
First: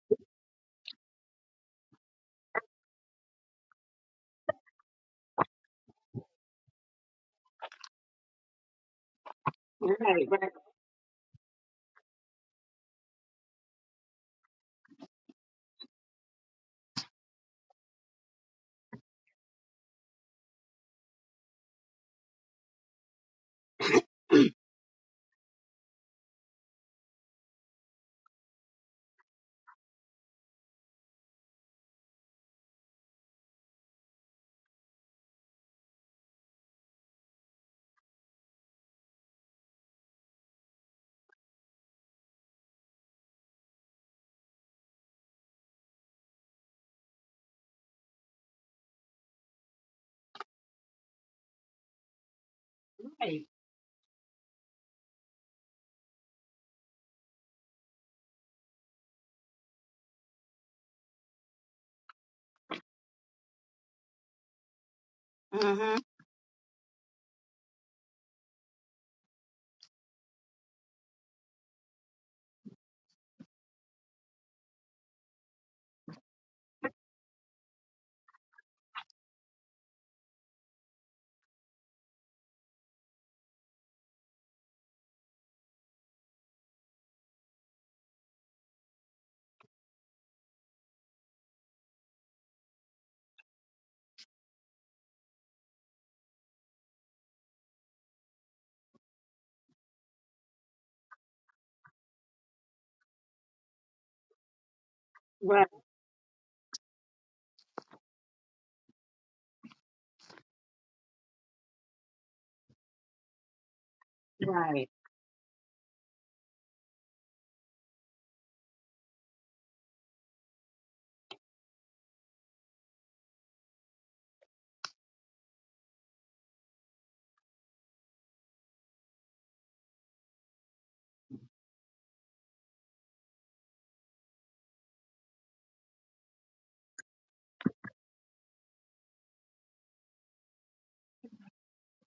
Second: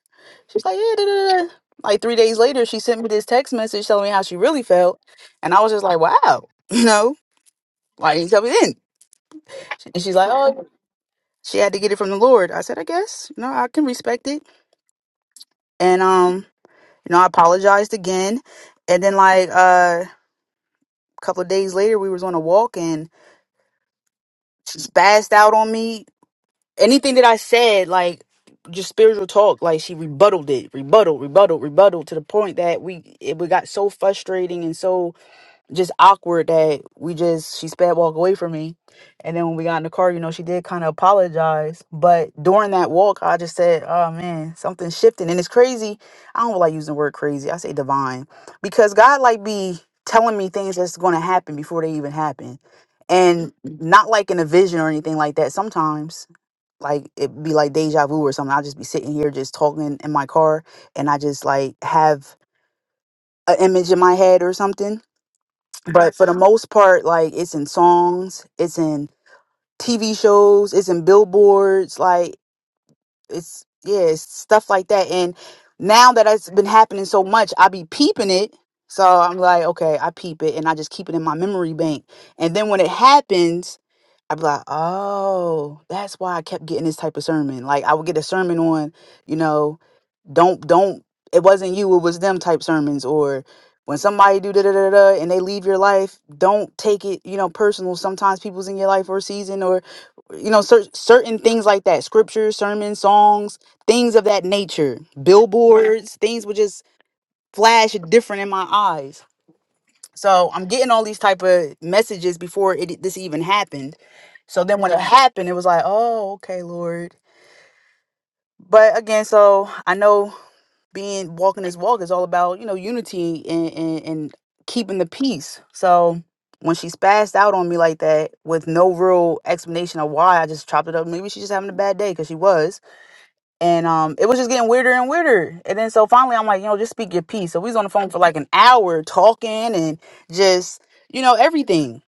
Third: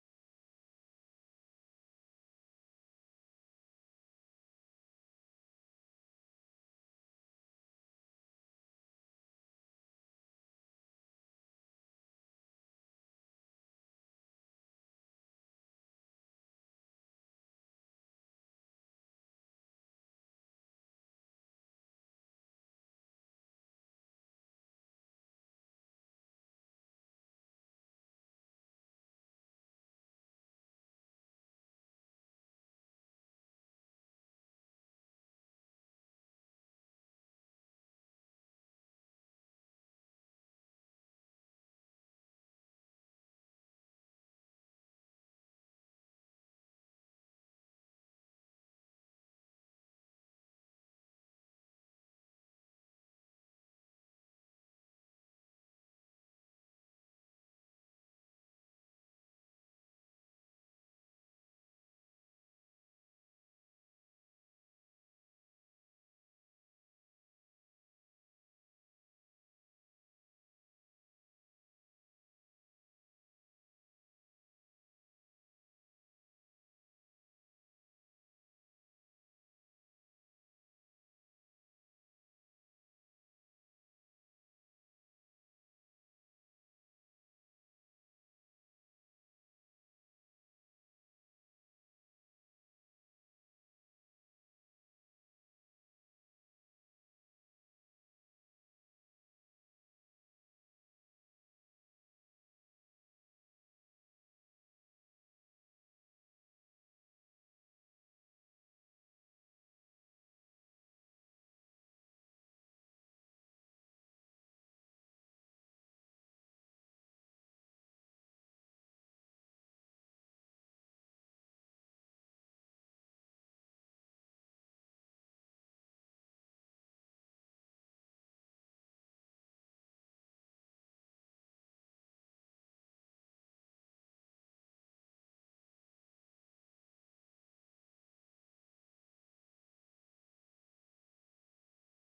Speaker 2: She's like, yeah. Da da da. Like three days later, she sent me this text message telling me how she really felt, and I was just like, wow, [LAUGHS] you know, why didn't you tell me then? And she's like, oh, she had to get it from the Lord. I said, I guess, you know, I can respect it. And um, you know, I apologized again, and then like uh. couple of days later we was on a walk and she spazzed out on me anything that i said like just spiritual talk like she rebutted it rebutted rebutted rebutted to the point that we it we got so frustrating and so just awkward that we just she sped walk away from me and then when we got in the car you know she did kind of apologize but during that walk i just said oh man something shifted and it's crazy i don't like using the word crazy i say divine because god like be telling me things that's going to happen before they even happen
Speaker 1: Right.
Speaker 2: and Mhm. not like in a vision or anything like that sometimes like it be like deja vu or something i'll just be sitting here just talking in my car and i just like have an image in my head or something
Speaker 1: Mm-hmm.
Speaker 2: but for the most part like it's in songs it's in tv shows it's in billboards like it's yeah it's stuff like that and now that it's been happening so much i be peeping it so i'm like okay i peep it and i just keep it in my memory bank and then when it happens i be like oh that's why i kept getting this type of sermon like i would get a sermon on you know don't don't it wasn't you it was them type sermons or when somebody do da da da da da and they leave your life don't take it you know personal sometimes people's in your life for a season or you know cer- certain things like that scriptures sermons songs things of that nature
Speaker 1: Right.
Speaker 2: billboards things would just flash different in my eyes so i'm getting all these type of messages before it this even happened so then
Speaker 1: Right.
Speaker 2: when it Right. happened it was like oh okay lord but again so i know being walking this walk is all about you know unity and and, and keeping the peace so when she spazzed out on me like that with no real explanation of why i just chopped it up maybe she's just having a bad day because she was and um it was just getting weirder and weirder and then so finally i'm like you know just speak your piece so we was on the phone for like an hour talking and just you know everything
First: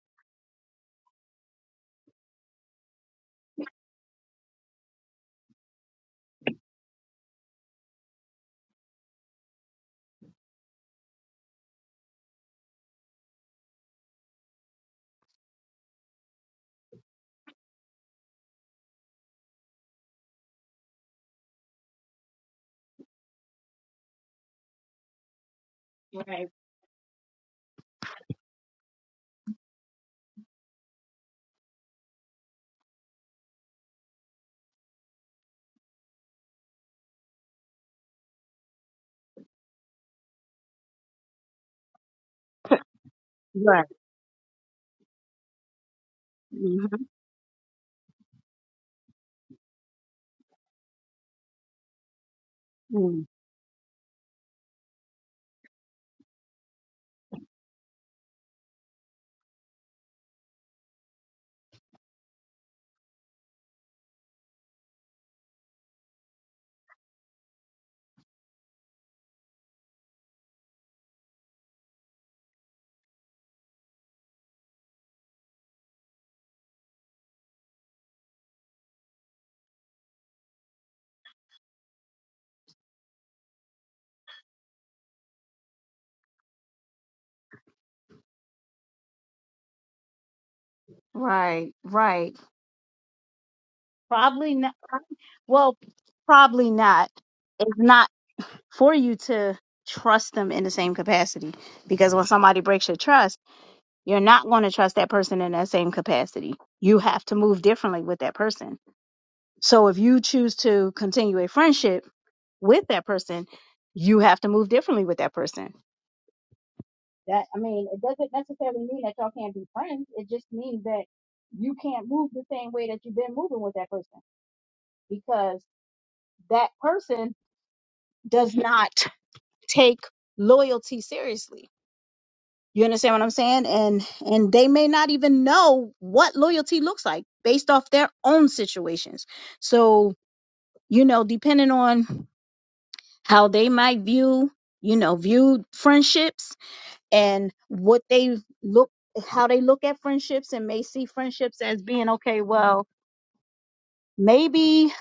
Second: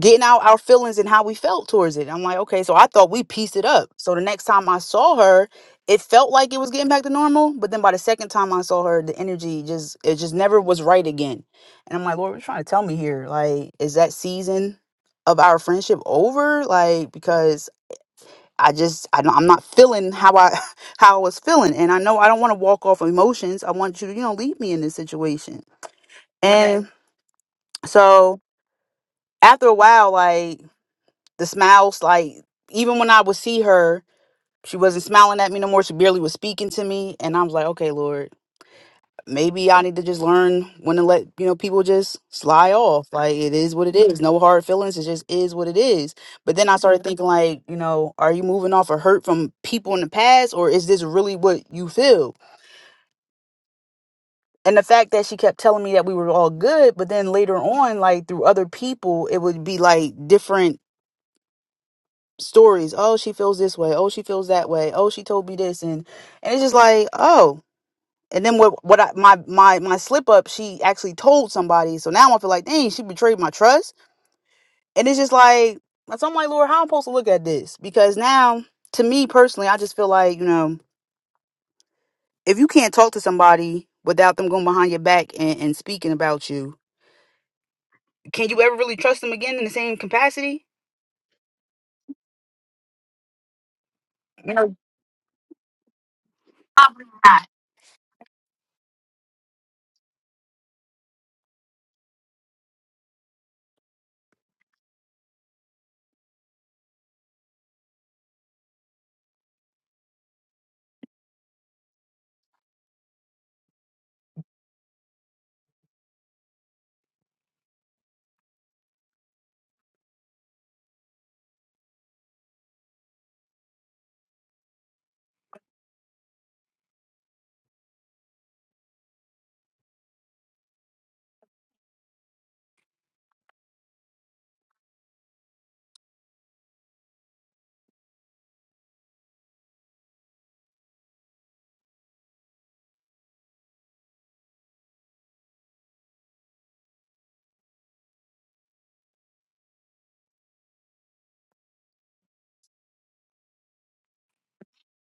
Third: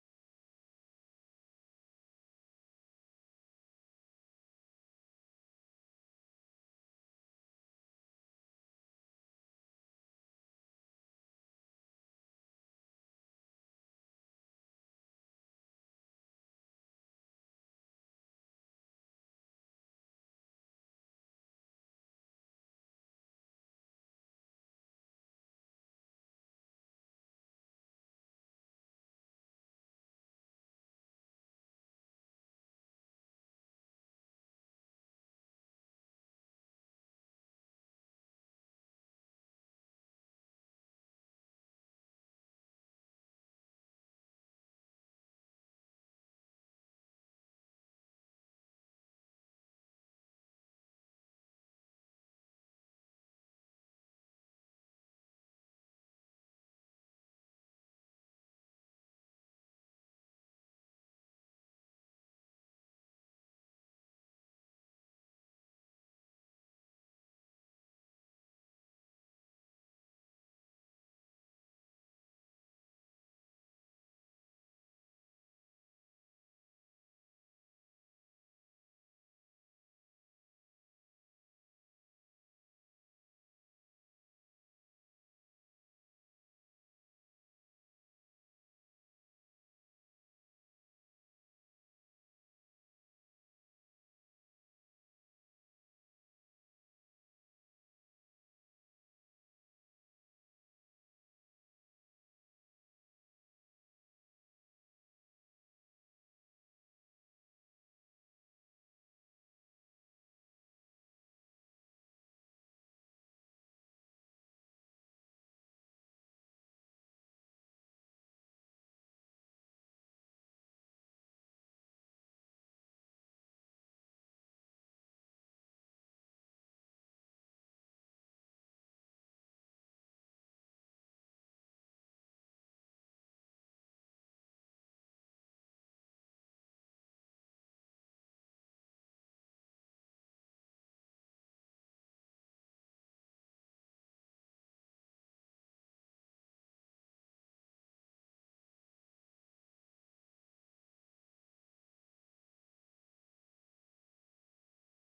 Speaker 2: getting out our feelings and how we felt towards it i'm like okay so i thought we pieced it up so the next time i saw her it felt like it was getting back to normal but then by the second time i saw her the energy just it just never was right again and i'm like lord what are you trying to tell me here like is that season of our friendship over like because I just I don't, I'm not feeling how I [LAUGHS] how I was feeling, and I know I don't want to walk off emotions. I want you to you know leave me in this situation,
Speaker 1: Right.
Speaker 2: and so after a while, like the smiles, like even when I would see her, she wasn't smiling at me no more. She barely was speaking to me, and I was like, okay, Lord, maybe I need to just learn when to let you know people just slide off. Like it is
Speaker 1: Right.
Speaker 2: what it is. No hard feelings. It just is what it is. But then I started Mhm.
Speaker 1: Mm-hmm.
Speaker 2: thinking like, you know, are you moving off a hurt from people in the past, or is this really what you feel? And the fact that she kept telling me that we were all good, but then later on, like through other people, it would be like different stories. Oh, she feels this way. Oh, she feels that way. Oh, she told me this, and and it's just like, oh. And then what? What I, my my my slip up? She actually told somebody. So now I feel like, dang, she betrayed my trust. And it's just like, so I'm like, Lord, how I'm supposed to look at this? Because now, to me personally, I just feel like, you know, if you can't talk to somebody without them going behind your back and, and speaking about you, can you ever really trust them again in the same capacity?
Speaker 1: Right. Right.
Speaker 2: No,
Speaker 1: Probably not. Well, probably not. It's not for you to trust them in the same capacity because when somebody breaks your trust. You're not going to trust that person in that same capacity. You have to move differently with that person. So if you choose to continue a friendship with that person, you have to move differently with that person. That I mean, it doesn't necessarily mean that y'all can't be friends. It just means that you can't move the same way that you've been moving with that person because that person does not take loyalty seriously You understand what I'm saying? And and they may not even know what loyalty looks like based off their own situations. So, you know, depending on how they might view, you know, view friendships and what they look how they look at friendships and may see friendships as being okay, well, maybe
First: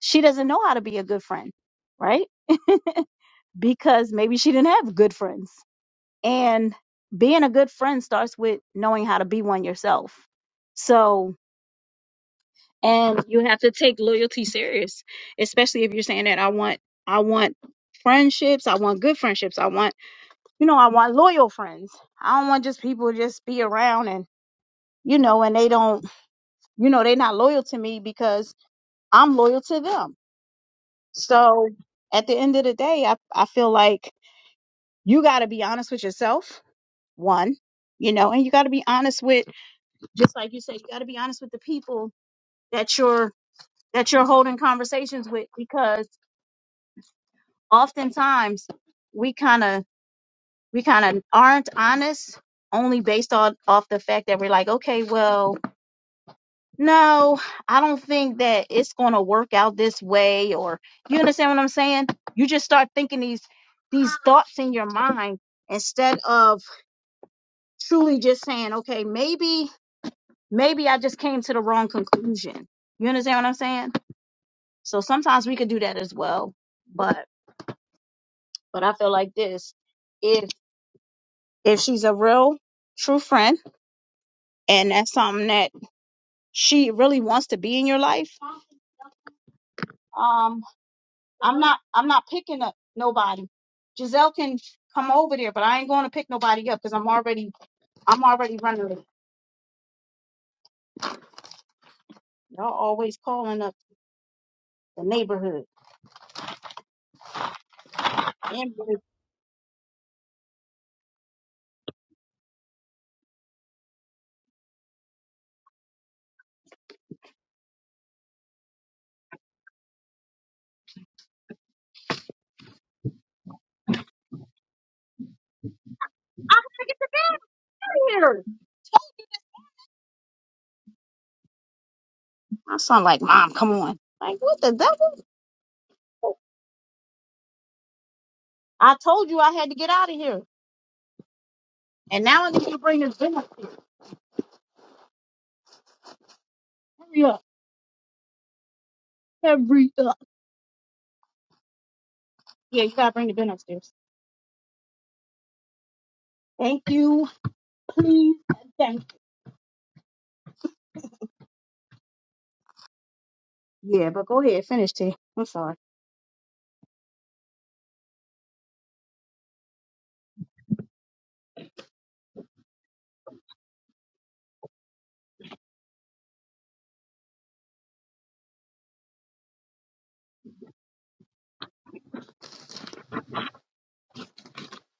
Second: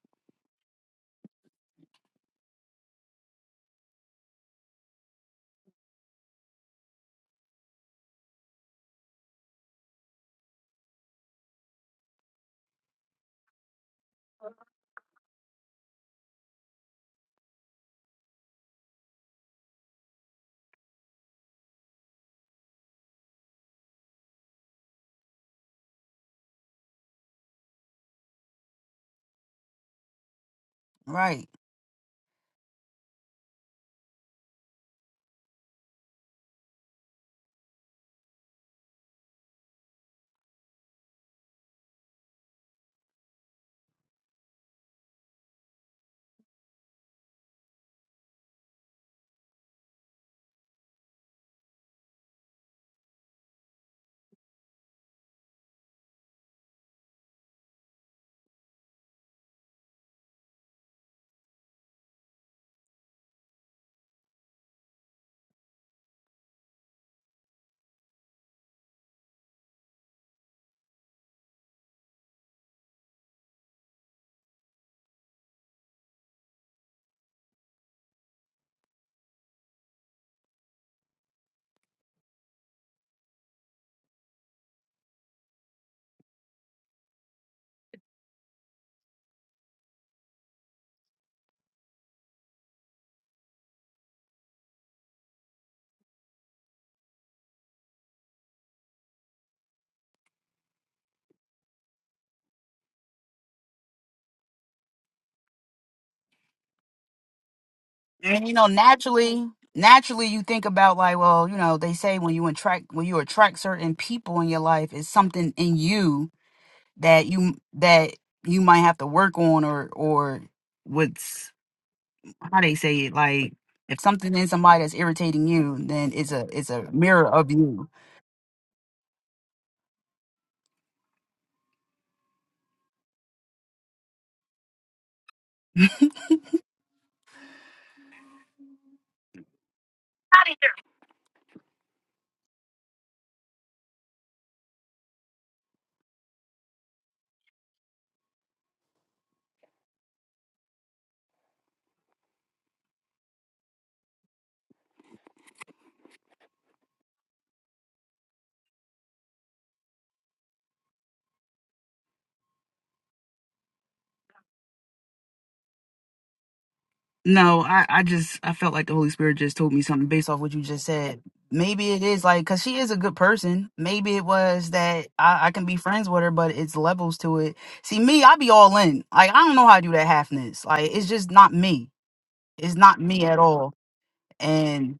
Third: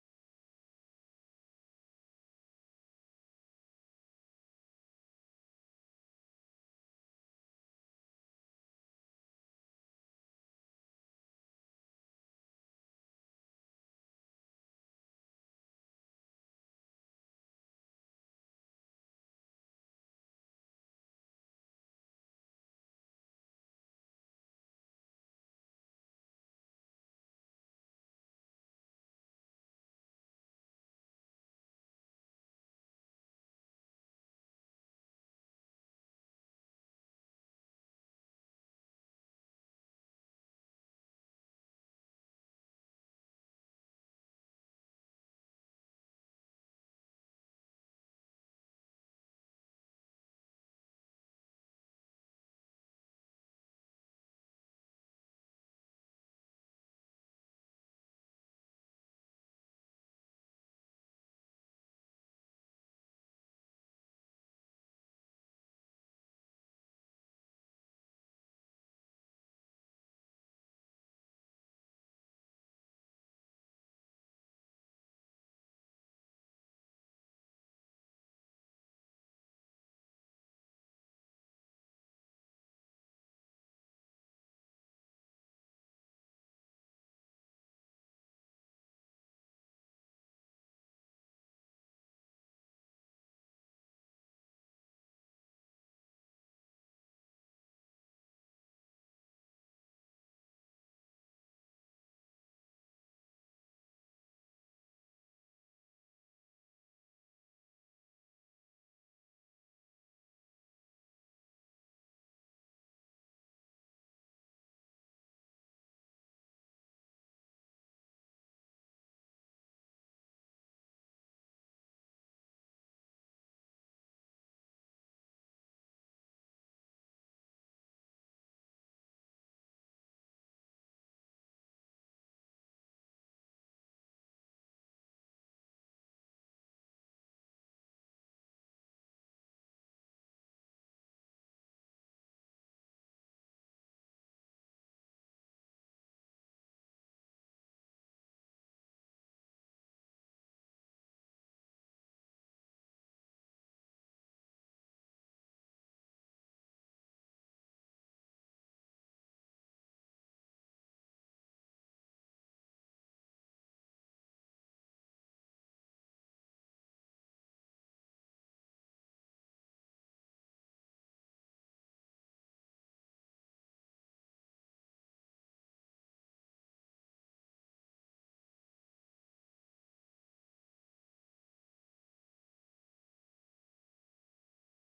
Speaker 1: she doesn't know how to be a good friend, right? [LAUGHS] Because maybe she didn't have good friends. And being a good friend starts with knowing how to be one yourself. So, and you have to take loyalty serious, especially if you're saying that I want, I want friendships, I want good friendships, I want, you know, I want loyal friends. I don't want just people to just be around and, you know, and they don't, you know, they're not loyal to me because I'm loyal to them.
Speaker 2: right?
Speaker 1: So at the end of the day, I, I feel like you got to be honest with yourself, one, you know, and you got to be honest with just like you said, you got to be honest with the people that you're that you're holding conversations with because oftentimes we kind of we kind of aren't honest only based on off the fact that we're like, okay, well, no, I don't think that it's going to work out this way or you understand what I'm saying? You just start thinking these these thoughts in your mind instead of truly just saying, okay, maybe maybe I just came to the wrong conclusion. You understand what I'm saying? So sometimes we could do that as well. But but I feel like this if if she's a real true friend and that's something that she really wants to be in your life, um I'm not I'm not picking up nobody. Giselle can come over there, but I ain't going to pick nobody up because I'm already I'm already running late. Y'all always calling up the neighborhood.
Speaker 2: And you
Speaker 1: I
Speaker 2: know,
Speaker 1: gotta
Speaker 2: naturally, naturally, you think about like, well, you know, they say when you attract when you attract certain people in your life, it's something in you that you that you might have to work on or or what's how they say it like if something in somebody that's irritating you then it's a it's a
Speaker 1: get the
Speaker 2: mirror
Speaker 1: damn
Speaker 2: of you
Speaker 1: out of here. My son like, Mom, come on. Like, what the devil? I told you I had to get out of here. And now I need you to bring this bin upstairs. Hurry up. Hurry up. Yeah, you gotta bring the bin upstairs. Thank you. Please. Thank you. Yeah, but go ahead. Finish, T. I'm sorry.
Speaker 2: no i i just i felt like the holy spirit just told me something based off what you just said maybe it is like because she is a good person maybe it was that I, I can be friends with her but it's levels to it see me i be all in like i don't know how to do that halfness like it's just not me it's not me at all and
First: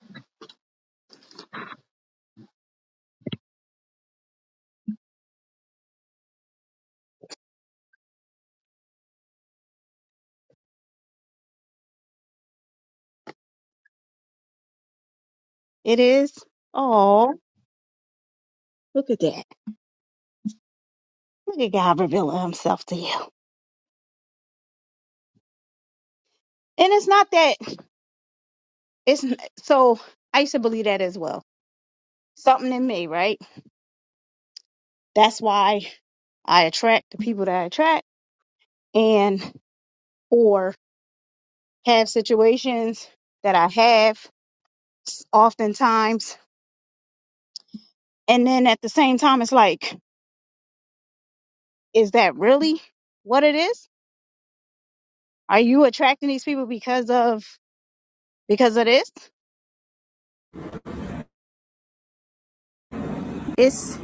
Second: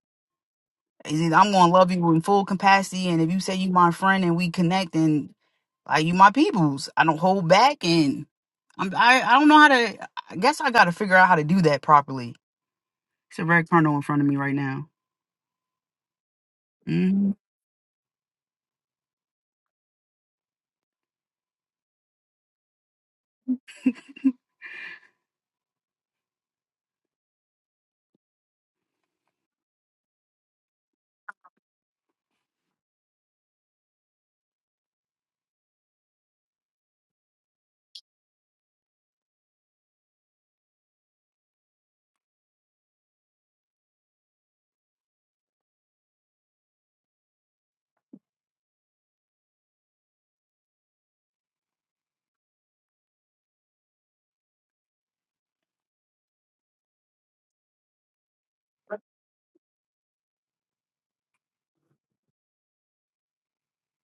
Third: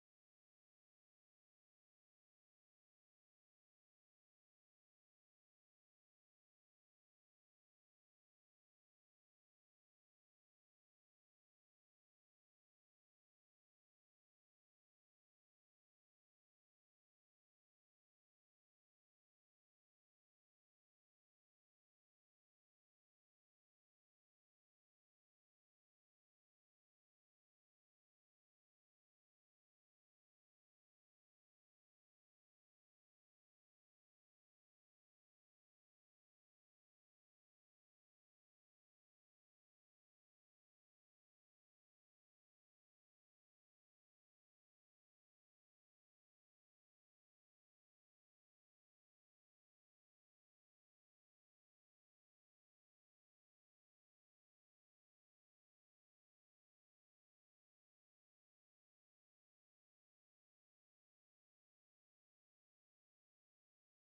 Speaker 2: it's either I'm gonna love you in full capacity, and if you say you my friend and we connect, and like you my peoples, I don't hold back, and I'm I, I don't know how to. I guess I got to figure out how to do that properly. It's a red kernel in front of me right now.
Speaker 1: It is.
Speaker 2: hmm
Speaker 1: Oh, look at that. Look at God revealing himself to you. And it's not that. It's n- so I used to believe that as well. Something in me, right? That's why I attract the people that I attract and or have situations that I have s- oftentimes. And then at the same time, it's like Is that really what it is? Are you attracting these people because of because of this? It's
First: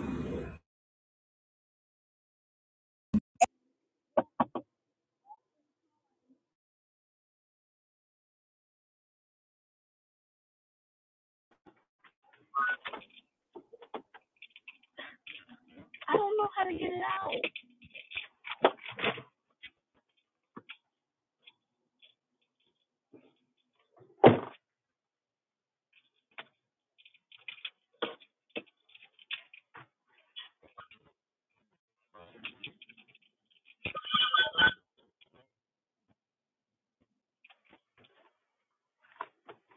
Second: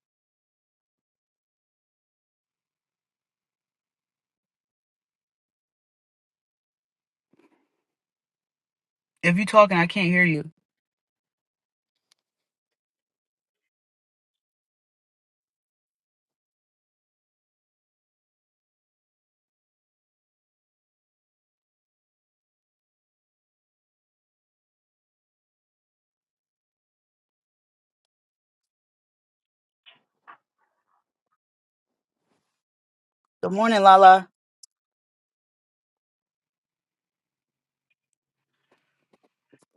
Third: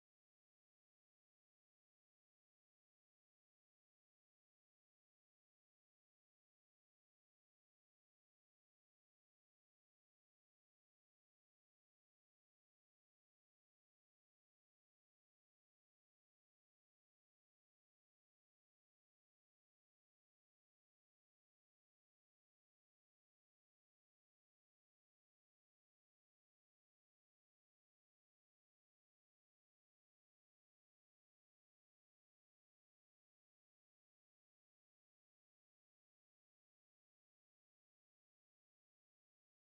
Speaker 2: If you're talking, I can't hear you.
Speaker 1: I don't know how to
Speaker 2: Good morning, Lala.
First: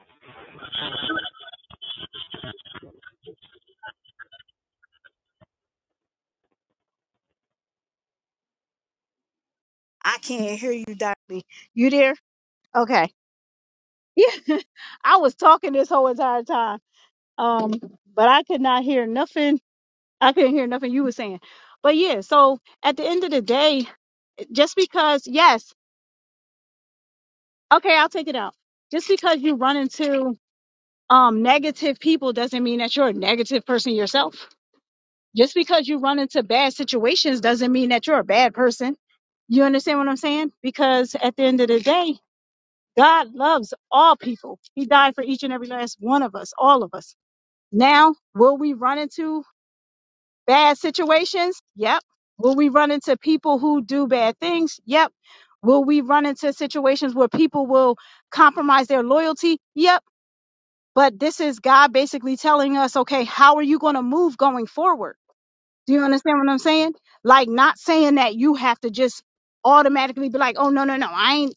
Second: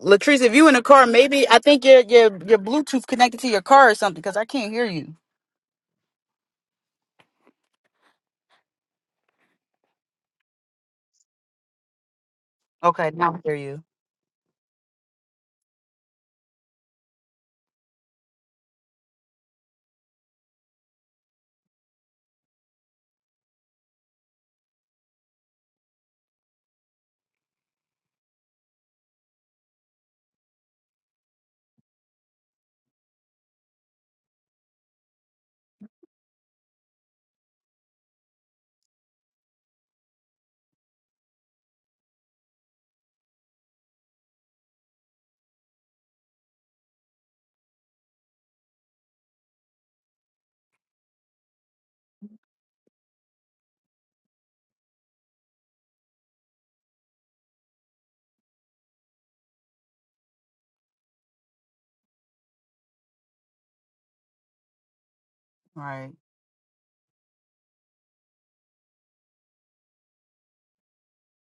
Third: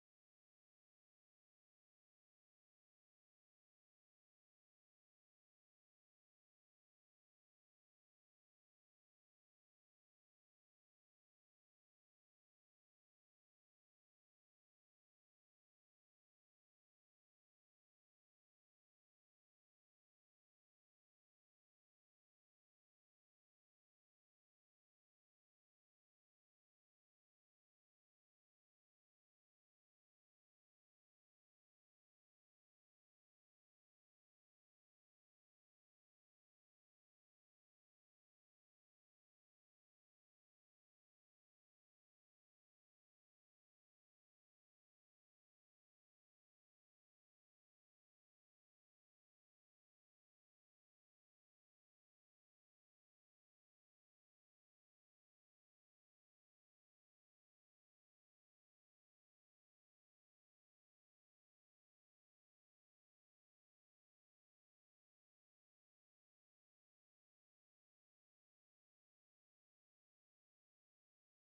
Speaker 2: Latrice, if you in the car, maybe I think your your your Bluetooth connected to your car or something, because I can't hear you.
Speaker 1: I can't hear you directly. You there? Okay.
Speaker 2: Okay, now I hear you.
Speaker 1: Yeah. [LAUGHS] I was talking this whole entire time. Um, but I could not hear nothing. I couldn't hear nothing you were saying. But yeah, so at the end of the day, just because yes, okay, I'll take it out. Just because you run into um negative people doesn't mean that you're a negative person yourself. Just because you run into bad situations doesn't mean that you're a bad person. You understand what I'm saying? Because at the end of the day, God loves all people. He died for each and every last one of us, all of us. Now, will we run into bad situations? Yep. Will we run into people who do bad things? Yep. Will we run into situations where people will compromise their loyalty? Yep. But this is God basically telling us, okay, how are you going to move going forward? Do you
Speaker 2: Right.
Speaker 1: understand what I'm saying? Like not saying that you have to just automatically be like, "Oh no, no, no. I ain't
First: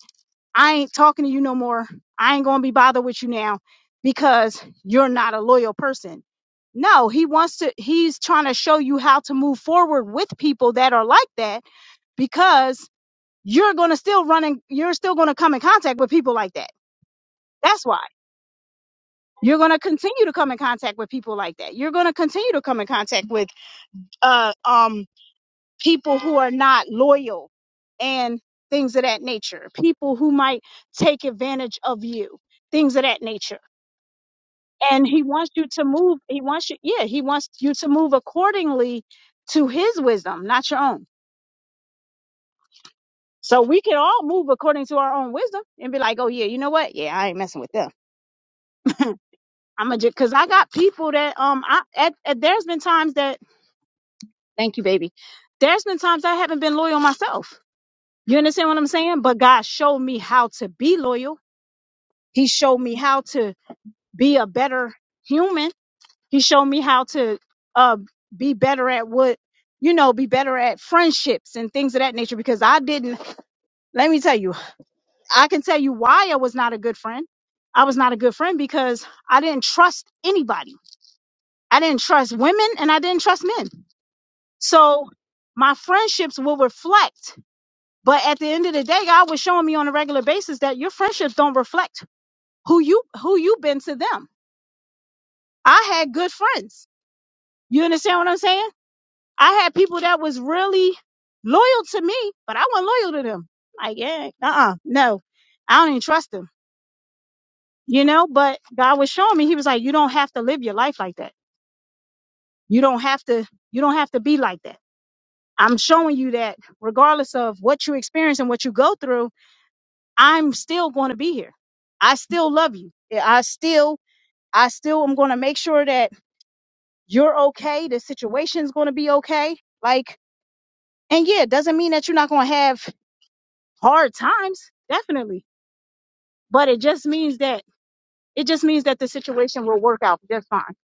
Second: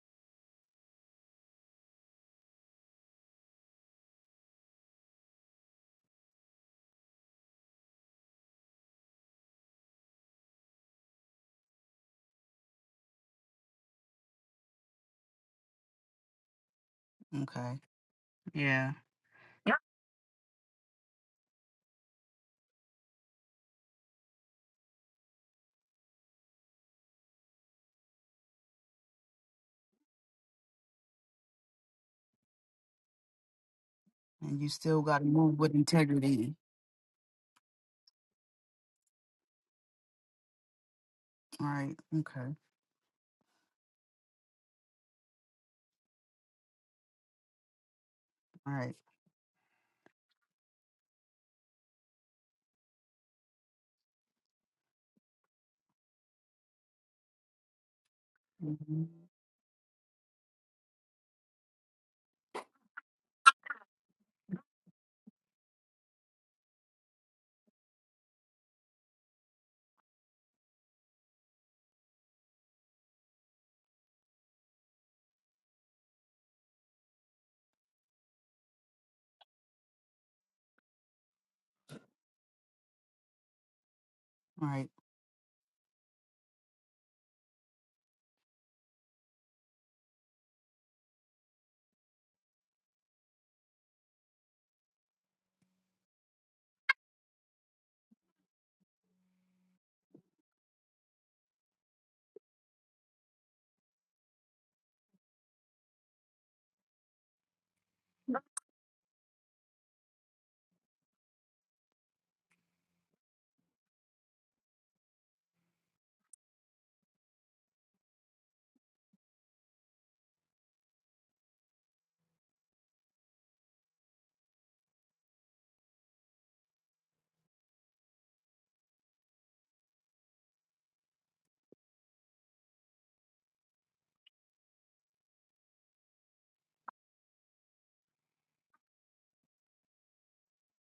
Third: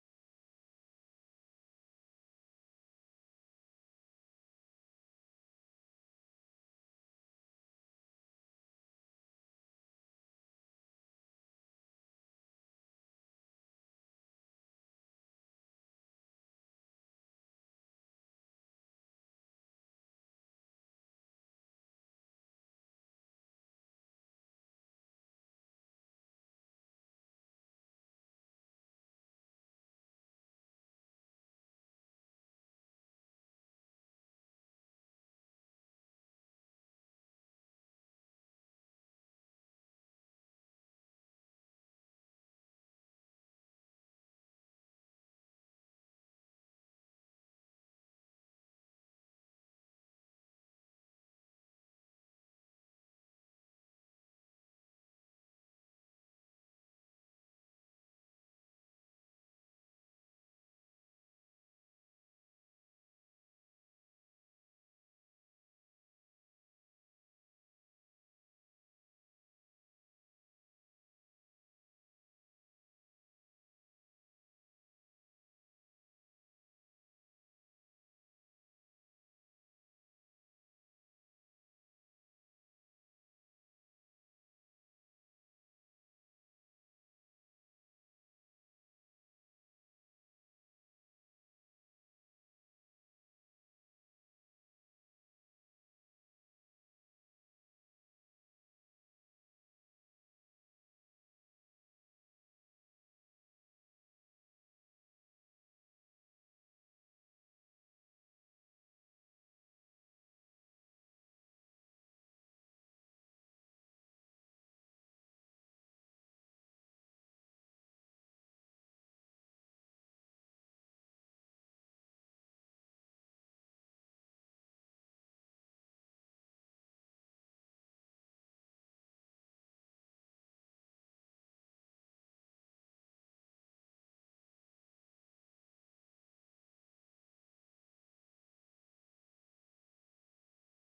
Speaker 1: I ain't talking to you no more. I ain't going to be bothered with you now because you're not a loyal person." No, he wants to he's trying to show you how to move forward with people that are like that because you're going to still run in, you're still going to come in contact with people like that.
Speaker 2: Okay.
Speaker 1: That's why.
Speaker 2: Yeah.
Speaker 1: You're going to continue to come in contact with people like that. You're going to continue to come in contact with uh um people who are not loyal and things of that nature, people who might take advantage of you, things of that nature.
Speaker 2: And you still
Speaker 1: And
Speaker 2: got
Speaker 1: he
Speaker 2: to
Speaker 1: wants
Speaker 2: move
Speaker 1: you
Speaker 2: with
Speaker 1: to move, he
Speaker 2: integrity.
Speaker 1: wants you, yeah, he wants you to move accordingly to his wisdom, not your own.
Speaker 2: All right. Okay.
Speaker 1: So we can all move according to our own wisdom and be like, oh yeah, you know what? Yeah, I ain't messing with them.
Speaker 2: All right.
Speaker 1: I'm a because I got people that um I at, at there's been times that thank you baby, there's been times I haven't been loyal myself. You understand what I'm
Speaker 2: Mhm.
Speaker 1: saying? But God showed me how to be loyal He showed me how to be a better human. He showed me how to uh, be better at what, you know, be better at friendships and things of that nature because I didn't, let me tell you, I can tell you why I was not a good friend. I was not a good friend because I didn't trust anybody. I didn't trust women and I didn't trust men.
Speaker 2: All right.
Speaker 1: So my friendships will reflect. But at the end of the day, God was showing me on a regular basis that your friendships don't reflect who you who you've been to them. I had good friends You understand what I'm saying? I had people that was really loyal to me, but I wasn't loyal to them. Like, yeah, uh-uh, no, I don't even trust them. You know, but God was showing me, He was like, you don't have to live your life like that. You don't have to, you don't have to be like that. I'm showing you that regardless of what you experience and what you go through, I'm still going to be here. I still love you. Yeah, I still, I still am going to make sure that you're okay. The situation's going to be okay. Like, and yeah, it doesn't mean that you're not going to have hard times, definitely. But it just means that it just means that the situation will work out just fine.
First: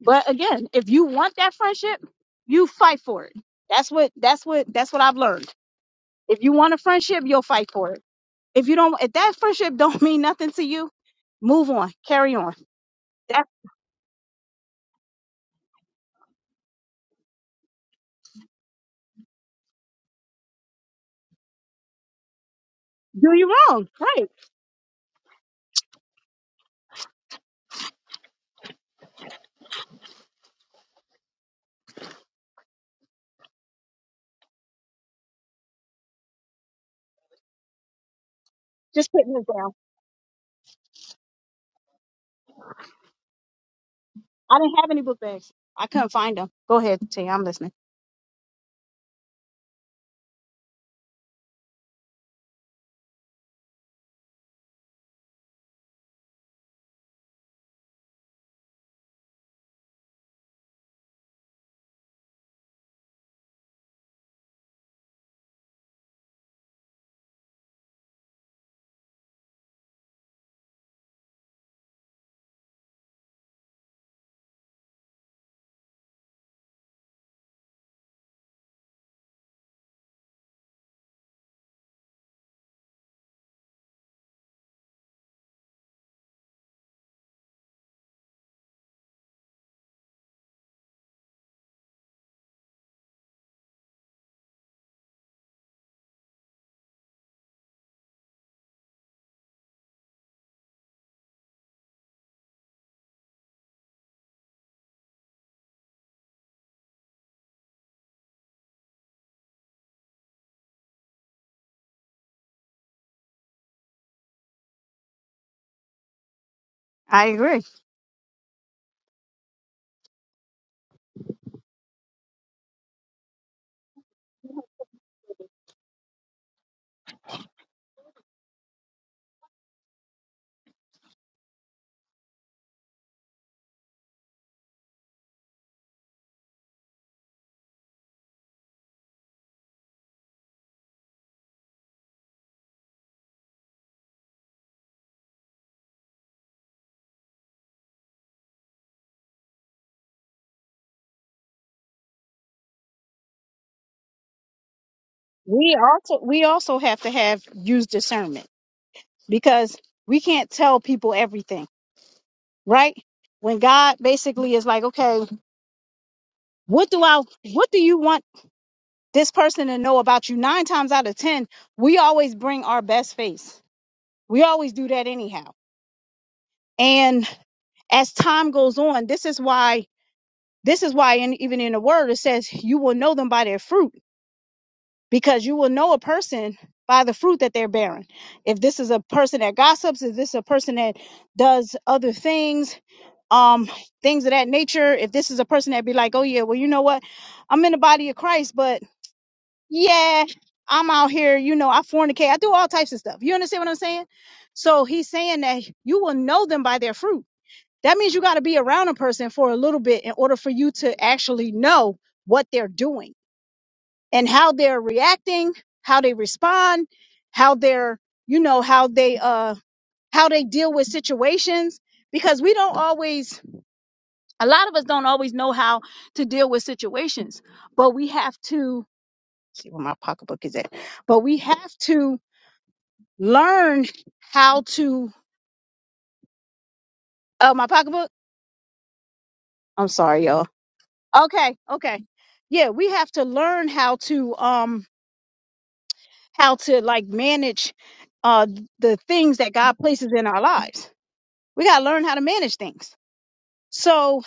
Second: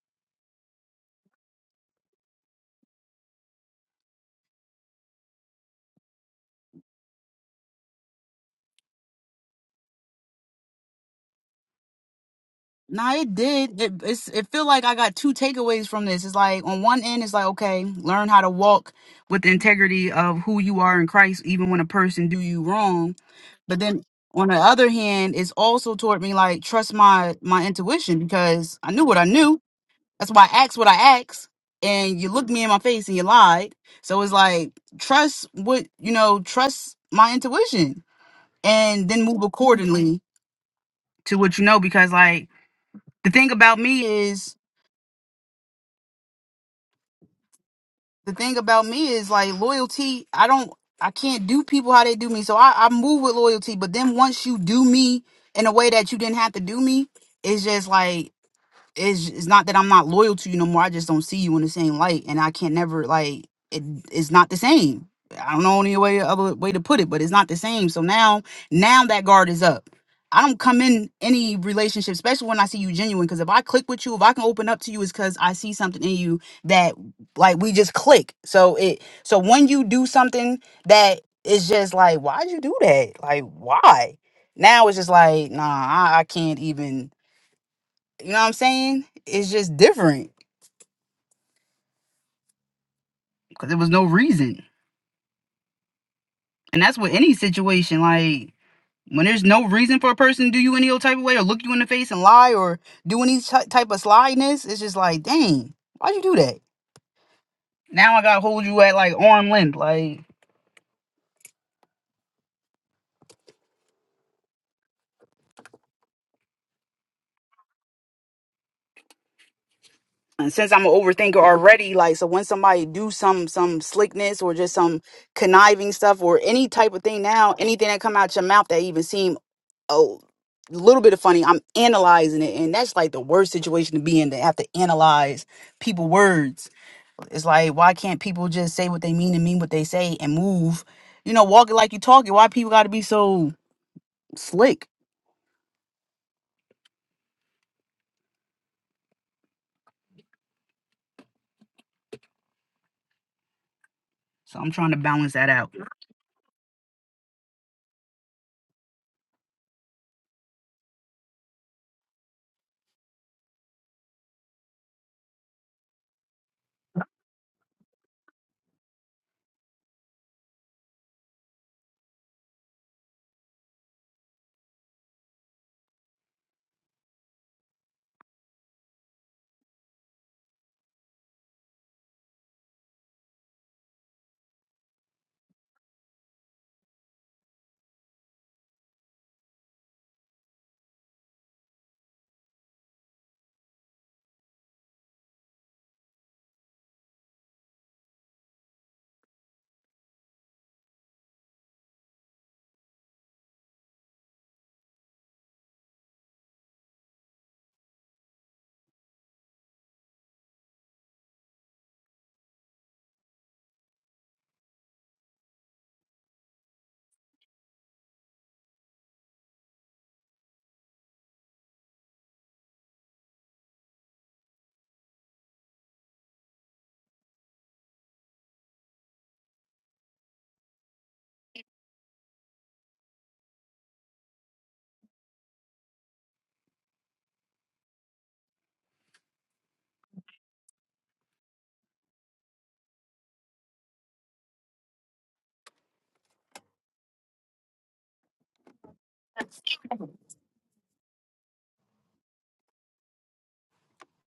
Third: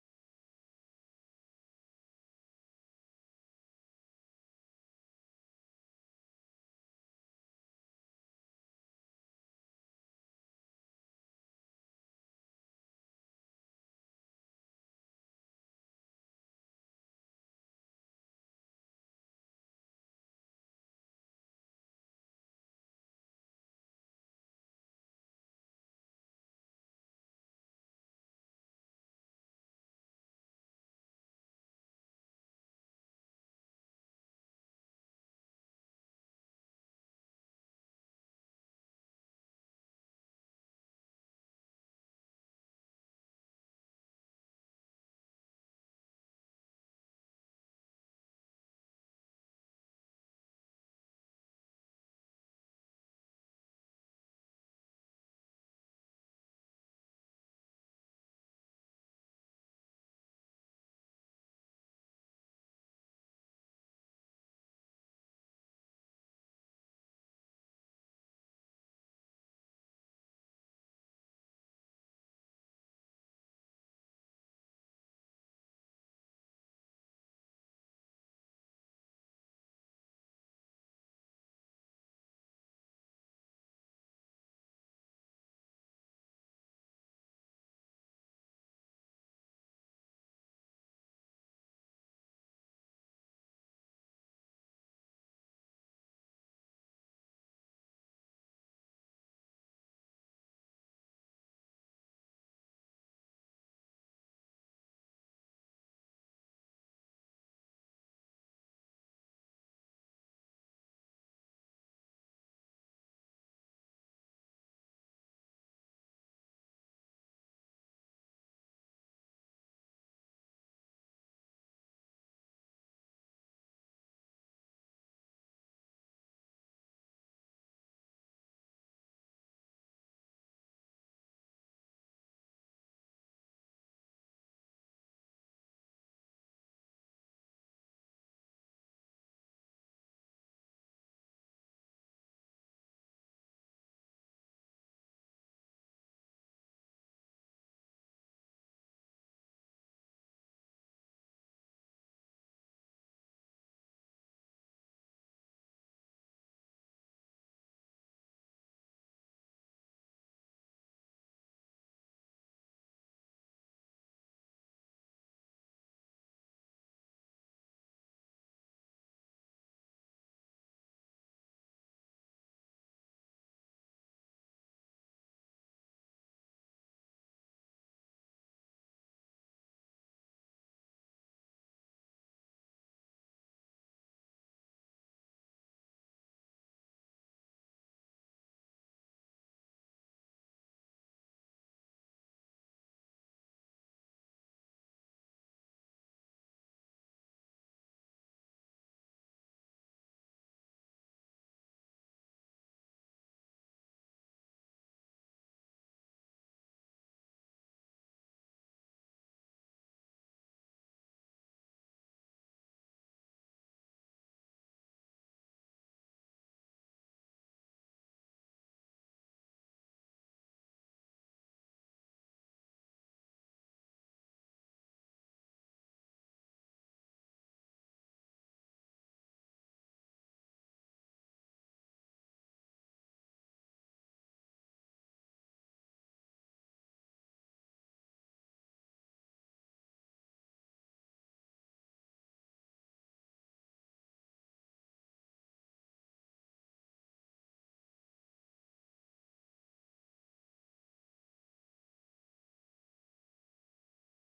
Speaker 1: But again, if you want that friendship, you fight for it. That's what that's what that's what I've learned. If you want a friendship, you'll fight for it. If you don't if that friendship don't [LAUGHS] mean nothing to you, move on. Carry on.
Speaker 2: Nah, it
Speaker 1: That
Speaker 2: did. It it's, it feel like I got two takeaways from this. It's like on one end, it's like okay, learn how to walk with the integrity of who you are in Christ, even when a person do you wrong.
Speaker 1: do you
Speaker 2: But
Speaker 1: wrong.
Speaker 2: then
Speaker 1: Right.
Speaker 2: on the other hand, it's also taught me like trust my my intuition because I knew what I knew. That's why I asked what I asked, and you looked me in my face and you lied. So it's like trust what you know, trust my intuition, and
Speaker 1: Just
Speaker 2: then
Speaker 1: putting
Speaker 2: move
Speaker 1: this down.
Speaker 2: accordingly to what you know because like the thing about me is
Speaker 1: I didn't have any book bags. I couldn't find them. Go ahead, T. I'm listening.
Speaker 2: the thing about me is like loyalty i don't i can't do people how they do me so i, I move with loyalty but then once you do me in a way that you didn't have to do me it's just like it's it's not that I'm not loyal to you no more. I just don't see you in the same light, and I can't never like it. It's not the same. I don't know any way other way to put it, but it's not the same. So now now that guard is up. I don't come in any relationship, especially when I see you genuine. Because if I click with you, if I can open up to you, it's because I see something in you that like we just click. So it so when you do something that is just like, why'd you do that? Like why? Now it's just like, nah, I, I can't even. You know what I'm saying? It's just different because there was no reason. And that's with any situation. Like, when there's no reason for a person to do you any old type of way or look you in the face and lie or do any ty- type of slyness, it's just like, dang, why'd you do that? Now I gotta hold you at like arm length. Like,
Speaker 1: I agree.
Speaker 2: and since I'm an overthinker already, like, so when somebody do some some slickness or just some conniving stuff or any type of thing now, anything that come out your mouth that even seem a little bit of funny. I'm analyzing it, and that's like the worst situation to be in to have to analyze people words. It's like why can't people just say what they mean and mean what they say and move? You know, walk it like you talk it. Why people got to be so slick? So I'm trying to balance that out.
Speaker 1: We also we also have to have use discernment because we can't tell people everything, right? When God basically is like, okay, what do I, what do you want this person to know about you? Nine times out of 10, we always bring our best face. We always do that anyhow. And as time goes on, this is why, this is why, in, even in the word, it says you will know them by their fruit because you will know a person by the fruit that they're bearing. If this is a person that gossips, if this is a person that does other things, um things of that nature if this is a person that be like oh yeah well you know what i'm in the body of christ but yeah i'm out here you know i fornicate i do all types of stuff you understand what i'm saying so he's saying that you will know them by their fruit that means you got to be around a person for a little bit in order for you to actually know what they're doing and how they're reacting how they respond how they're you know how they uh how they deal with situations because we don't always a lot of us don't always know how to deal with situations, but we have to see where my pocketbook is at. But we have to learn how to Oh, my pocketbook. I'm sorry, y'all. Okay, okay. Yeah, we have to learn how to um how to like manage uh the things that God places in our lives. We gotta learn how to manage things. So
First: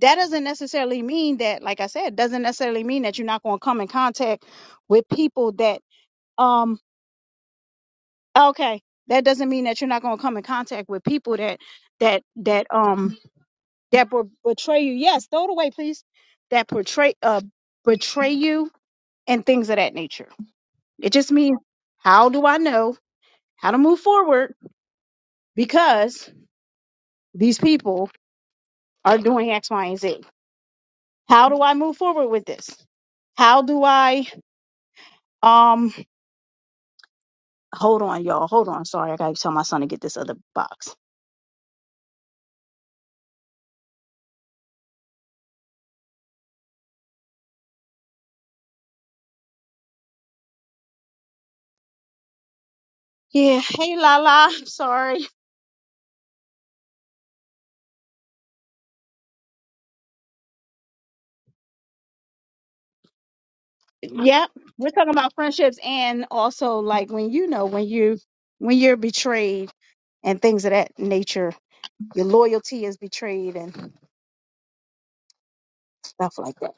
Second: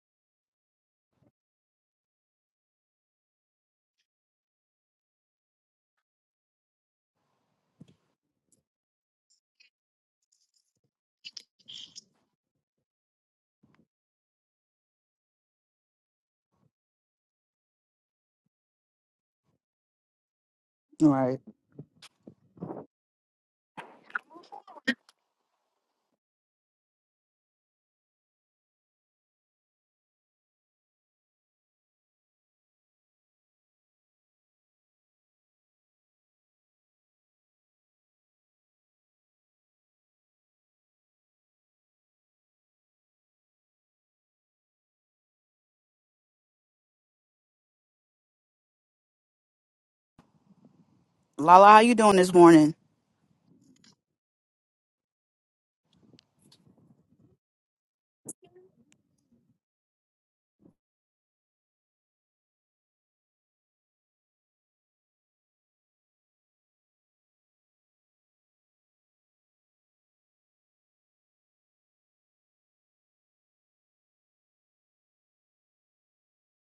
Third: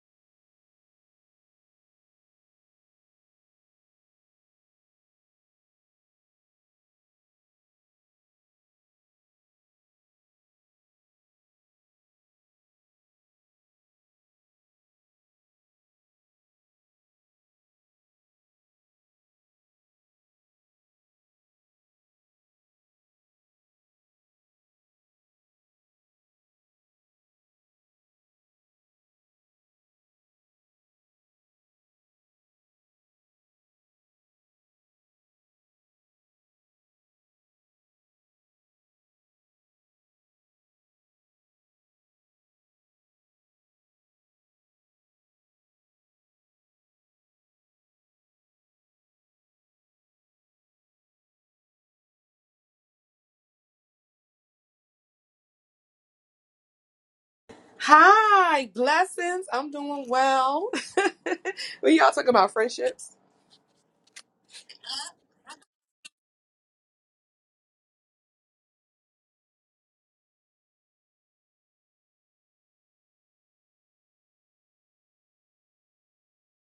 Speaker 1: that doesn't necessarily mean that, like I said, doesn't necessarily mean that you're not gonna come in contact with people that um Okay. That doesn't mean that you're not going to come in contact with people that that that um that will betray you. Yes, throw it away, please. That portray uh betray you and things of that nature.
Speaker 2: All
Speaker 1: It just
Speaker 2: right,
Speaker 1: means how do I know how to move forward because these people are doing X, Y, and Z. How do I move forward with this? How do I um hold on, y'all. Hold on. Sorry, I gotta tell my son to get this other box.
Speaker 2: Lala, how you doing this morning?
Speaker 1: Yeah. Hey Lala. [LAUGHS] Sorry.
Speaker 3: Hi, blessings. I'm doing well. [LAUGHS] we y'all talking about friendships.
Speaker 1: Yep. We're talking about friendships and also like when you know when you when you're betrayed and things of that nature, your loyalty is betrayed and stuff like that.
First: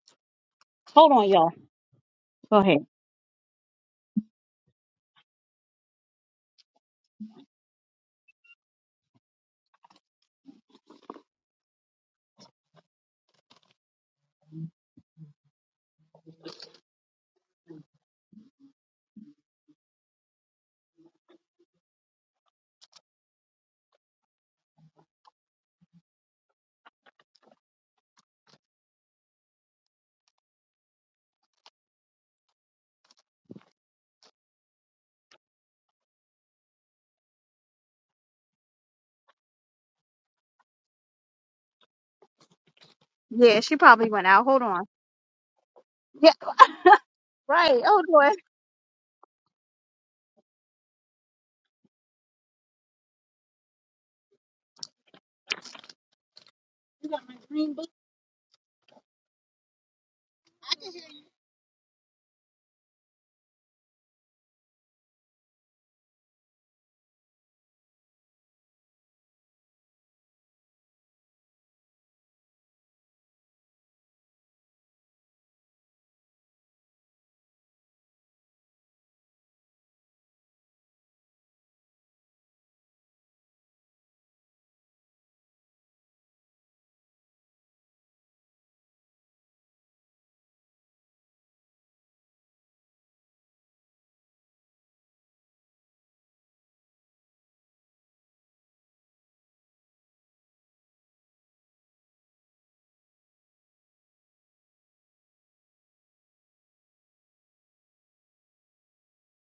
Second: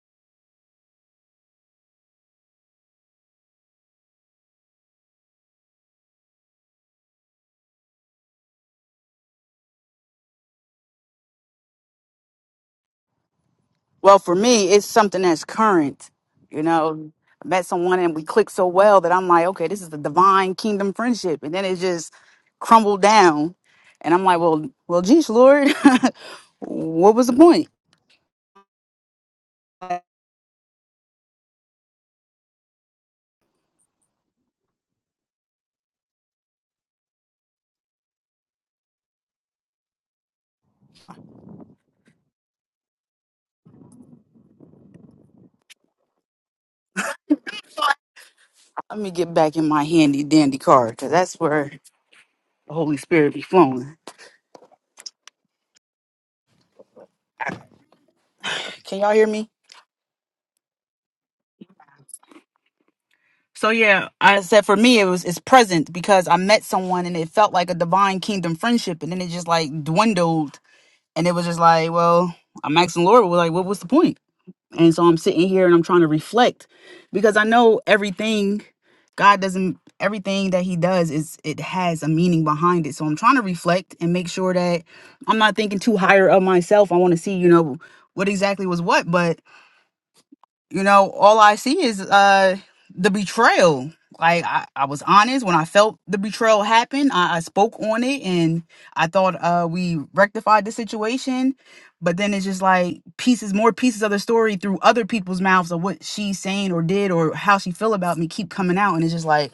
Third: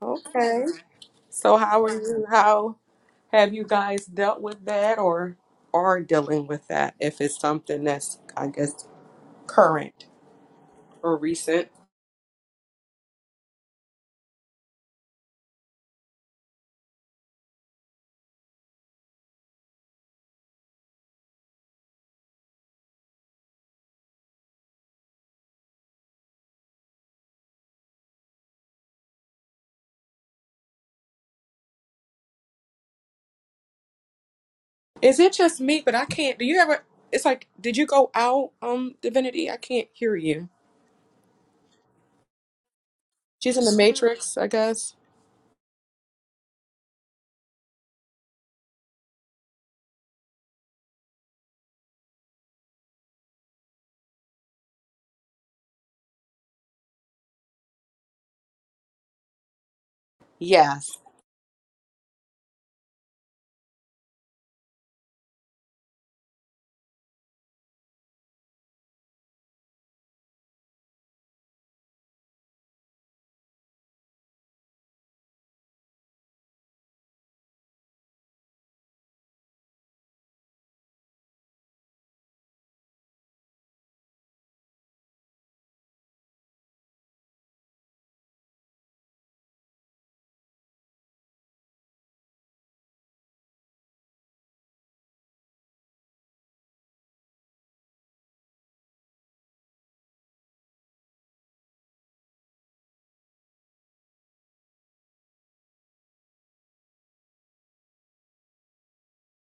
Speaker 3: Okay.
Speaker 1: Hold on, y'all.
Speaker 3: So how are you?
Speaker 1: Go
Speaker 3: How
Speaker 1: ahead.
Speaker 3: have you guys dealt with that or are dealing with that if it's something that's I guess current or recent?
Speaker 2: Well, for me, it's something that's current. You know, I met someone and we clicked so well that I'm like, okay, this is the divine kingdom friendship, and then it just crumbled down, and I'm like, well, well, geez, Lord, [LAUGHS] what was the point? Let
Speaker 3: Is it just me, but I can't do you ever it's like did you go out, um, Divinity? I can't hear you. She's
Speaker 1: Yeah,
Speaker 3: in the
Speaker 1: she probably went
Speaker 3: Matrix,
Speaker 1: out.
Speaker 3: I
Speaker 1: Hold on.
Speaker 3: guess.
Speaker 1: Yeah, right. Oh boy.
Speaker 2: me get back in my handy dandy car because that's where the Holy Spirit be flowing.
Speaker 1: You got my green book?
Speaker 2: Can y'all hear me?
Speaker 1: I
Speaker 3: Yes.
Speaker 1: can hear you.
Speaker 2: So yeah, I said for me it was it's present because I met someone and it felt like a divine kingdom friendship, and then it just like dwindled And it was just like, well, I'm asking the Lord, well, like, what was the point? And so I'm sitting here and I'm trying to reflect because I know everything God doesn't everything that he does is it has a meaning behind it. So I'm trying to reflect and make sure that I'm not thinking too higher of myself. I want to see, you know, what exactly was what, but you know, all I see is uh the betrayal. Like I, I was honest when I felt the betrayal happen. I, I spoke on it and I thought uh we rectified the situation. But then it's just like pieces, more pieces of the story through other people's mouths of what she's saying or did or how she feel about me keep coming out and it's just like,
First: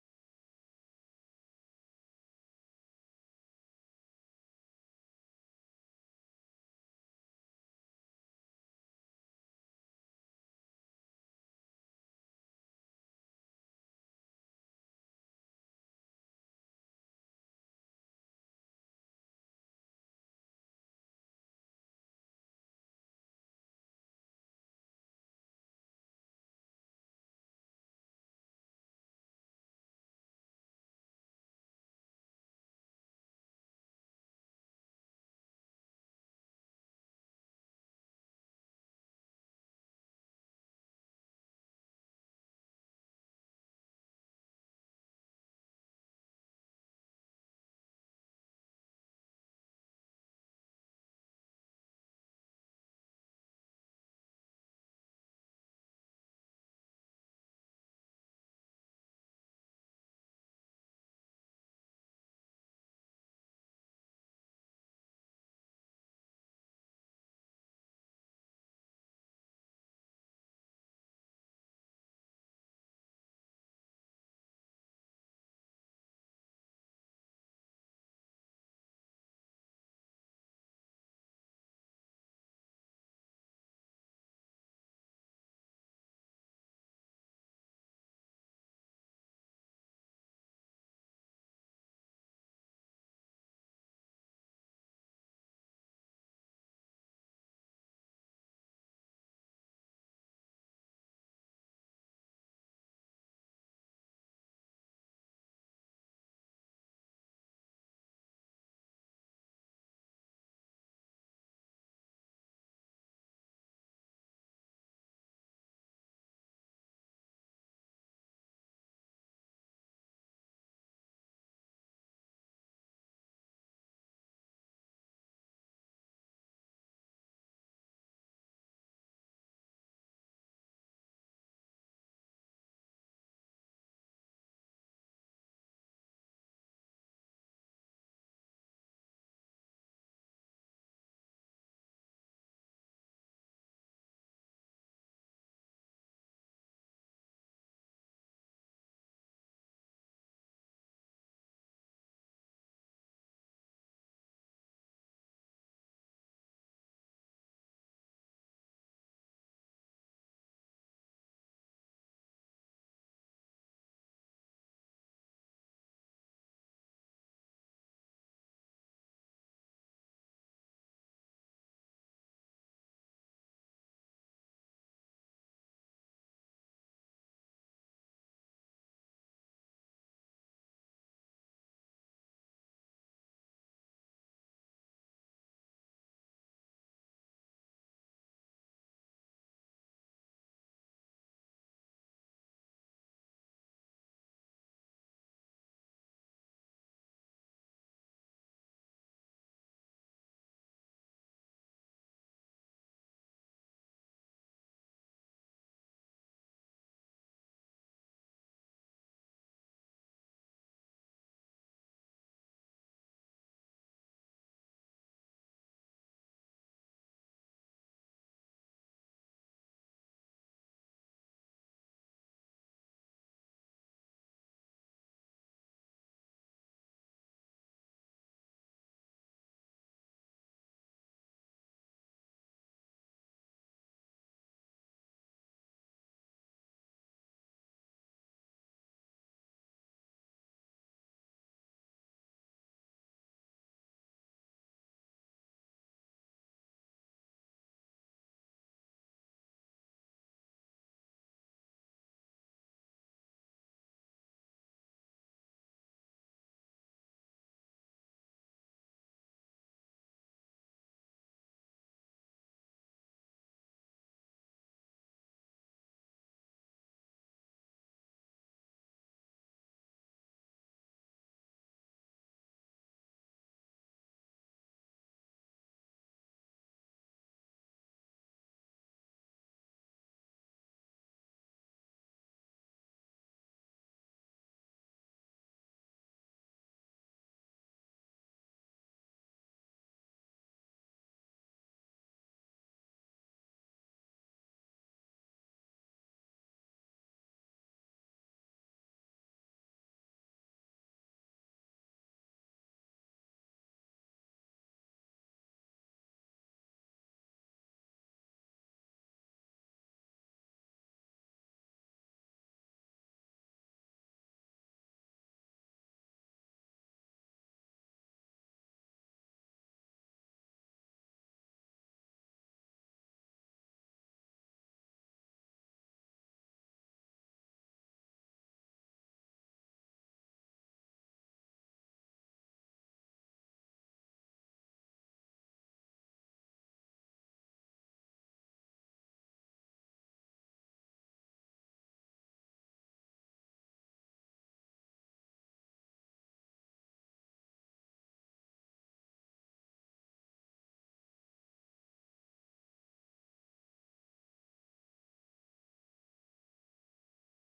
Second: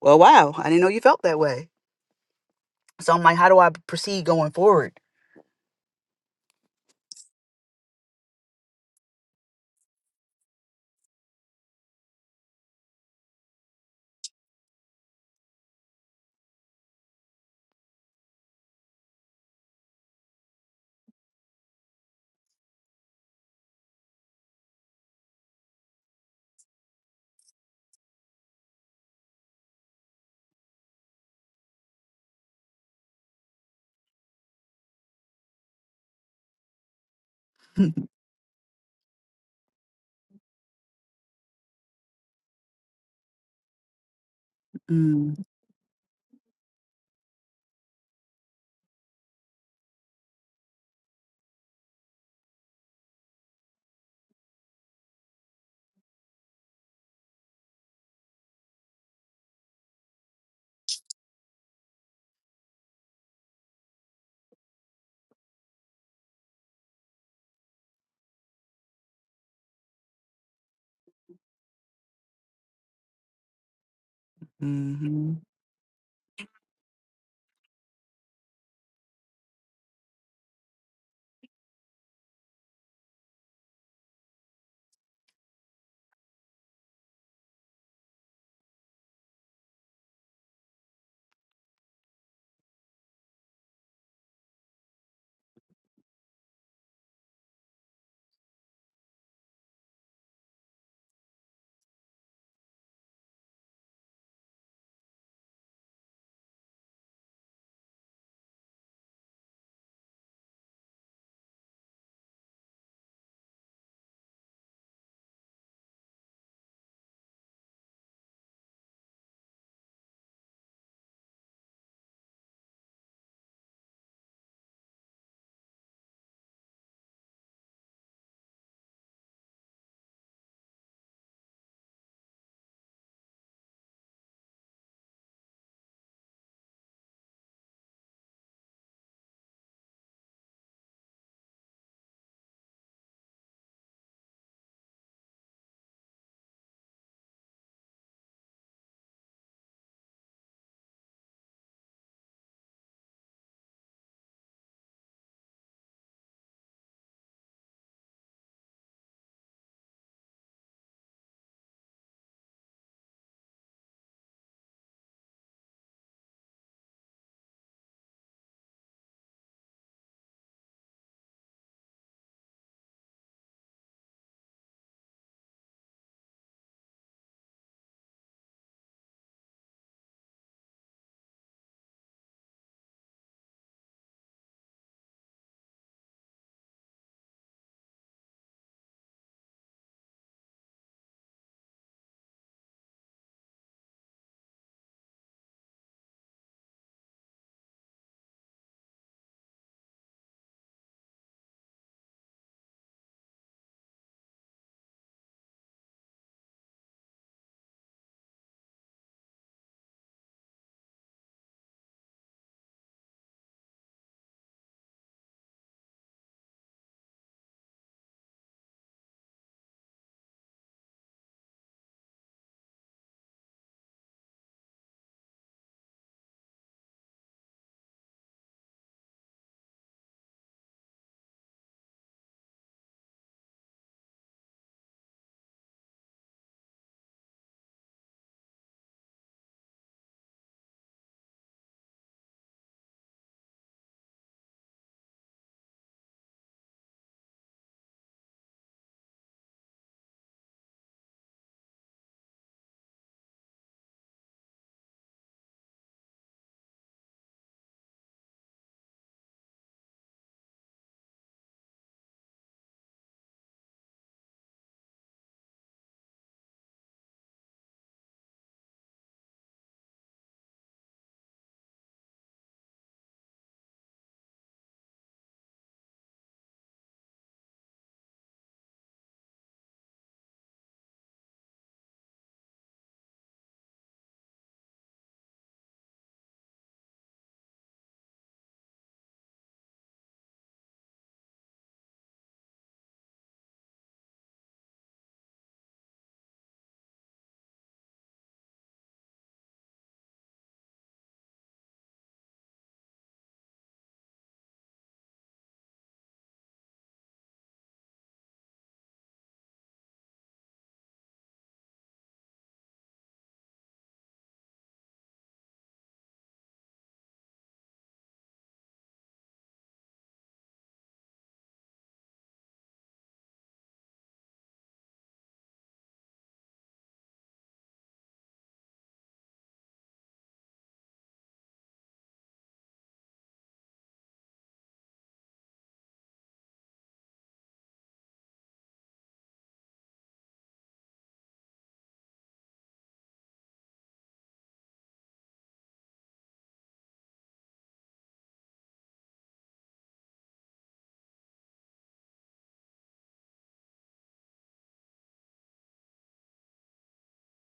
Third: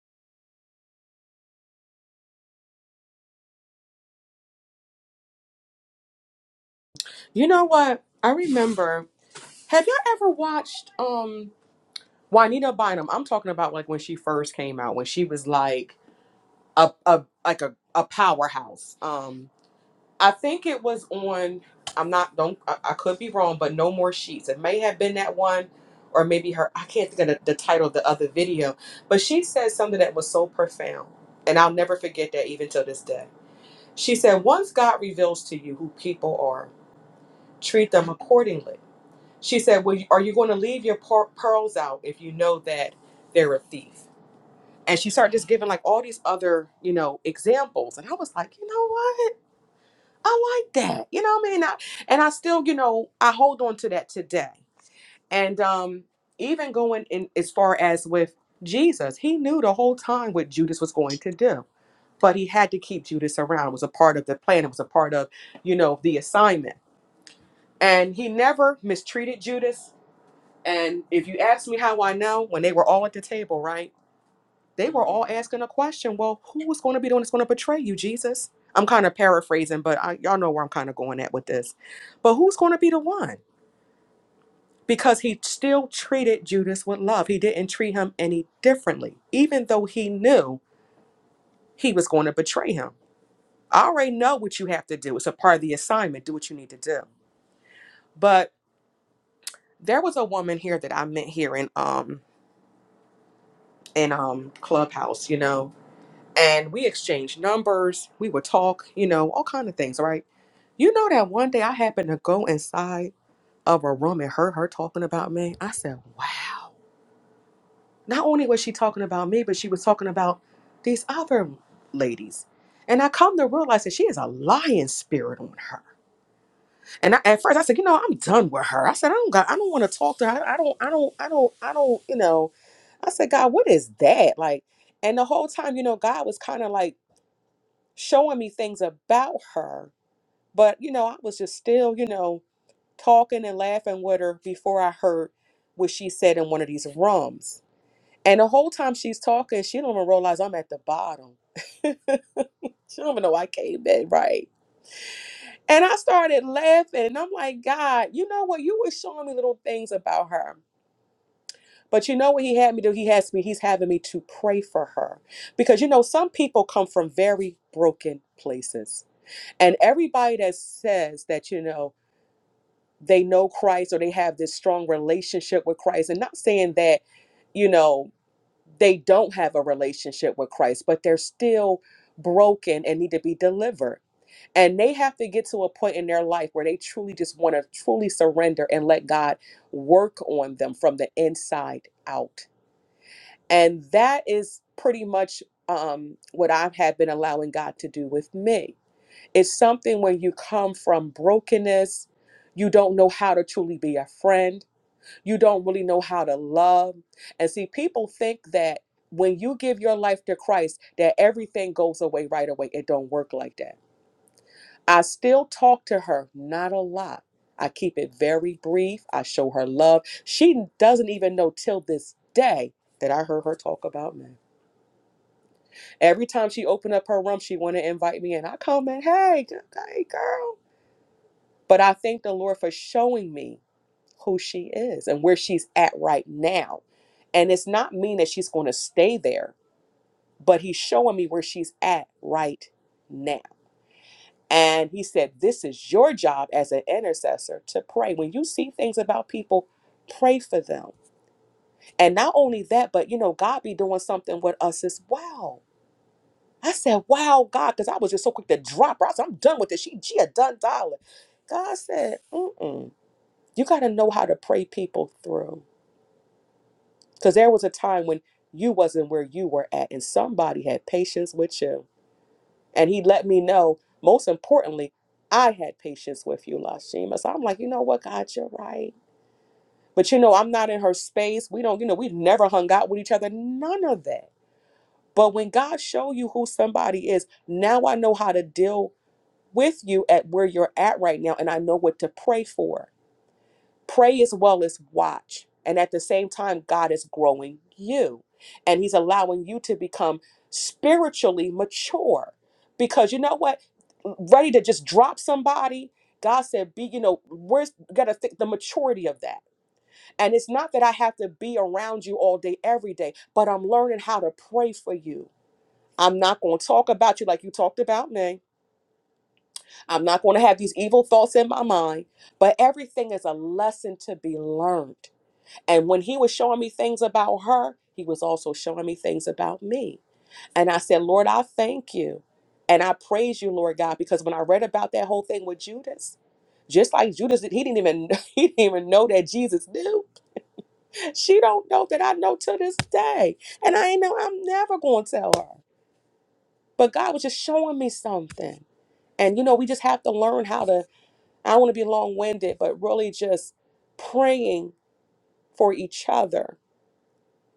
Speaker 2: Well wow, I didn't know you felt that way. So I'm like, how do I proceed going forward?
Speaker 3: You know what? I remember have y'all ever watched um Juanita Bynum, I'm talking about like when she first came out, when she was like a, a like a, a powerhouse. Um, I think it was on. I'm not don't I, I could be wrong, but no more sheets. It may have been that one, or maybe her. I can't think of the, the title of the other video, but she said something that was so profound, and I'll never forget that even till this day. She said, "Once God reveals to you who people are, treat them accordingly." She said, "Well, are you going to leave your per- pearls out if you know that they're a thief?" And she started just giving like all these other, you know, examples. And I was like, you know what? I like that. You know what I mean? I, and I still, you know, I hold on to that today. And um, even going in as far as with Jesus, he knew the whole time what Judas was going to do. But he had to keep Judas around. It was a part of the plan. It was a part of, you know, the assignment. And he never mistreated Judas. And if you ask me how I know, when they were all at the table, right? They were all
Speaker 2: Mm-hmm.
Speaker 3: asking a question. Well, who is going to be the one that's going to betray you, Jesus? I'm kind of paraphrasing, but I, y'all know where I'm kind of going at with this. But who's going to be the one? Because he still treated Judas with love. He didn't treat him any differently, even though he knew he was going to betray him. I already know what you have to do. It's a part of the assignment. Do what you need to do. But there was a woman here that I met here in um in um Clubhouse, you know, and we exchanged numbers. We would talk, you know, all kind of things, right? You know that one day I happened to go inside of a room and heard her talking about me. I said, "Wow!" Not only was she talking about me, but she was talking about these other ladies. And I come to realize that she is a lion spirit on her. And I, at first, I said, "You know, I'm done with her." I said, "I don't got. I don't want to talk to her. I don't. I don't. I don't. I don't. You know." I said, "God, what is that like?" And the whole time, you know, God was kind of like showing me things about her. But, you know, I was just still, you know, talking and laughing with her before I heard what she said in one of these rooms. And the whole time she's talking, she don't even realize I'm at the bottom. [LAUGHS] she don't even know I came in, right? And I started laughing and I'm like, God, you know what? You were showing me little things about her. But you know what he had me do? He has me, he's having me to pray for her. Because you know, some people come from very broken places And everybody that says that, you know, they know Christ or they have this strong relationship with Christ, and not saying that, you know, they don't have a relationship with Christ, but they're still broken and need to be delivered. And they have to get to a point in their life where they truly just want to truly surrender and let God work on them from the inside out. And that is pretty much um, what I have been allowing God to do with me it's something when you come from brokenness, you don't know how to truly be a friend, you don't really know how to love. And see, people think that when you give your life to Christ, that everything goes away right away. It don't work like that. I still talk to her, not a lot. I keep it very brief. I show her love. She doesn't even know till this day that I heard her talk about me. Every time she opened up her room, she want to invite me in. I come in, hey, g- hey, girl. But I thank the Lord for showing me who she is and where she's at right now. And it's not mean that she's going to stay there, but he's showing me where she's at right now. And he said, This is your job as an intercessor to pray. When you see things about people, pray for them. And not only that, but you know, God be doing something with us as well. I said, Wow, God, because I was just so quick to drop her. I said, I'm done with this. She, she a done dollar. God said, Mm-mm. you got to know how to pray people through because there was a time when you wasn't where you were at and somebody had patience with you and he let me know most importantly i had patience with you lashima so i'm like you know what god you're right but you know i'm not in her space we don't you know we've never hung out with each other none of that but when god show you who somebody is now i know how to deal with you at where you're at right now and i know what to pray for pray as well as watch. And at the same time, God is growing you and He's allowing you to become spiritually mature. Because you know what? Ready to just drop somebody. God said, be, you know, where's gotta think the maturity of that. And it's not that I have to be around you all day, every day, but I'm learning how to pray for you. I'm not gonna talk about you like you talked about me. I'm not gonna have these evil thoughts in my mind, but everything is a lesson to be learned and when he was showing me things about her, he was also showing me things about me. And I said, Lord, I thank you. And I praise you, Lord God, because when I read about that whole thing with Judas, just like Judas, did- he didn't even [LAUGHS] he didn't even know that Jesus knew. She don't know that I know to this day. And I ain't know I'm never gonna tell her. But God was just showing me something. And you know, we just have to learn how to, I don't want to be long-winded, but really just praying for each other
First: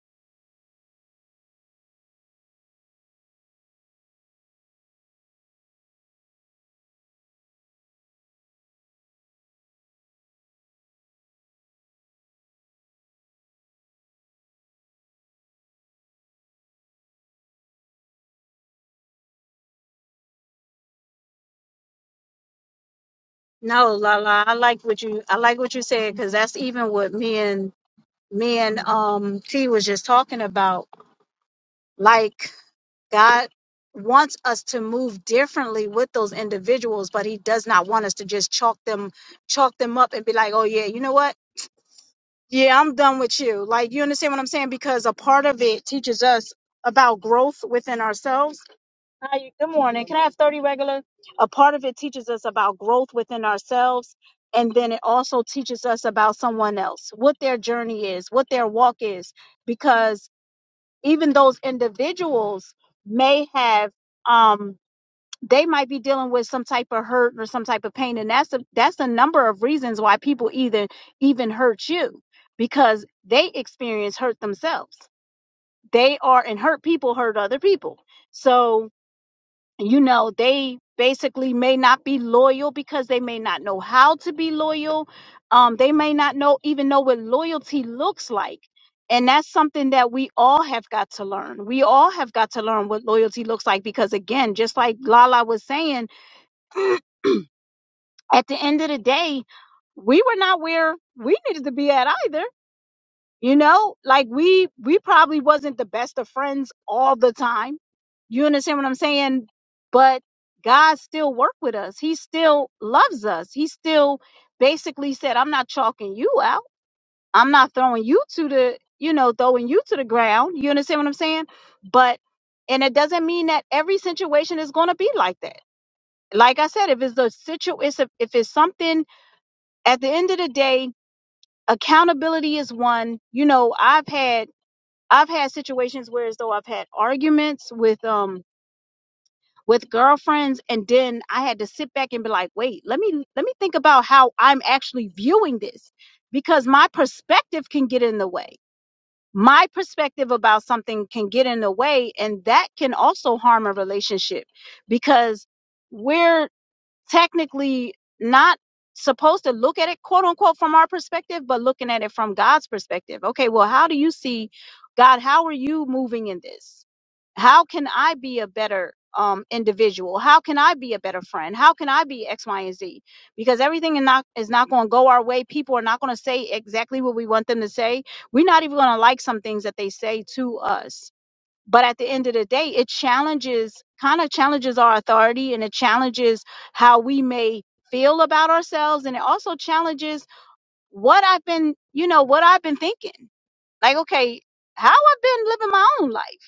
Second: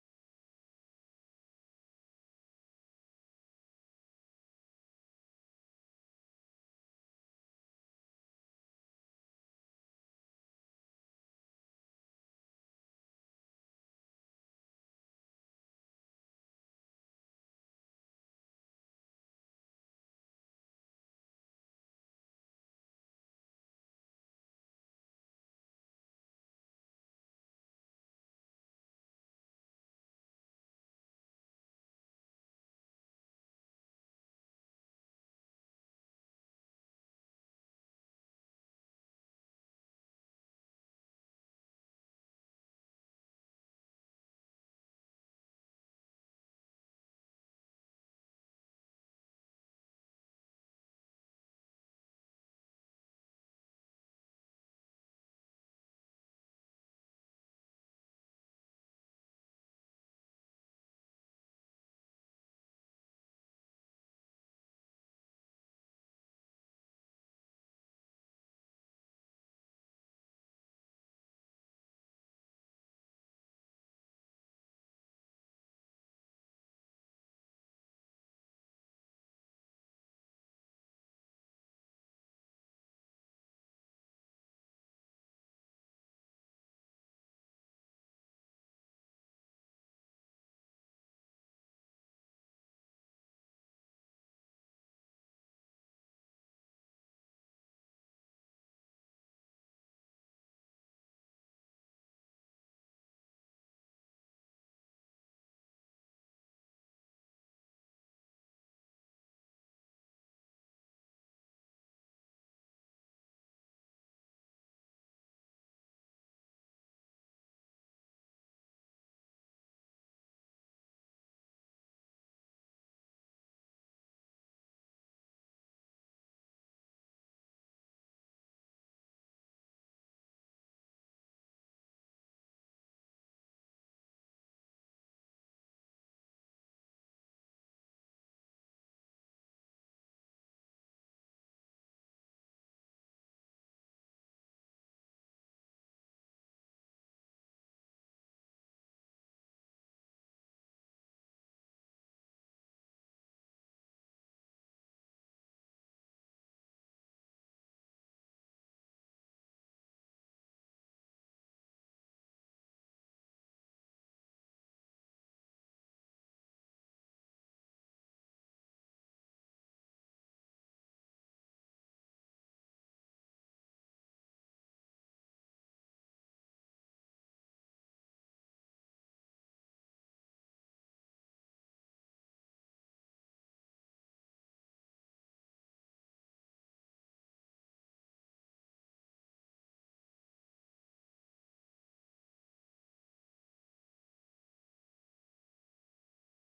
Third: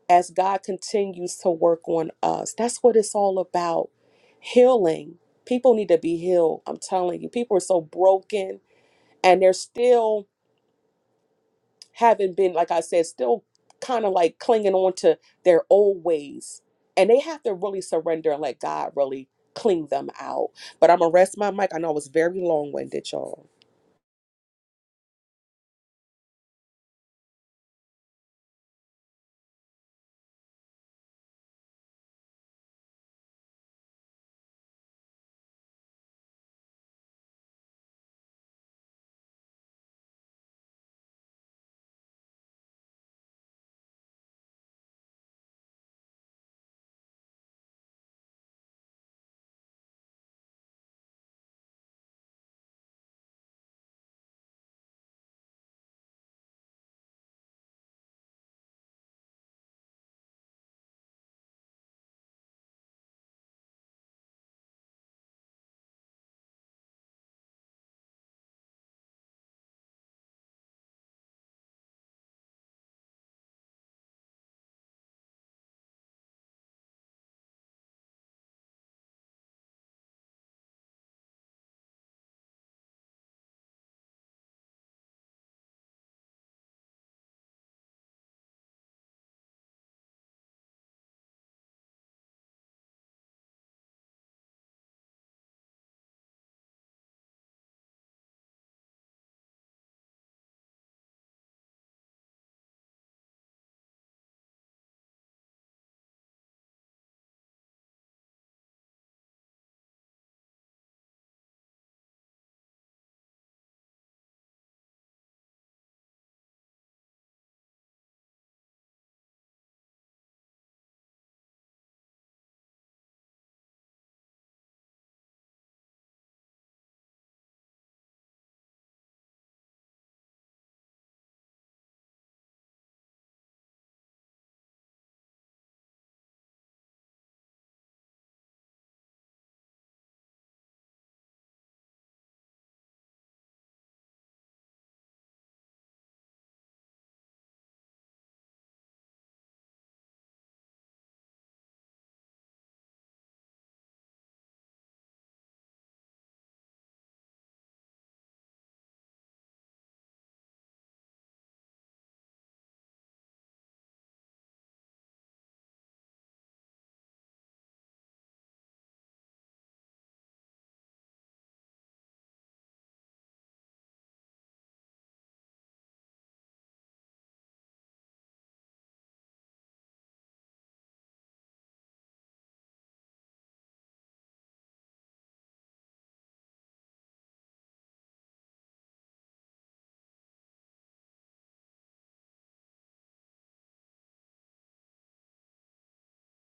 Speaker 3: as God continues to work on us. That's what it's all about. Healing. People need to be healed. I'm telling you, people are so broken and they're still haven't been, like I said, still kind of like clinging on to their old ways. And they have to really surrender and let God really clean them out. But I'm going to rest my mic. I know I was very long winded, y'all.
Speaker 1: No, la la. I like what you I like what you said because that's even what me and me and um T was just talking about. Like God wants us to move differently with those individuals, but he does not want us to just chalk them chalk them up and be like, "Oh yeah, you know what? Yeah, I'm done with you." Like, you understand what I'm saying? Because a part of it teaches us about growth within ourselves. Hi, good morning. Can I have 30 regular? A part of it teaches us about growth within ourselves, and then it also teaches us about someone else, what their journey is, what their walk is, because even those individuals may have um they might be dealing with some type of hurt or some type of pain and that's a, that's a number of reasons why people either even hurt you because they experience hurt themselves they are and hurt people hurt other people so you know, they basically may not be loyal because they may not know how to be loyal. Um, they may not know even know what loyalty looks like. And that's something that we all have got to learn. We all have got to learn what loyalty looks like because again, just like Lala was saying, at the end of the day, we were not where we needed to be at either you know like we we probably wasn't the best of friends all the time you understand what i'm saying but god still worked with us he still loves us he still basically said i'm not chalking you out i'm not throwing you to the you know throwing you to the ground you understand what i'm saying but and it doesn't mean that every situation is going to be like that like i said if it's a situation if it's something at the end of the day accountability is one you know i've had I've had situations where as though I've had arguments with um with girlfriends and then I had to sit back and be like, "Wait, let me let me think about how I'm actually viewing this because my perspective can get in the way. My perspective about something can get in the way and that can also harm a relationship because we're technically not supposed to look at it quote unquote from our perspective but looking at it from god's perspective okay well how do you see god how are you moving in this how can i be a better um individual how can i be a better friend how can i be x y and z because everything is not is not going to go our way people are not going to say exactly what we want them to say we're not even going to like some things that they say to us but at the end of the day it challenges kind of challenges our authority and it challenges how we may feel about ourselves and it also challenges what i've been you know what i've been thinking like okay how i've been living my own life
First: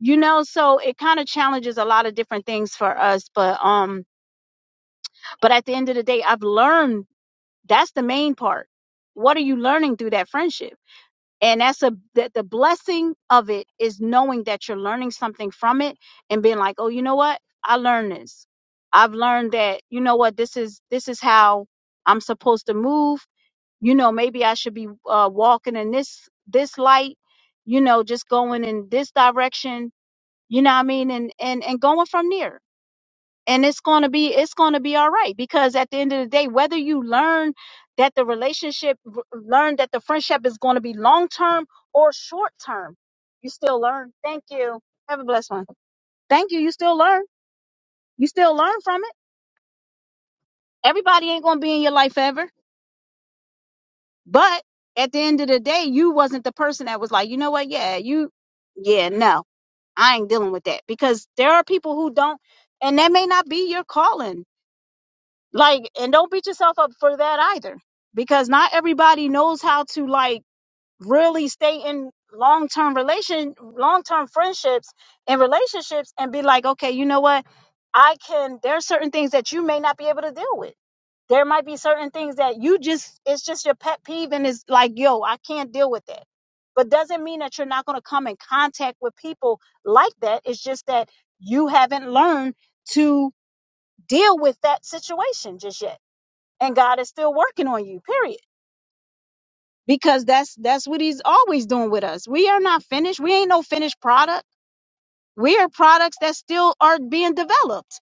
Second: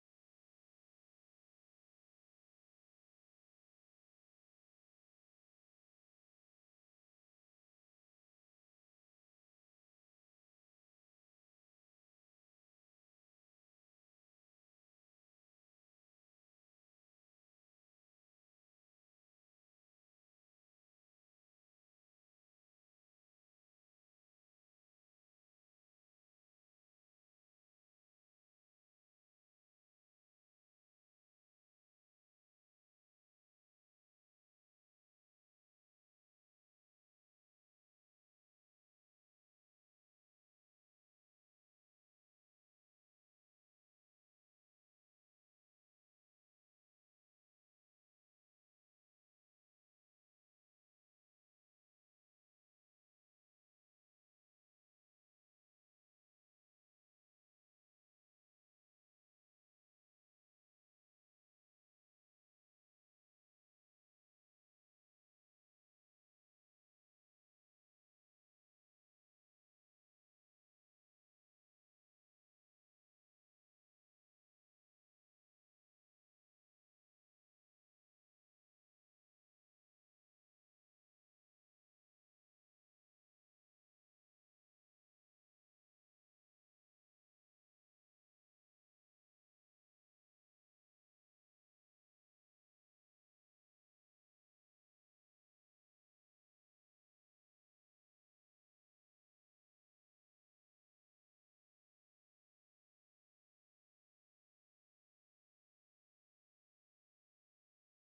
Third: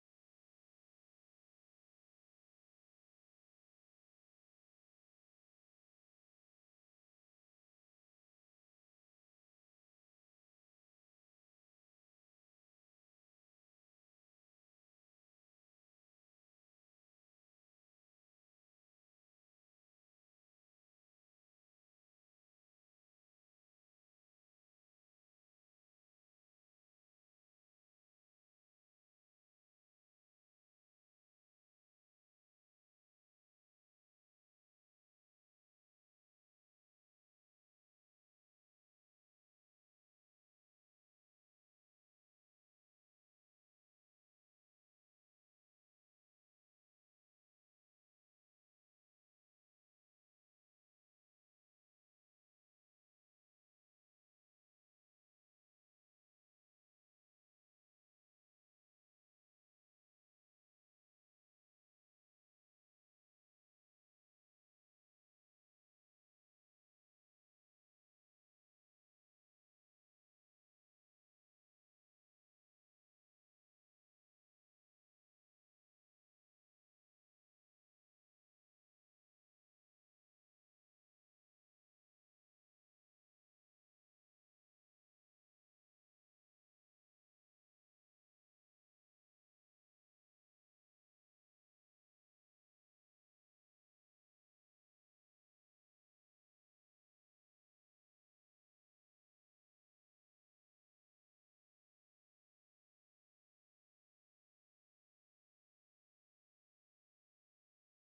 Speaker 1: you know so it kind of challenges a lot of different things for us but um but at the end of the day i've learned that's the main part what are you learning through that friendship and that's a that the blessing of it is knowing that you're learning something from it and being like oh you know what i learned this i've learned that you know what this is this is how i'm supposed to move you know maybe i should be uh, walking in this this light you know just going in this direction you know what i mean and and and going from there and it's going to be it's going to be all right because at the end of the day whether you learn that the relationship learn that the friendship is going to be long term or short term you still learn thank you have a blessed one thank you you still learn you still learn from it everybody ain't going to be in your life forever but at the end of the day you wasn't the person that was like you know what yeah you yeah no i ain't dealing with that because there are people who don't and that may not be your calling like and don't beat yourself up for that either because not everybody knows how to like really stay in long-term relation long-term friendships and relationships and be like okay you know what i can There are certain things that you may not be able to deal with there might be certain things that you just it's just your pet peeve and it's like yo i can't deal with that but doesn't mean that you're not going to come in contact with people like that it's just that you haven't learned to deal with that situation just yet and God is still working on you. Period. Because that's that's what he's always doing with us. We are not finished. We ain't no finished product. We are products that still are being developed.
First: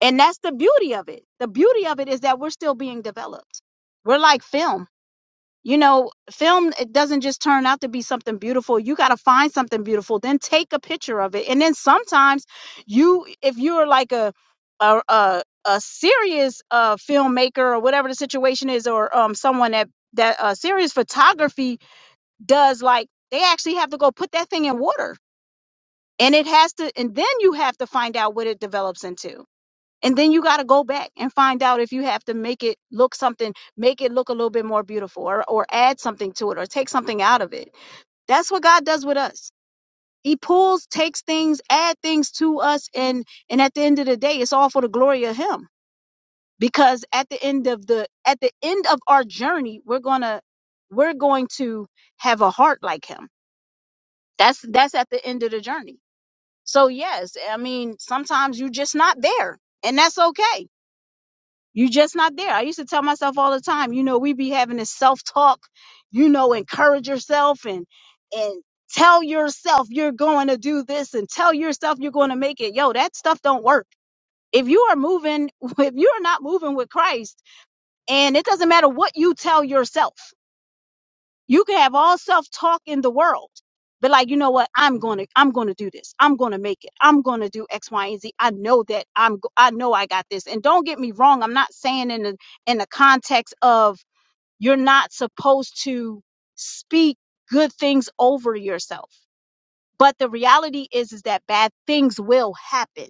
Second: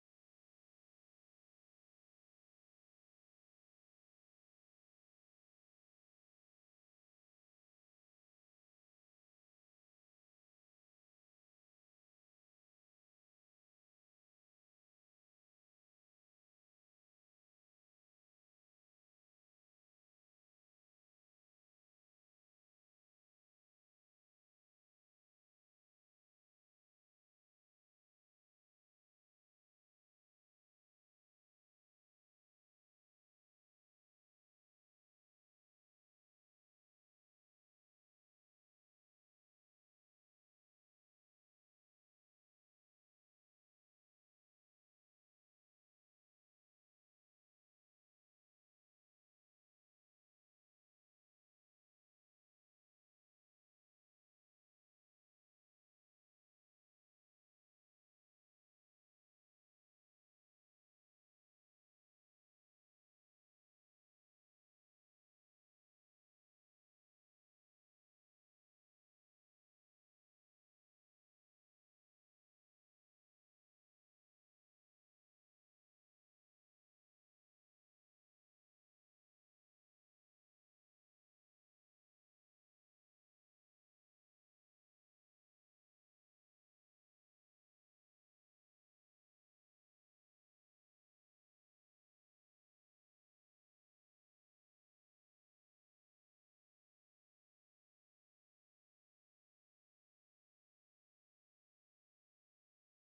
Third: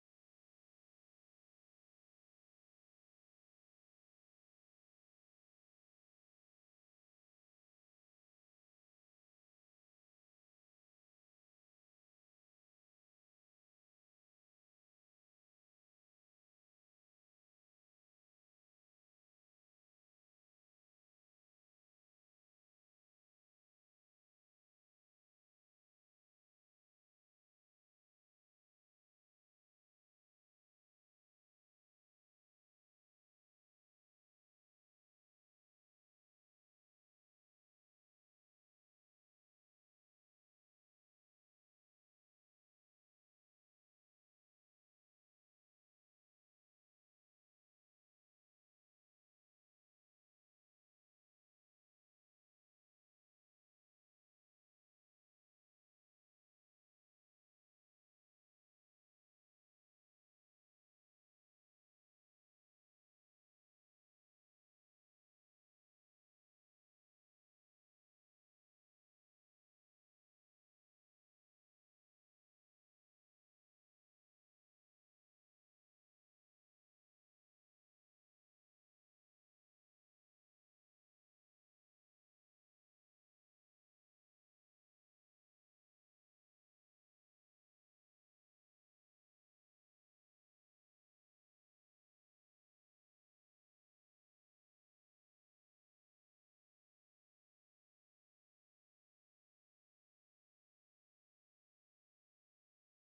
Speaker 1: And that's the beauty of it. The beauty of it is that we're still being developed. We're like film. You know, film it doesn't just turn out to be something beautiful. You got to find something beautiful, then take a picture of it. And then sometimes you if you're like a a a, a serious uh filmmaker or whatever the situation is or um someone that that uh serious photography does like they actually have to go put that thing in water. And it has to and then you have to find out what it develops into and then you got to go back and find out if you have to make it look something, make it look a little bit more beautiful or, or add something to it or take something out of it. That's what God does with us. He pulls, takes things, add things to us and and at the end of the day it's all for the glory of him. Because at the end of the at the end of our journey, we're going to we're going to have a heart like him. That's that's at the end of the journey. So yes, I mean, sometimes you're just not there and that's okay you just not there. I used to tell myself all the time, you know, we be having this self talk, you know, encourage yourself and and tell yourself you're going to do this and tell yourself you're going to make it. Yo, that stuff don't work. If you are moving, [LAUGHS] if you are not moving with Christ, and it doesn't matter what you tell yourself. You can have all self talk in the world, but like, you know what? I'm going to, I'm going to do this. I'm going to make it. I'm going to do X, Y, and Z. I know that I'm, go- I know I got this. And don't get me wrong. I'm not saying in the, in the context of you're not supposed to speak good things over yourself. But the reality is, is that bad things will happen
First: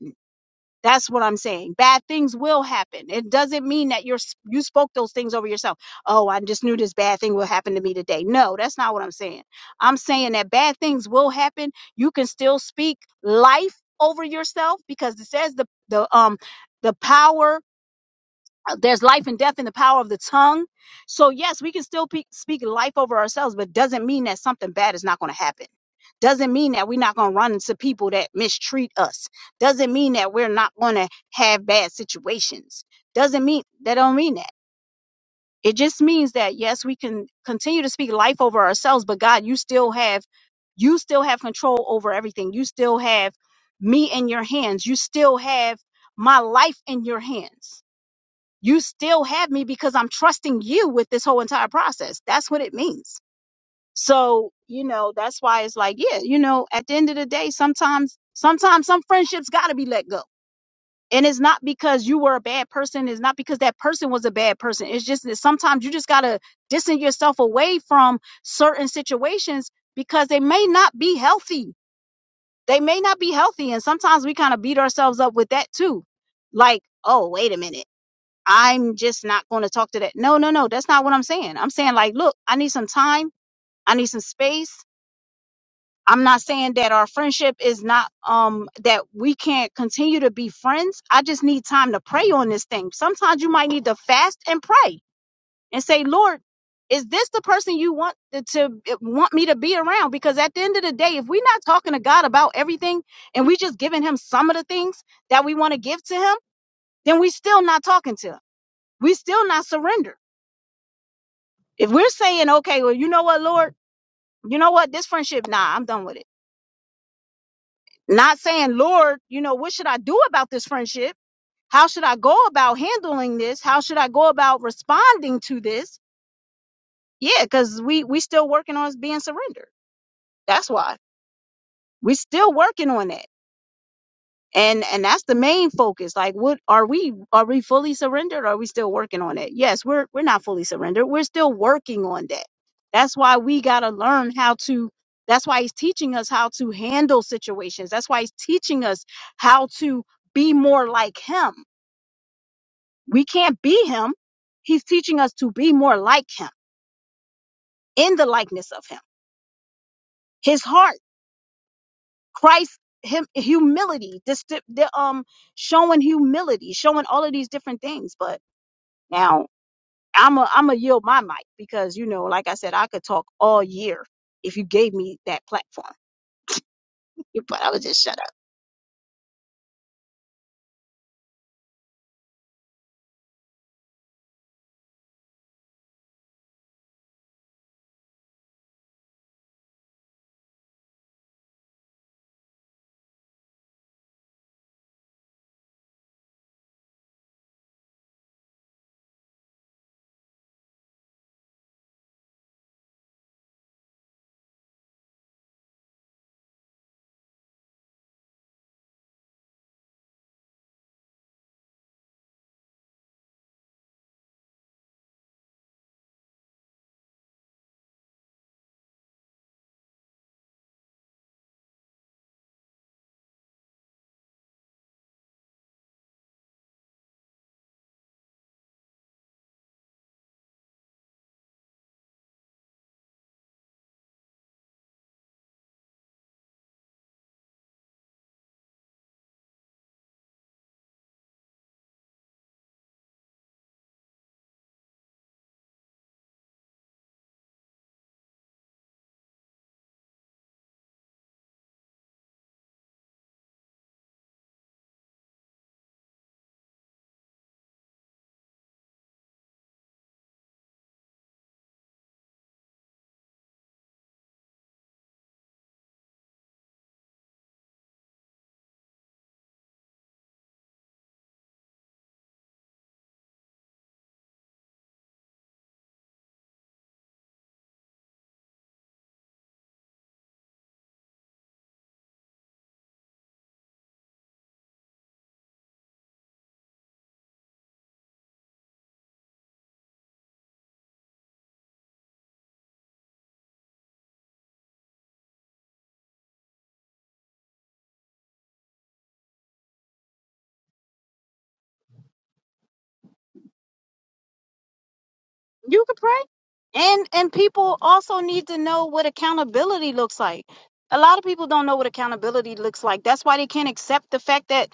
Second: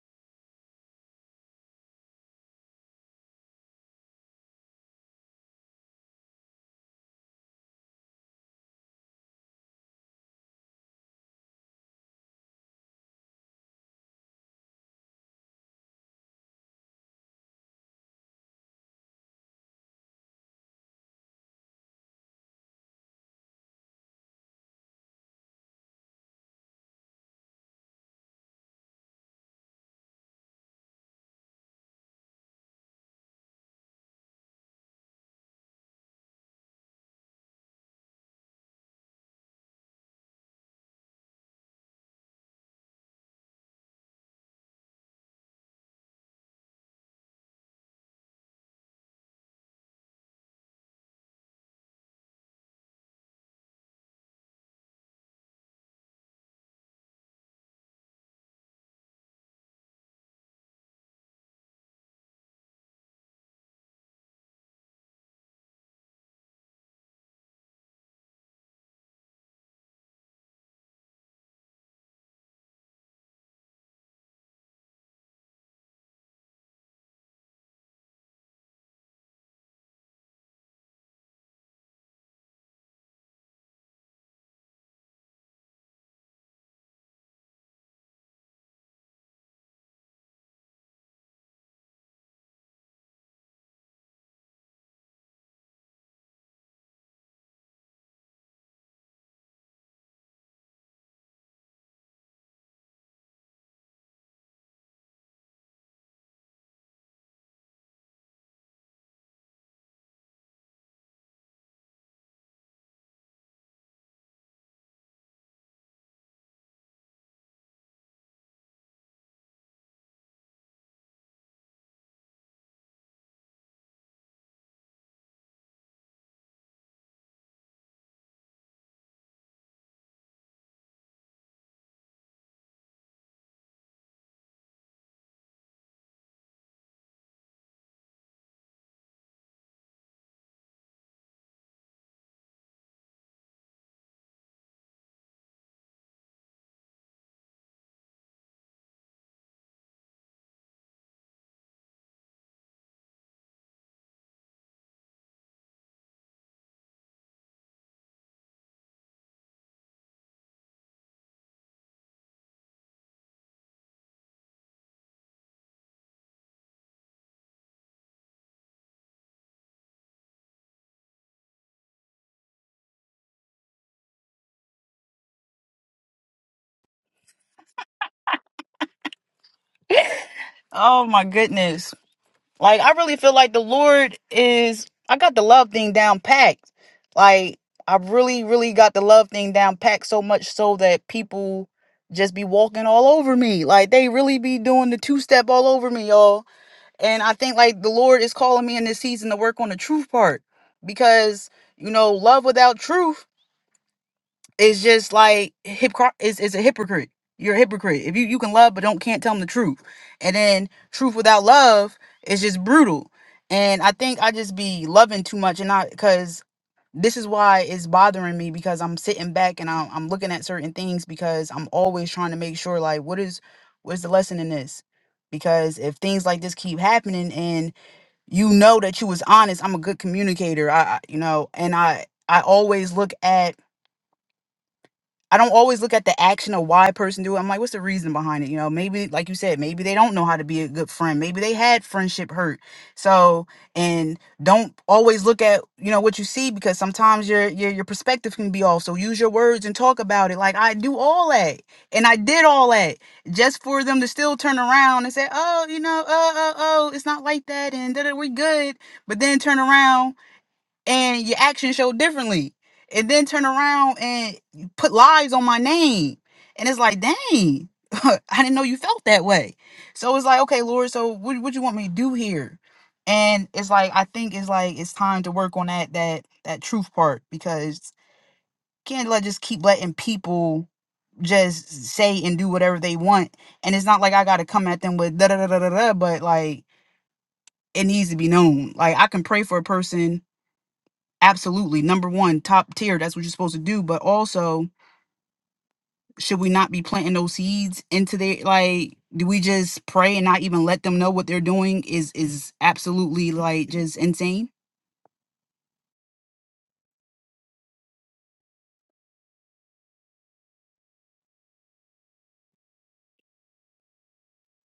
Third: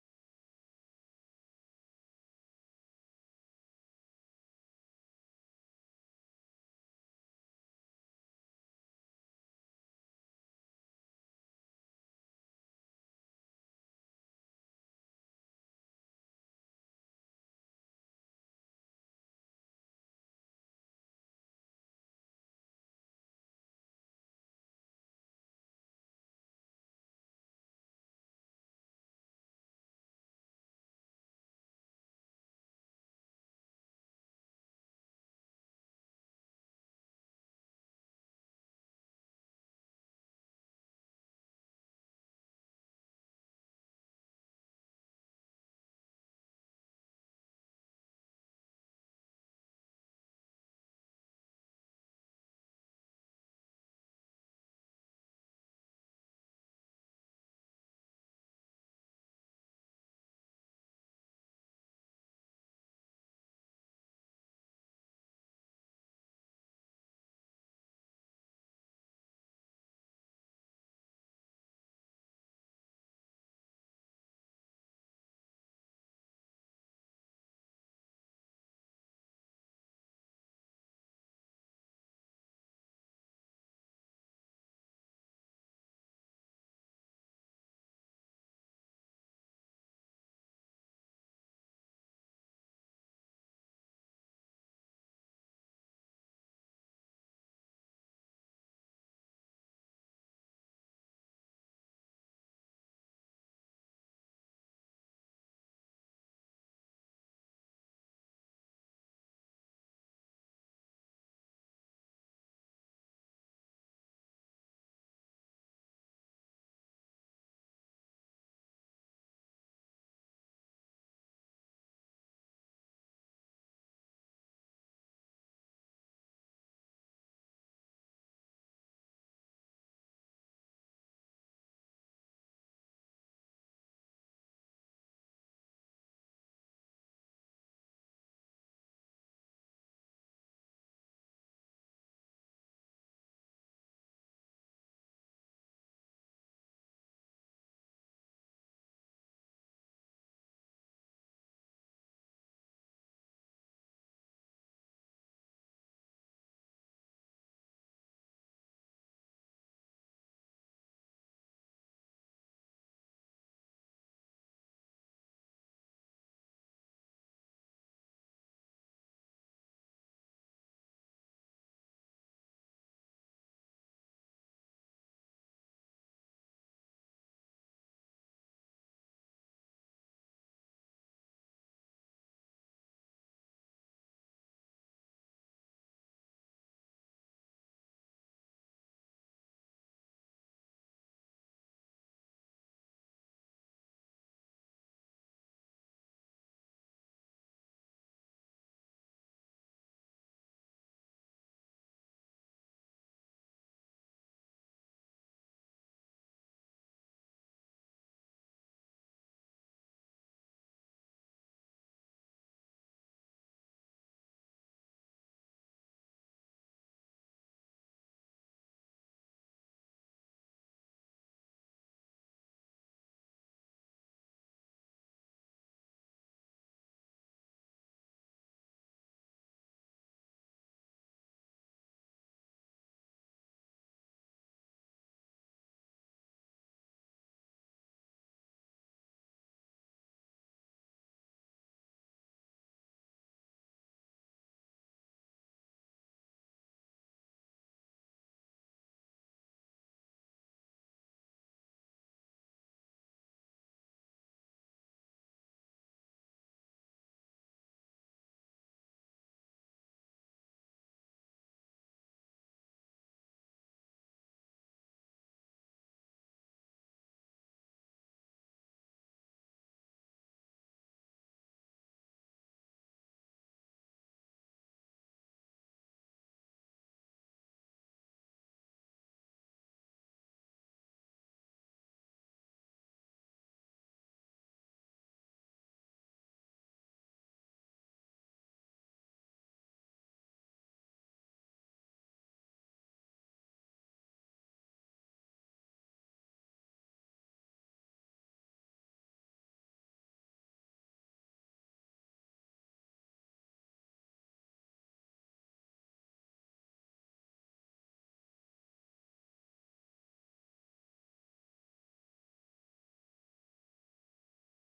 Speaker 1: that's what I'm saying. Bad things will happen. It doesn't mean that you're you spoke those things over yourself. Oh, I just knew this bad thing will happen to me today. No, that's not what I'm saying. I'm saying that bad things will happen. You can still speak life over yourself because it says the the um the power uh, there's life and death in the power of the tongue. So yes, we can still pe- speak life over ourselves, but doesn't mean that something bad is not going to happen. Doesn't mean that we're not going to run into people that mistreat us. Doesn't mean that we're not going to have bad situations. Doesn't mean that don't mean that. It just means that yes, we can continue to speak life over ourselves, but God, you still have you still have control over everything. You still have me in your hands. You still have my life in your hands you still have me because I'm trusting you with this whole entire process. That's what it means. So, you know, that's why it's like, yeah, you know, at the end of the day, sometimes, sometimes some friendships got to be let go. And it's not because you were a bad person. It's not because that person was a bad person. It's just that sometimes you just got to distance yourself away from certain situations because they may not be healthy. They may not be healthy. And sometimes we kind of beat ourselves up with that too. Like, oh, wait a minute. I'm just not going to talk to that. No, no, no. That's not what I'm saying. I'm saying, like, look, I need some time. I need some space. I'm not saying that our friendship is not, um, that we can't continue to be friends. I just need time to pray on this thing. Sometimes you might need to fast and pray and say, Lord, is this the person you want to, to eh, want me to be around? Because at the end of the day, if we're not talking to God about everything and we just giving him some of the things that we want to give to him, then we still not talking to him. We still not surrender. If we're saying, okay, well, you know what, Lord, you know what, this friendship, nah, I'm done with it. Not saying, Lord, you know, what should I do about this friendship? How should I go about handling this? How should I go about responding to this? Yeah, because we we still working on us being surrendered. That's why we still working on that. and and that's the main focus like what are we are we fully surrendered or are we still working on it yes we're we're not fully surrendered we're still working on that that's why we got to learn how to that's why he's teaching us how to handle situations that's why he's teaching us how to be more like him we can't be him he's teaching us to be more like him in the likeness of him his heart christ him humility this the um showing humility showing all of these different things but Now, I'm a I'm a yield my mic because you know, like I said, I could talk all year if you gave me that platform. [LAUGHS] But I would just shut up.
Speaker 2: Oh my goodness. Like I really feel like the Lord is I got the love thing down packed. Like I really, really got the love thing down packed so much so that people just be walking all over me. Like they really be doing the two step all over me, y'all. And I think like the Lord is calling me in this season to work on the truth part. Because, you know, love without truth it's just like hypocr is is a hypocrite. You're a hypocrite. If you you can love but don't can't tell them the truth. And then truth without love is just brutal. And I think I just be loving too much and not cuz this is why it's bothering me because I'm sitting back and I'm, I'm looking at certain things because I'm always trying to make sure like what is what's the lesson in this? Because if things like this keep happening and you know that you was honest, I'm a good communicator. I, I you know, and I I always look at I don't always look at the action or why a person do it. I'm like, what's the reason behind it? You know, maybe like you said, maybe they don't know how to be a good friend. Maybe they had friendship hurt. So, and don't always look at, you know, what you see because sometimes your your your perspective can be off. So use your words and talk about it. Like I do all that. And I did all that just for them to still turn around and say, "Oh, you know, oh, oh, oh, it's not like that and that we good." But then turn around and your actions show differently and then turn around and you put lies on my name and it's like dang [LAUGHS] i didn't know you felt that way so it's like okay lord so what, what you want me to do here and it's like i think it's like it's time to work on that that that truth part because can't let just keep letting people just say and do whatever they want and it's not like i gotta come at them with da da da da da da but like it needs to be known like i can pray for a person Absolutely. Number one, top tier. That's what you're supposed to do. But also, should we not be planting those seeds into their like do we just pray and not even let them know what they're doing is is absolutely like just insane?
Speaker 1: You could pray. And and people also need to know what accountability looks like. A lot of people don't know what accountability looks like. That's why they can't accept the fact that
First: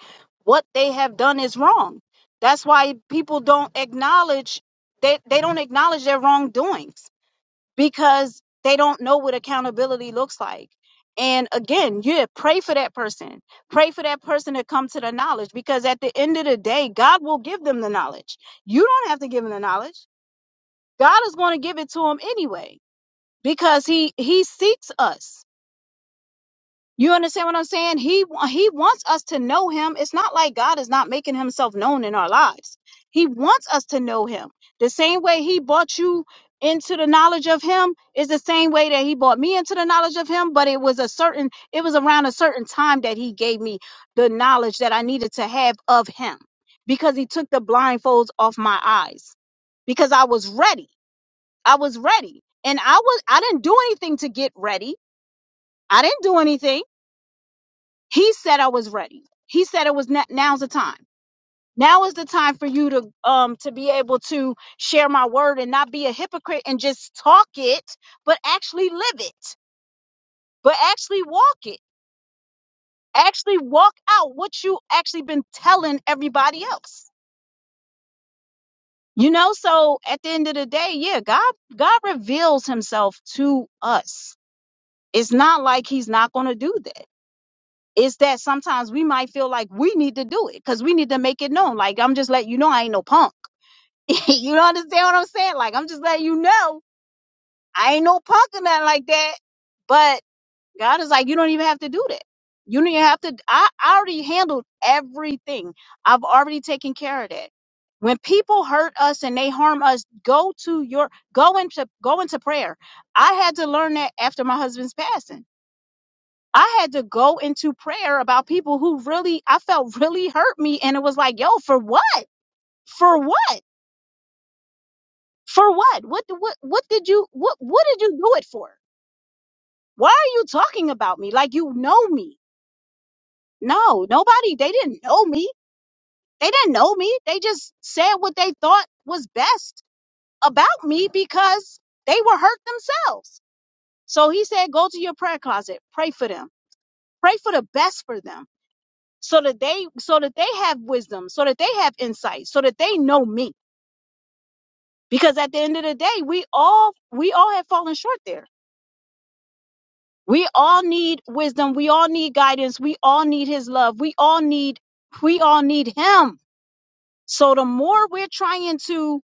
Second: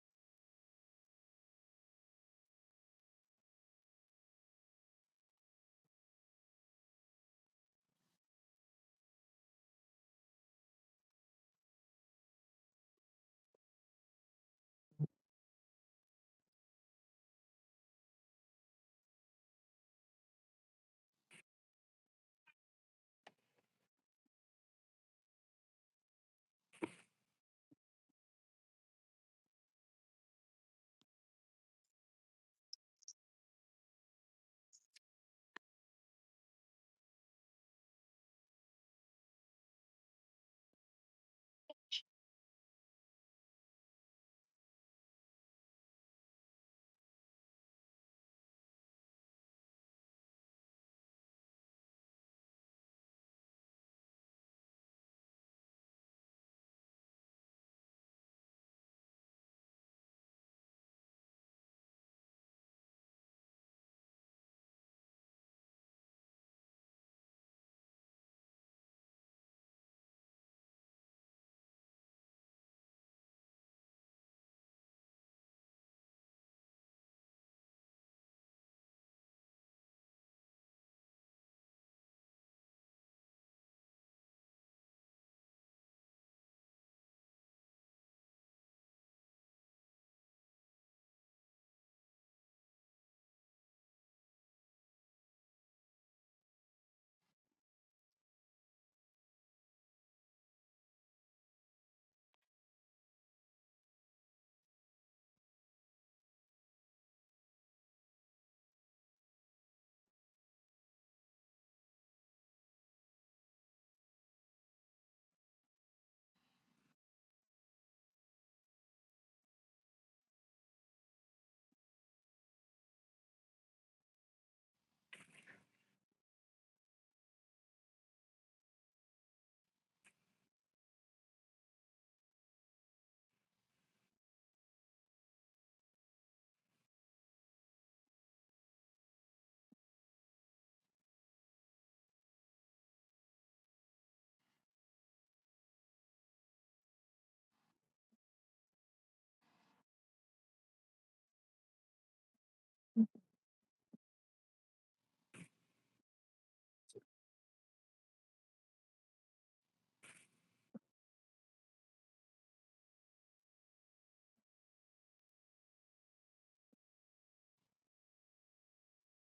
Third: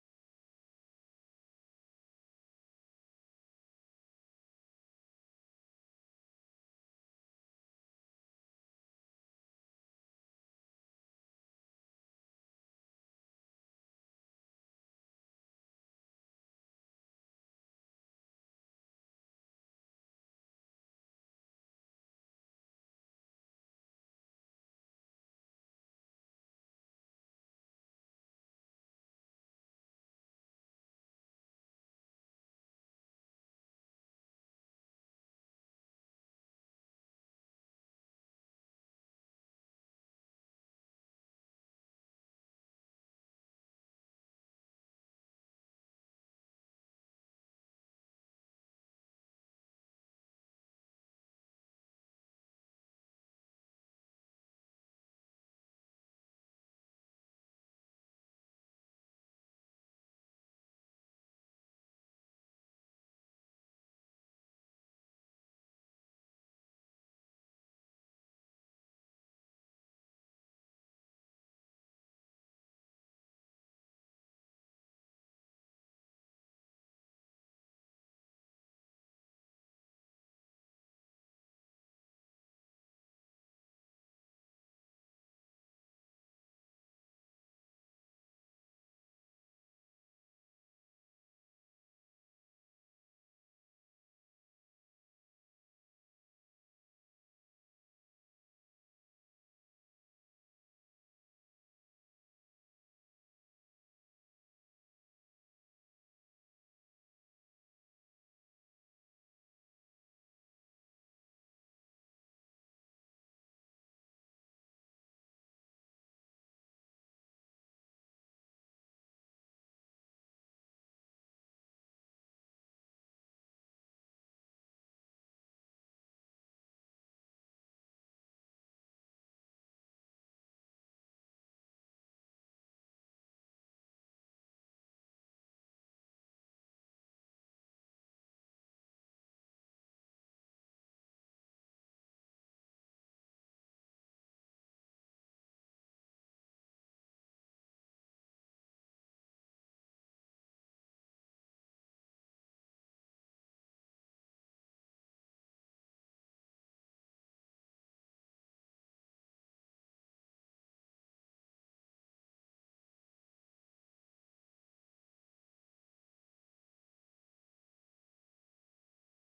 Speaker 1: what they have done is wrong. That's why people don't acknowledge they, they don't acknowledge their wrongdoings because they don't know what accountability looks like. And again, yeah, pray for that person. Pray for that person to come to the knowledge because at the end of the day, God will give them the knowledge. You don't have to give them the knowledge. God is going to give it to them anyway because he he seeks us. You understand what I'm saying? He wa- he wants us to know him. It's not like God is not making himself known in our lives. He wants us to know him. The same way he brought you into the knowledge of him is the same way that he brought me into the knowledge of him, but it was a certain it was around a certain time that he gave me the knowledge that I needed to have of him because he took the blindfolds off my eyes because I was ready. I was ready. And I was I didn't do anything to get ready. I didn't do anything. He said I was ready. He said it was na- now's the time. Now is the time for you to um to be able to share my word and not be a hypocrite and just talk it, but actually live it, but actually walk it, actually walk out what you actually been telling everybody else. You know, so at the end of the day, yeah, God God reveals himself to us. It's not like he's not going to do that. It's that sometimes we might feel like we need to do it because we need to make it known. Like I'm just letting you know I ain't no punk. [LAUGHS] you don't understand what I'm saying? Like I'm just letting you know I ain't no punk or nothing like that. But God is like, you don't even have to do that. You don't even have to. I, I already handled everything. I've already taken care of that. When people hurt us and they harm us, go to your go into go into prayer. I had to learn that after my husband's passing I had to go into prayer about people who really I felt really hurt me and it was like, yo, for what? For what? For what? What what what did you what what did you do it for? Why are you talking about me like you know me? No, nobody they didn't know me. They didn't know me. They just said what they thought was best about me because they were hurt themselves. So he said, go to your prayer closet, pray for them. Pray for the best for them so that they so that they have wisdom so that they have insight so that they know me because at the end of the day we all we all have fallen short there we all need wisdom we all need guidance we all need his love we all need we all need him so the more we're trying to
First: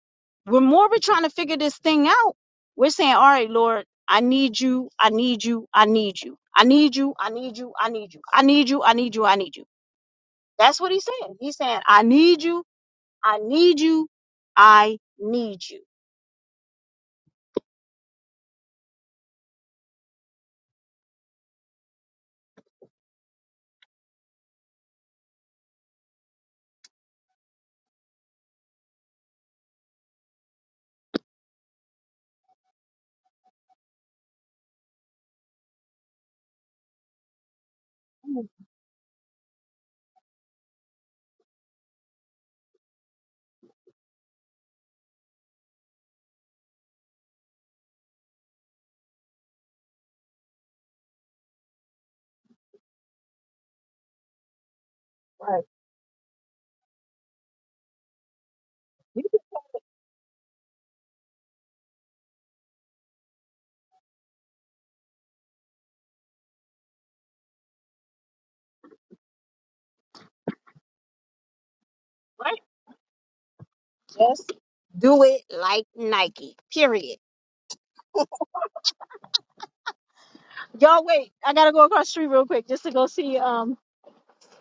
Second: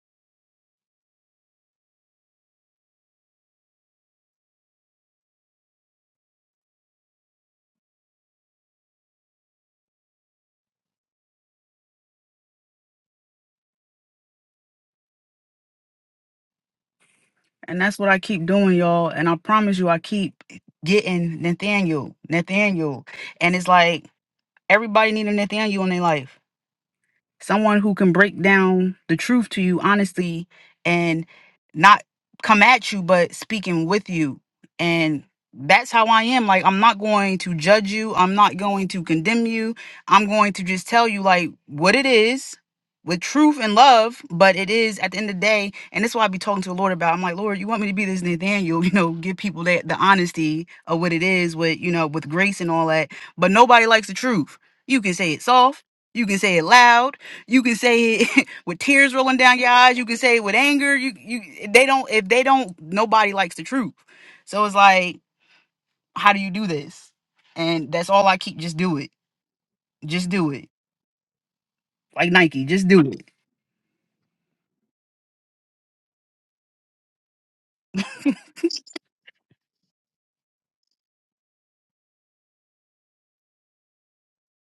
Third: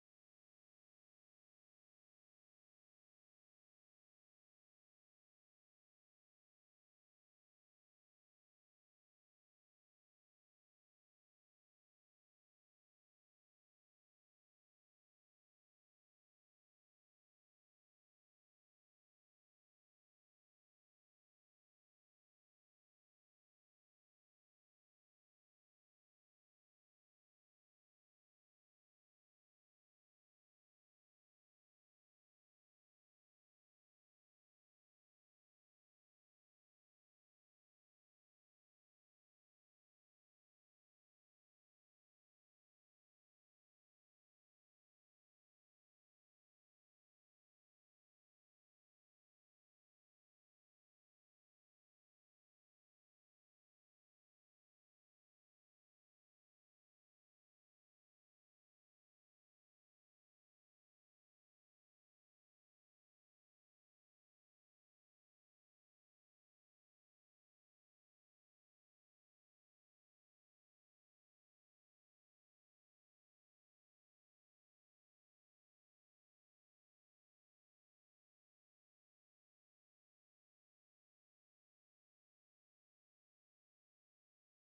Speaker 1: the more we're trying to figure this thing out we're saying all right lord i need you i need you i need you i need you i need you i need you i need you i need you i need you that's what he's saying he's saying i need you I need you. I need you.
Speaker 2: And that's what I keep doing, y'all. And I promise you, I keep getting Nathaniel, Nathaniel. And it's like everybody need a Nathaniel in their life someone who can break down the truth to you honestly and not come at you but speaking with you and that's how I am like I'm not going to judge you I'm not going to condemn you I'm going to just tell you like what it is with truth and love but it is at the end of the day and that's why I be talking to the Lord about I'm like Lord you want me to be this Nathaniel [LAUGHS] you know give people that the honesty of what it is with you know with grace and all that but nobody likes the truth you can say it
Speaker 1: Right.
Speaker 2: soft you can say it loud you can say it [LAUGHS] with tears
Speaker 1: You
Speaker 2: rolling down your eyes. You can say it with anger. You you they don't if they don't nobody likes the truth. So it's like, how do you do this? And that's all I keep. Just do it. Just do it. Like
Speaker 1: Right?
Speaker 2: Nike. Just do it.
Speaker 1: Just do it like Nike. Period. Y'all wait. I gotta go across the street real quick just to go see um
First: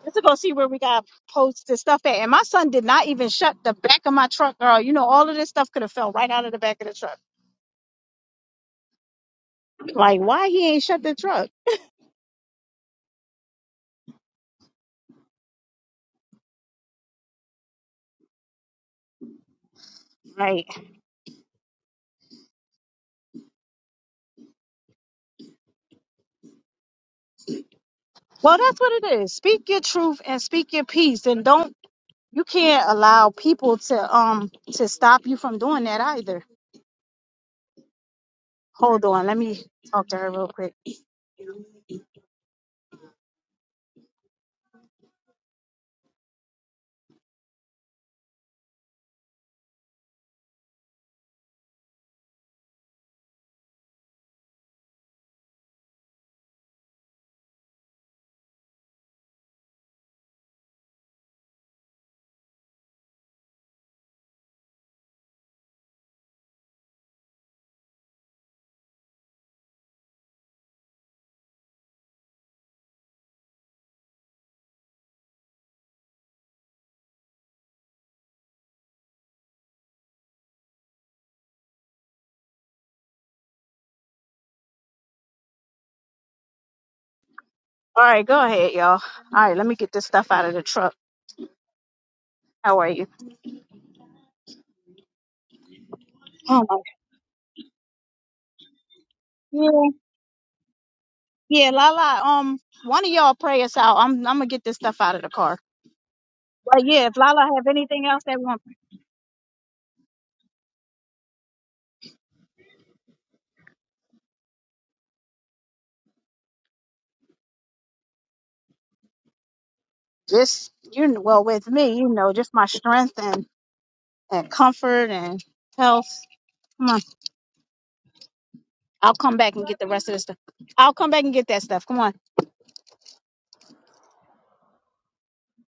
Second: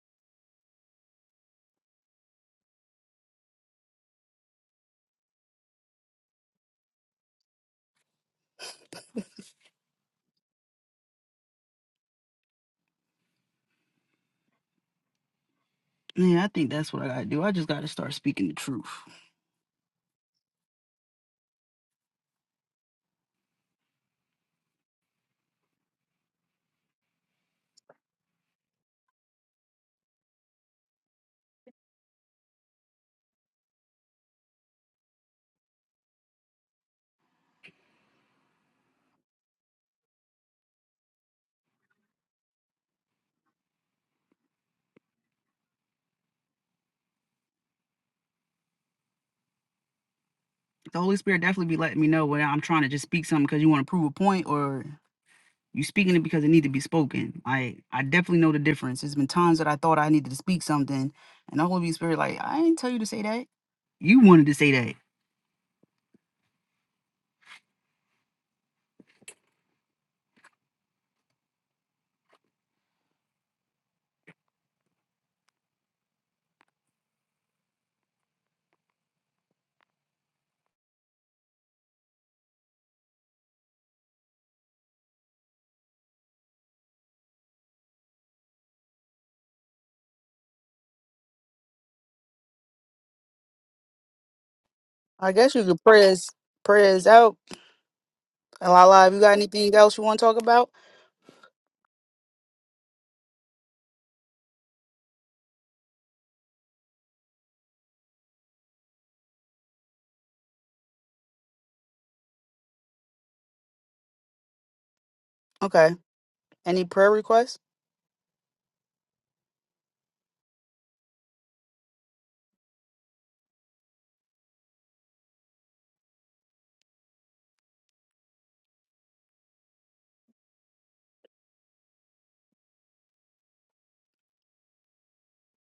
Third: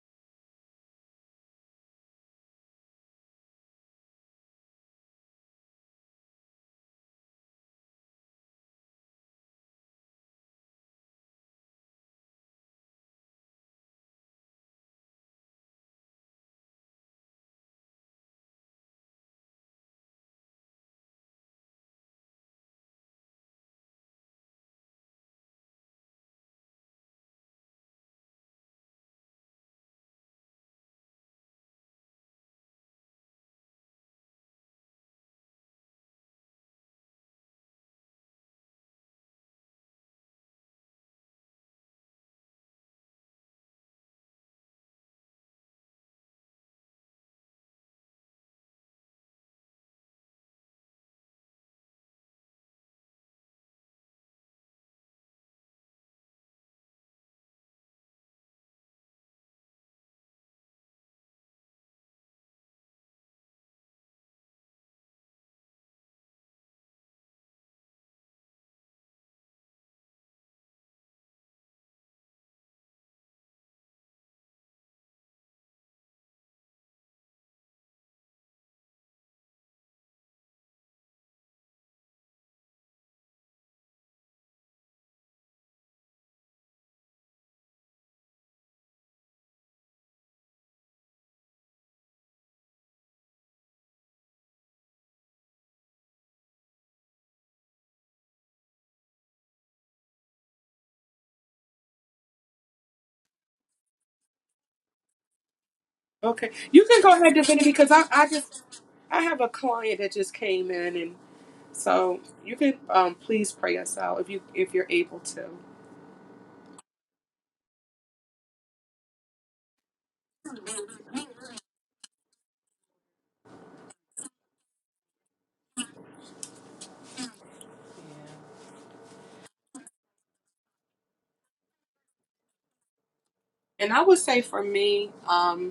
Speaker 1: just to go see where we got posts and stuff at. And my son did not even shut the back of my truck, girl. You know, all of this stuff could have fell right out of the back of the truck. Like, why he ain't shut the truck?
Speaker 2: Yeah, I think that's what I gotta do. I just gotta start speaking the truth.
Speaker 1: Right. Well, that's what it is. Speak your truth and speak your peace and don't you can't allow people to um to stop you from doing that either. Hold on, let me talk to her real quick.
Speaker 2: The Holy Spirit definitely be letting me know when I'm trying to just speak something because you want to prove a point or you speaking it because it need to be spoken. I I definitely know the difference. There's been times that I thought I needed to speak something, and the Holy Spirit like, I didn't tell you to say that You wanted to say that.
Speaker 1: All right, go ahead, y'all. All right, let me get this stuff out of the truck. How are you?
Speaker 2: I guess you could prayers
Speaker 1: Oh my.
Speaker 2: prayers out. And Lala, if you got anything
Speaker 1: Yeah,
Speaker 2: else you want to talk about?
Speaker 1: yeah, Lala. Um, one of y'all pray us out. I'm I'm gonna get this stuff out of the car.
Speaker 3: Okay,
Speaker 1: But
Speaker 3: you can
Speaker 1: yeah,
Speaker 3: go
Speaker 1: if
Speaker 3: ahead,
Speaker 1: Lala have
Speaker 3: Divinity, because I,
Speaker 1: anything else
Speaker 3: I
Speaker 1: they
Speaker 3: just
Speaker 1: want,
Speaker 3: I have a client that just came in So you can um, please pray us out if you if you're able to.
Speaker 2: Okay. Any prayer requests?
Speaker 1: just you kn- well with me, you know, just my strength and and comfort and health. Come on, I'll come back and get the rest of this stuff. I'll come back and get that stuff. Come on.
Speaker 3: And I would say for me, um,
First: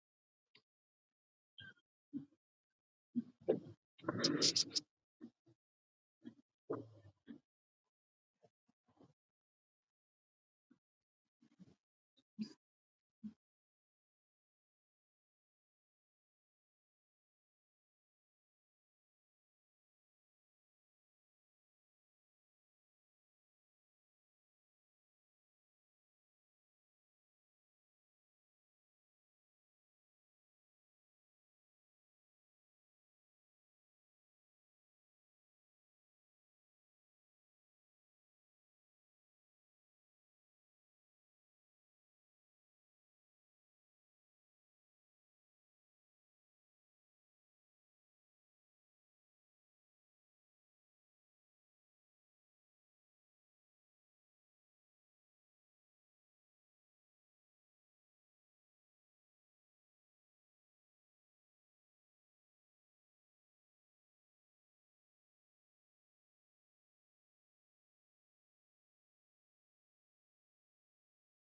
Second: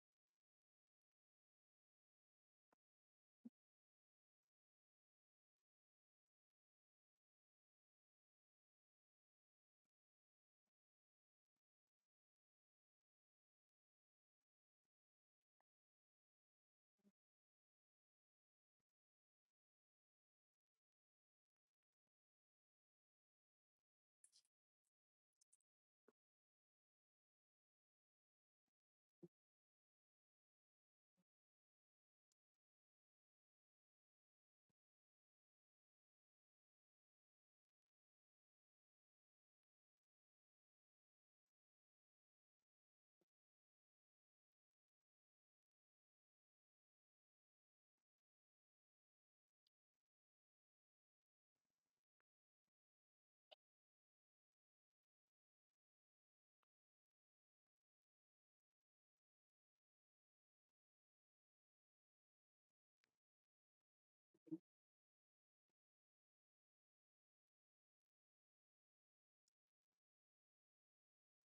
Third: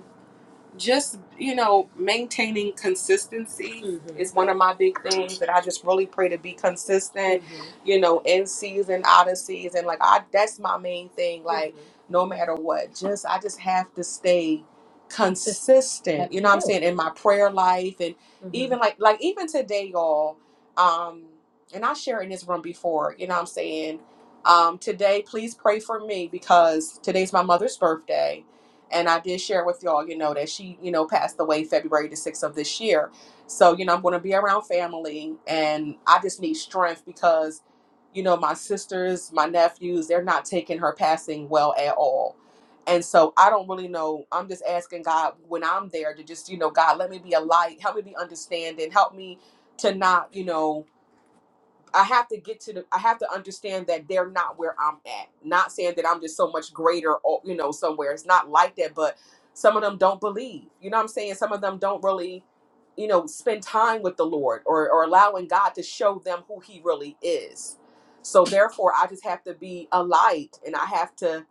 Speaker 3: just you know maintaining consistency Mhm. is one of my big things that i just really pray to be consistent Mhm. you know in season out of season like i that's my main thing like Mhm. no matter what just i just have to stay consistent you know what i'm saying in my prayer life and Mhm. even like like even today y'all um and i shared in this room before you know what i'm saying um today please pray for me because today's my mother's birthday and I did share with y'all, you know, that she, you know, passed away February the 6th of this year. So, you know, I'm going to be around family and I just need strength because, you know, my sisters, my nephews, they're not taking her passing well at all. And so I don't really know. I'm just asking God when I'm there to just, you know, God, let me be a light. Help me be understanding. Help me to not, you know, I have to get to the I have to understand that they're not where I'm at. Not saying that I'm just so much greater or you know, somewhere. It's not like that, but some of them don't believe. You know what I'm saying? Some of them don't really, you know, spend time with the Lord or, or allowing God to show them who he really is. So therefore I just have to be a light and I have to,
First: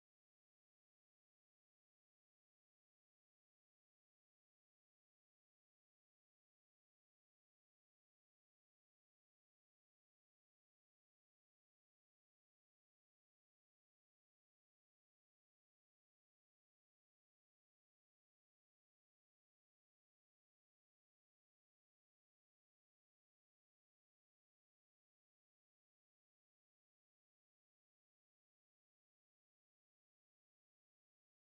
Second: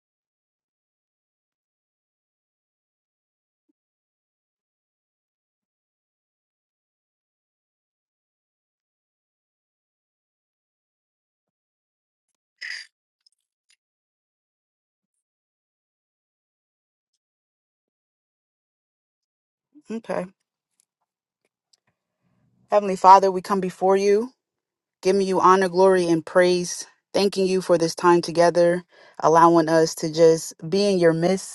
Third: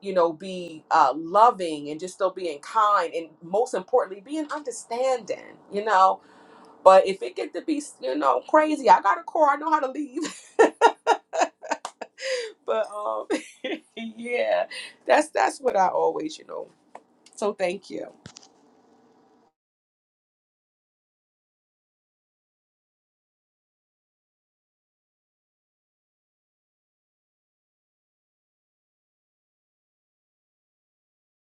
Speaker 3: you know, be uh loving and just still being kind and most importantly being understanding, you know but if it get to be, you know, crazy, I got a car. I know how to leave. [LAUGHS] but um, [LAUGHS] yeah, that's that's what I always, you know. So thank you.
Speaker 2: Okay. Heavenly Father, we come before you, giving you honor, glory, and praise, thanking you for this time together, allowing us to just be in your midst.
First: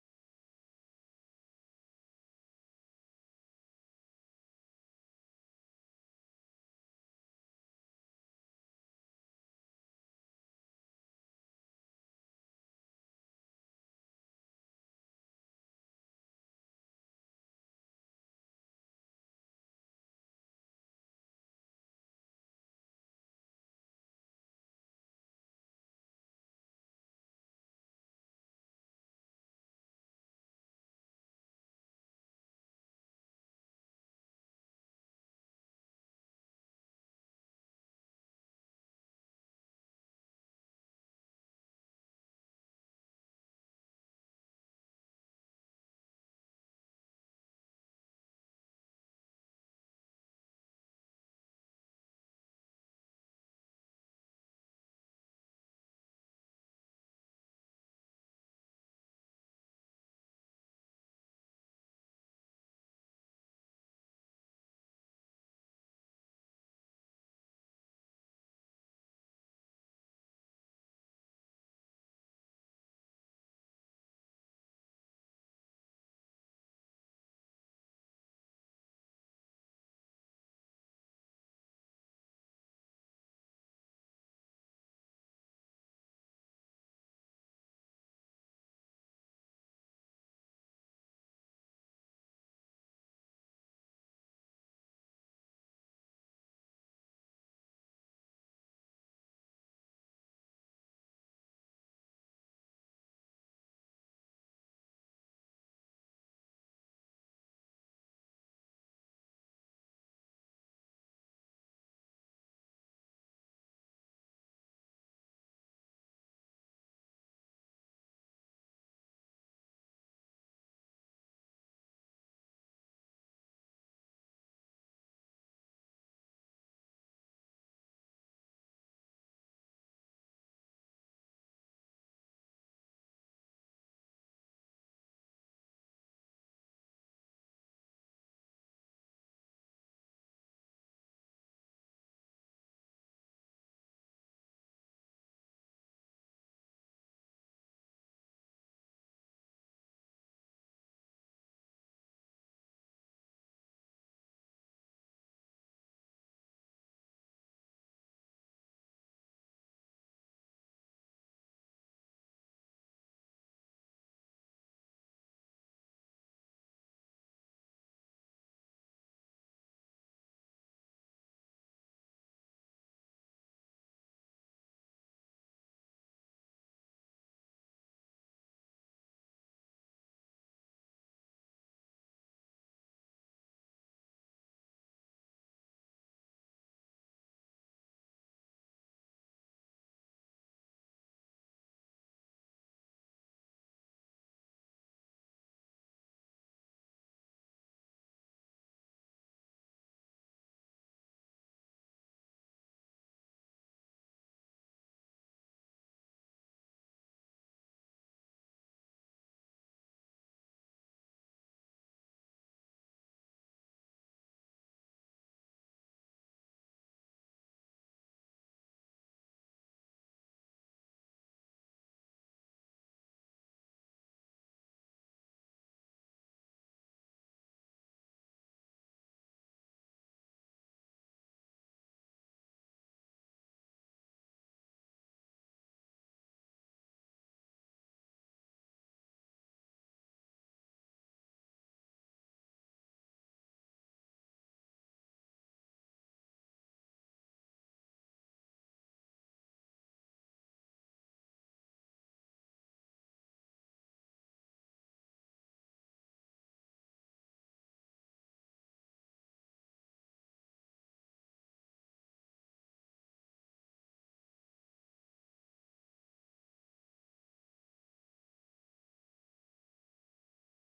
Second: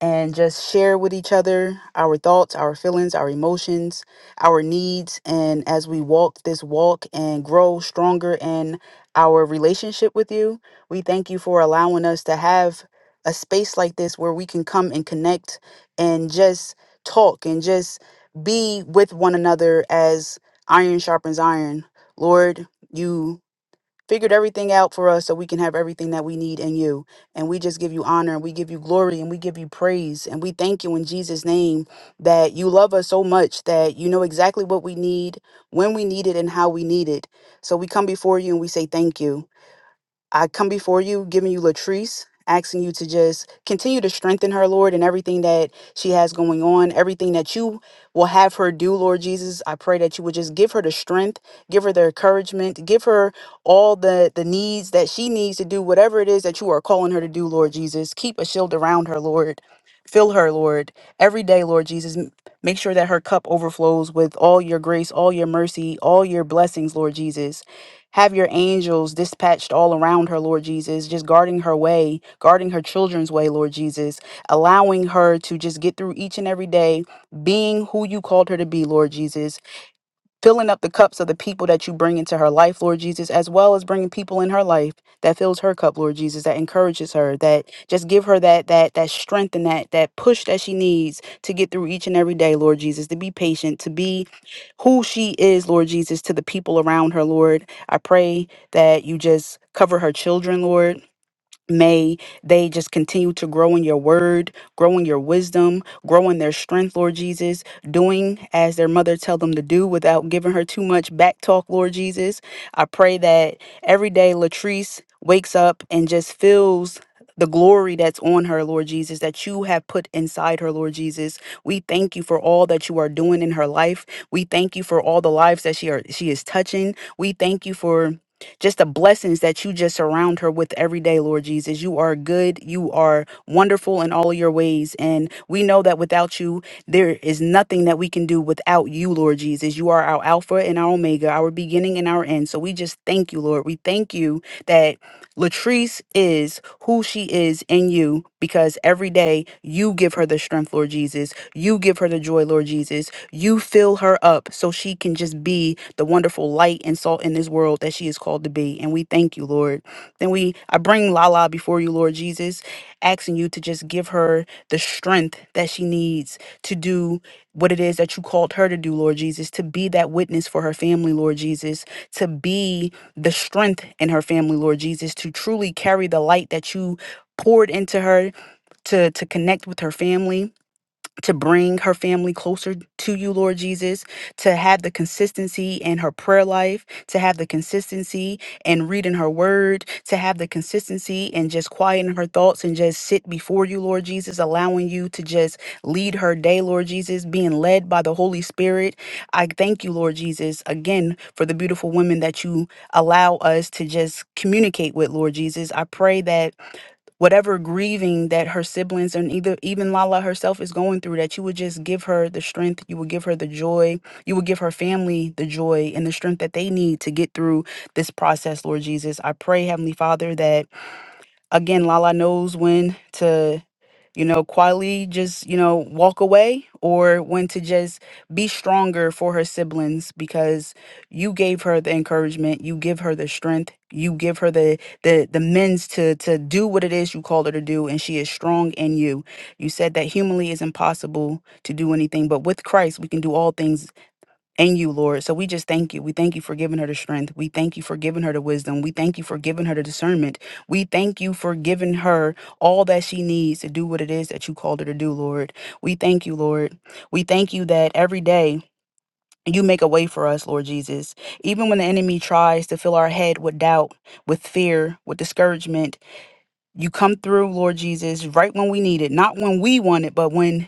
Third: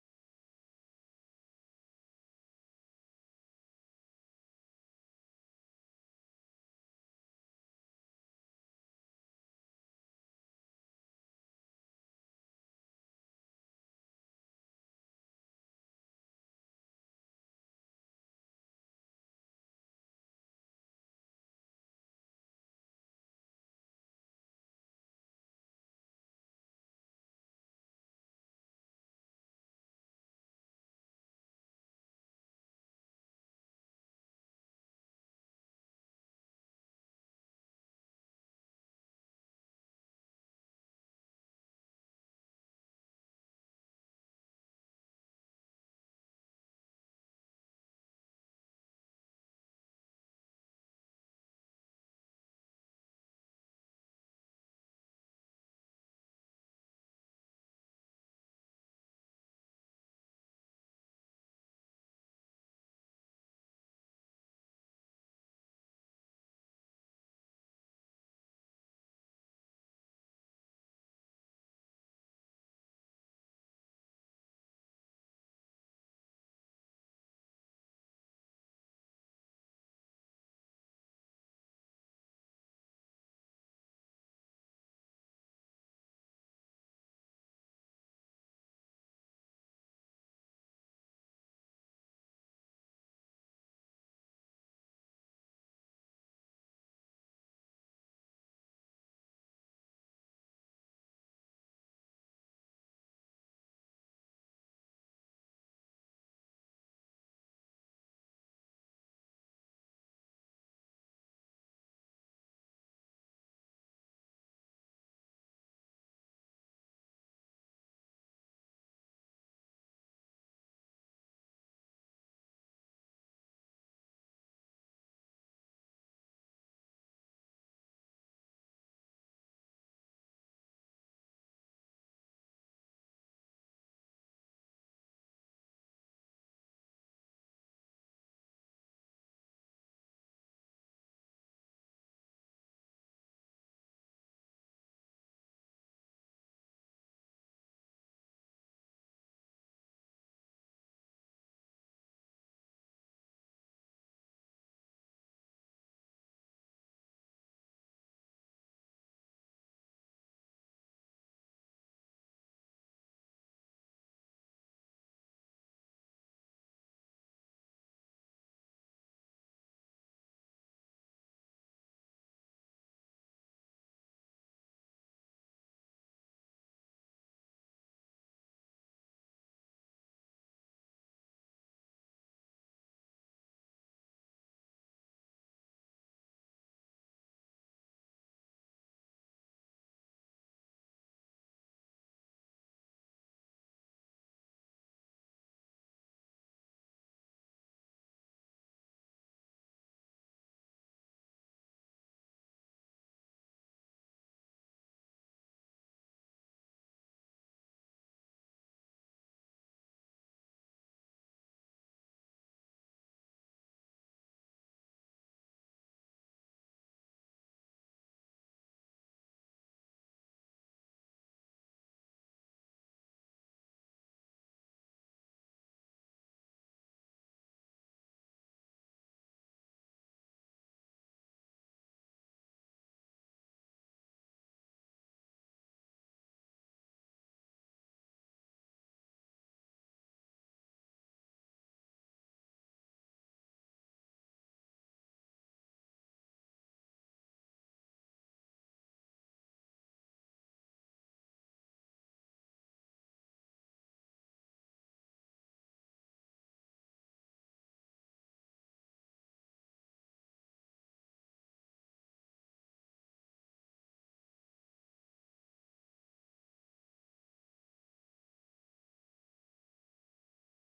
Speaker 2: and just share with each other our thoughts, our feelings, our emotions, our needs. And as we walk this walk and grow stronger in our relationship with you, we thank you for allowing us to have a space like this where we can come and connect and just talk and just be with one another as iron sharpens iron. Lord, you figured everything out for us so we can have everything that we need in you. And we just give you honor and we give you glory and we give you praise. And we thank you in Jesus' name that you love us so much that you know exactly what we need, when we need it, and how we need it. So we come before you and we say thank you. I come before you, giving you Latrice, asking you to just continue to strengthen her, Lord, and everything that she has going on, everything that you will have her do, Lord Jesus. I pray that you would just give her the strength, give her the encouragement, give her all the, the needs that she needs to do, whatever it is that you are calling her to do, Lord Jesus. Keep a shield around her, Lord. Fill her, Lord, every day, Lord Jesus. M- Make sure that her cup overflows with all your grace, all your mercy, all your blessings, Lord Jesus. Have your angels dispatched all around her, Lord Jesus, just guarding her way, guarding her children's way, Lord Jesus, allowing her to just get through each and every day being who you called her to be, Lord Jesus filling up the cups of the people that you bring into her life, Lord Jesus, as well as bringing people in her life that fills her cup, Lord Jesus, that encourages her, that just give her that that that strength and that that push that she needs to get through each and every day, Lord Jesus, to be patient, to be who she is, Lord Jesus, to the people around her, Lord. I pray that you just cover her children, Lord. May they just continue to grow in your word, grow in your wisdom, grow in their strength, Lord Jesus, doing as their mother tell them to do without giving her too much back talk, Lord Jesus. I pray that every day Latrice wakes up and just feels the glory that's on her, Lord Jesus, that you have put inside her, Lord Jesus. We thank you for all that you are doing in her life. We thank you for all the lives that she are she is touching. We thank you for just the blessings that you just surround her with every day, Lord Jesus. You are good, you are wonderful in all of your ways. And we know that without you, there is nothing that we can do without you, Lord Jesus. You are our Alpha and our Omega, our beginning and our end. So we just thank you, Lord. We thank you that Latrice is who she is in you because every day you give her the strength, Lord Jesus. You give her the joy, Lord Jesus. You fill her up so she can just be the wonderful light and salt in this world that she is called to be. And we thank you, Lord. Then we I bring Lala before you, Lord Jesus, asking you to just give her the strength that she needs to do what it is that you called her to do, Lord Jesus, to be that witness for her family, Lord Jesus, to be the strength in her family, Lord Jesus, to truly carry the light that you poured into her to to connect with her family to bring her family closer to you, Lord Jesus, to have the consistency in her prayer life, to have the consistency in reading her word, to have the consistency in just quieting her thoughts and just sit before you, Lord Jesus, allowing you to just lead her day, Lord Jesus, being led by the Holy Spirit. I thank you, Lord Jesus, again for the beautiful women that you allow us to just communicate with, Lord Jesus. I pray that whatever grieving that her siblings and either even Lala herself is going through, that you would just give her the strength, you would give her the joy, you would give her family the joy and the strength that they need to get through this process, Lord Jesus. I pray, Heavenly Father, that again, Lala knows when to you know, quietly just, you know, walk away or when to just be stronger for her siblings because you gave her the encouragement, you give her the strength, you give her the the the means to to do what it is you called her to do and she is strong in you. You said that humanly is impossible to do anything, but with Christ we can do all things and you, Lord. So we just thank you. We thank you for giving her the strength. We thank you for giving her the wisdom. We thank you for giving her the discernment. We thank you for giving her all that she needs to do what it is that you called her to do, Lord. We thank you, Lord. We thank you that every day you make a way for us, Lord Jesus. Even when the enemy tries to fill our head with doubt, with fear, with discouragement, you come through, Lord Jesus, right when we need it. Not when we want it, but when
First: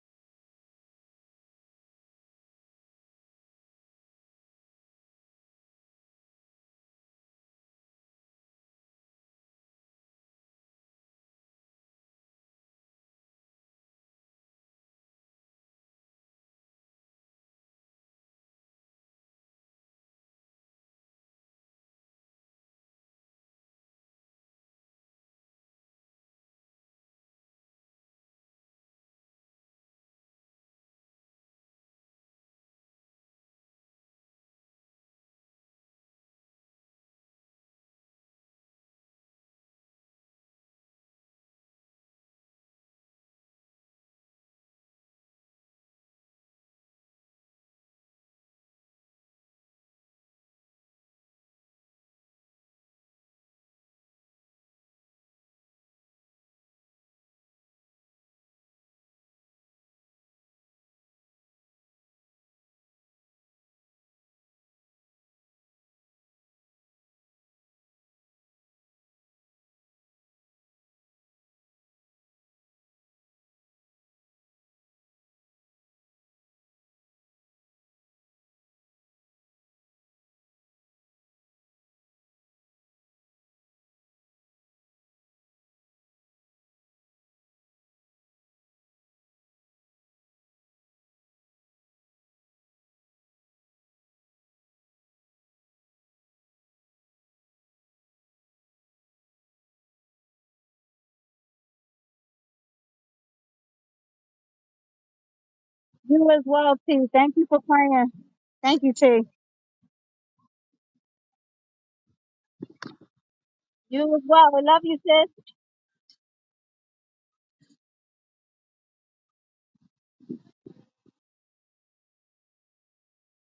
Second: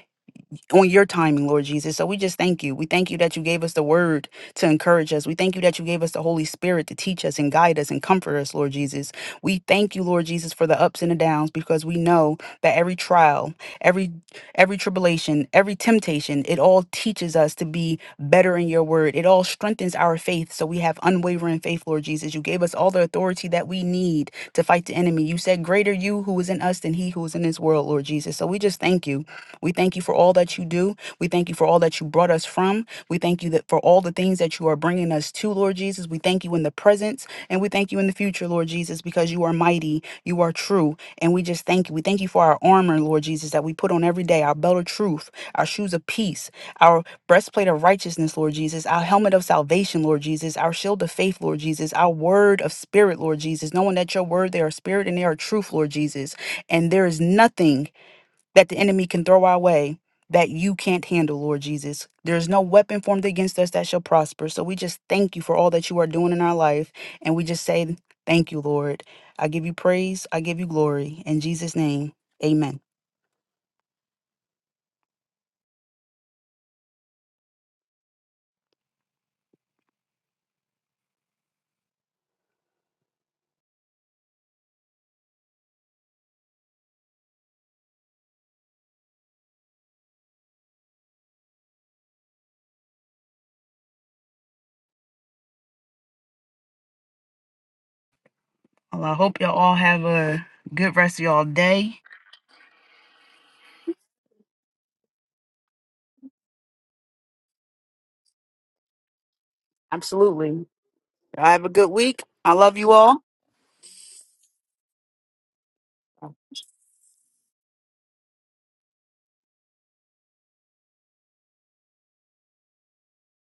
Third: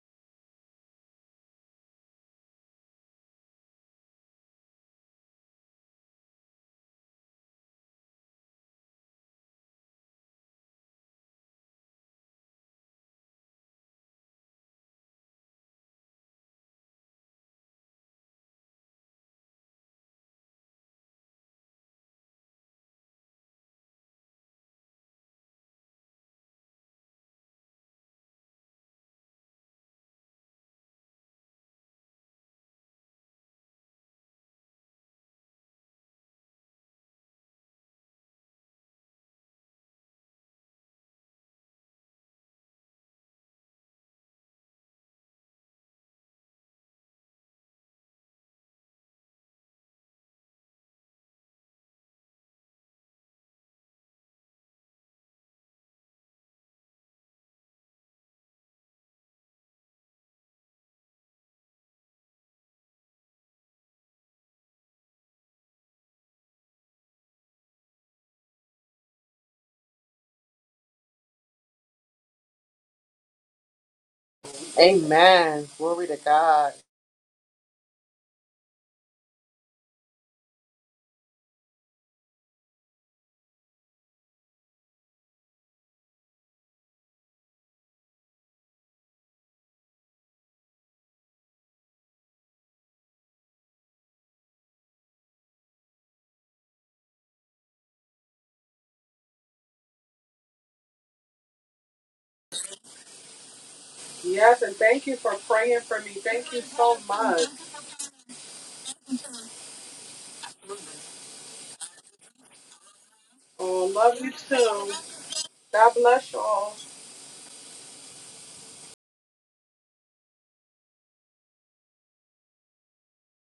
Speaker 2: on your timing, Lord Jesus. So we just thank you. We thank you that you gave us the word to encourage us. We thank you that you gave us the Holy Spirit to teach us and guide us and comfort us, Lord Jesus. We thank you, Lord Jesus, for the ups and the downs because we know that every trial, every every tribulation, every temptation, it all teaches us to be better in your word. It all strengthens our faith. So we have unwavering faith, Lord Jesus. You gave us all the authority that we need to fight the enemy. You said, Greater you who is in us than he who is in this world, Lord Jesus. So we just thank you. We thank you for all that you do. We thank you for all that you brought us from. We thank you that for all the things that you are bringing us to, Lord Jesus. We thank you in the presence and we thank you in the future, Lord Jesus, because you are mighty, you are true, and we just thank you. We thank you for our armor, Lord Jesus, that we put on every day, our belt of truth, our shoes of peace, our breastplate of righteousness, Lord Jesus, our helmet of salvation, Lord Jesus, our shield of faith, Lord Jesus, our word of spirit, Lord Jesus, knowing that your word, they are spirit and they are truth, Lord Jesus. And there is nothing that the enemy can throw our way that you can't handle, Lord Jesus. There is no weapon formed against us that shall prosper. So we just thank you for all that you are doing in our life. And we just say, Thank you, Lord. I give you praise. I give you glory. In Jesus' name, amen.
Speaker 3: Amen. Glory to God.
Speaker 2: Well, I hope y'all all have a good rest of y'all day.
Speaker 3: Yes, and thank you for praying for me.
Speaker 1: You as
Speaker 3: Thank you
Speaker 1: well,
Speaker 3: so
Speaker 1: T. Thank
Speaker 3: much.
Speaker 1: you for praying. Thank you, T.
Speaker 2: Absolutely. Have a good week. I love you all.
Speaker 3: Oh,
Speaker 1: You
Speaker 3: love
Speaker 1: as
Speaker 3: you
Speaker 1: well. We love
Speaker 3: too.
Speaker 1: you, sis.
Speaker 3: God bless y'all.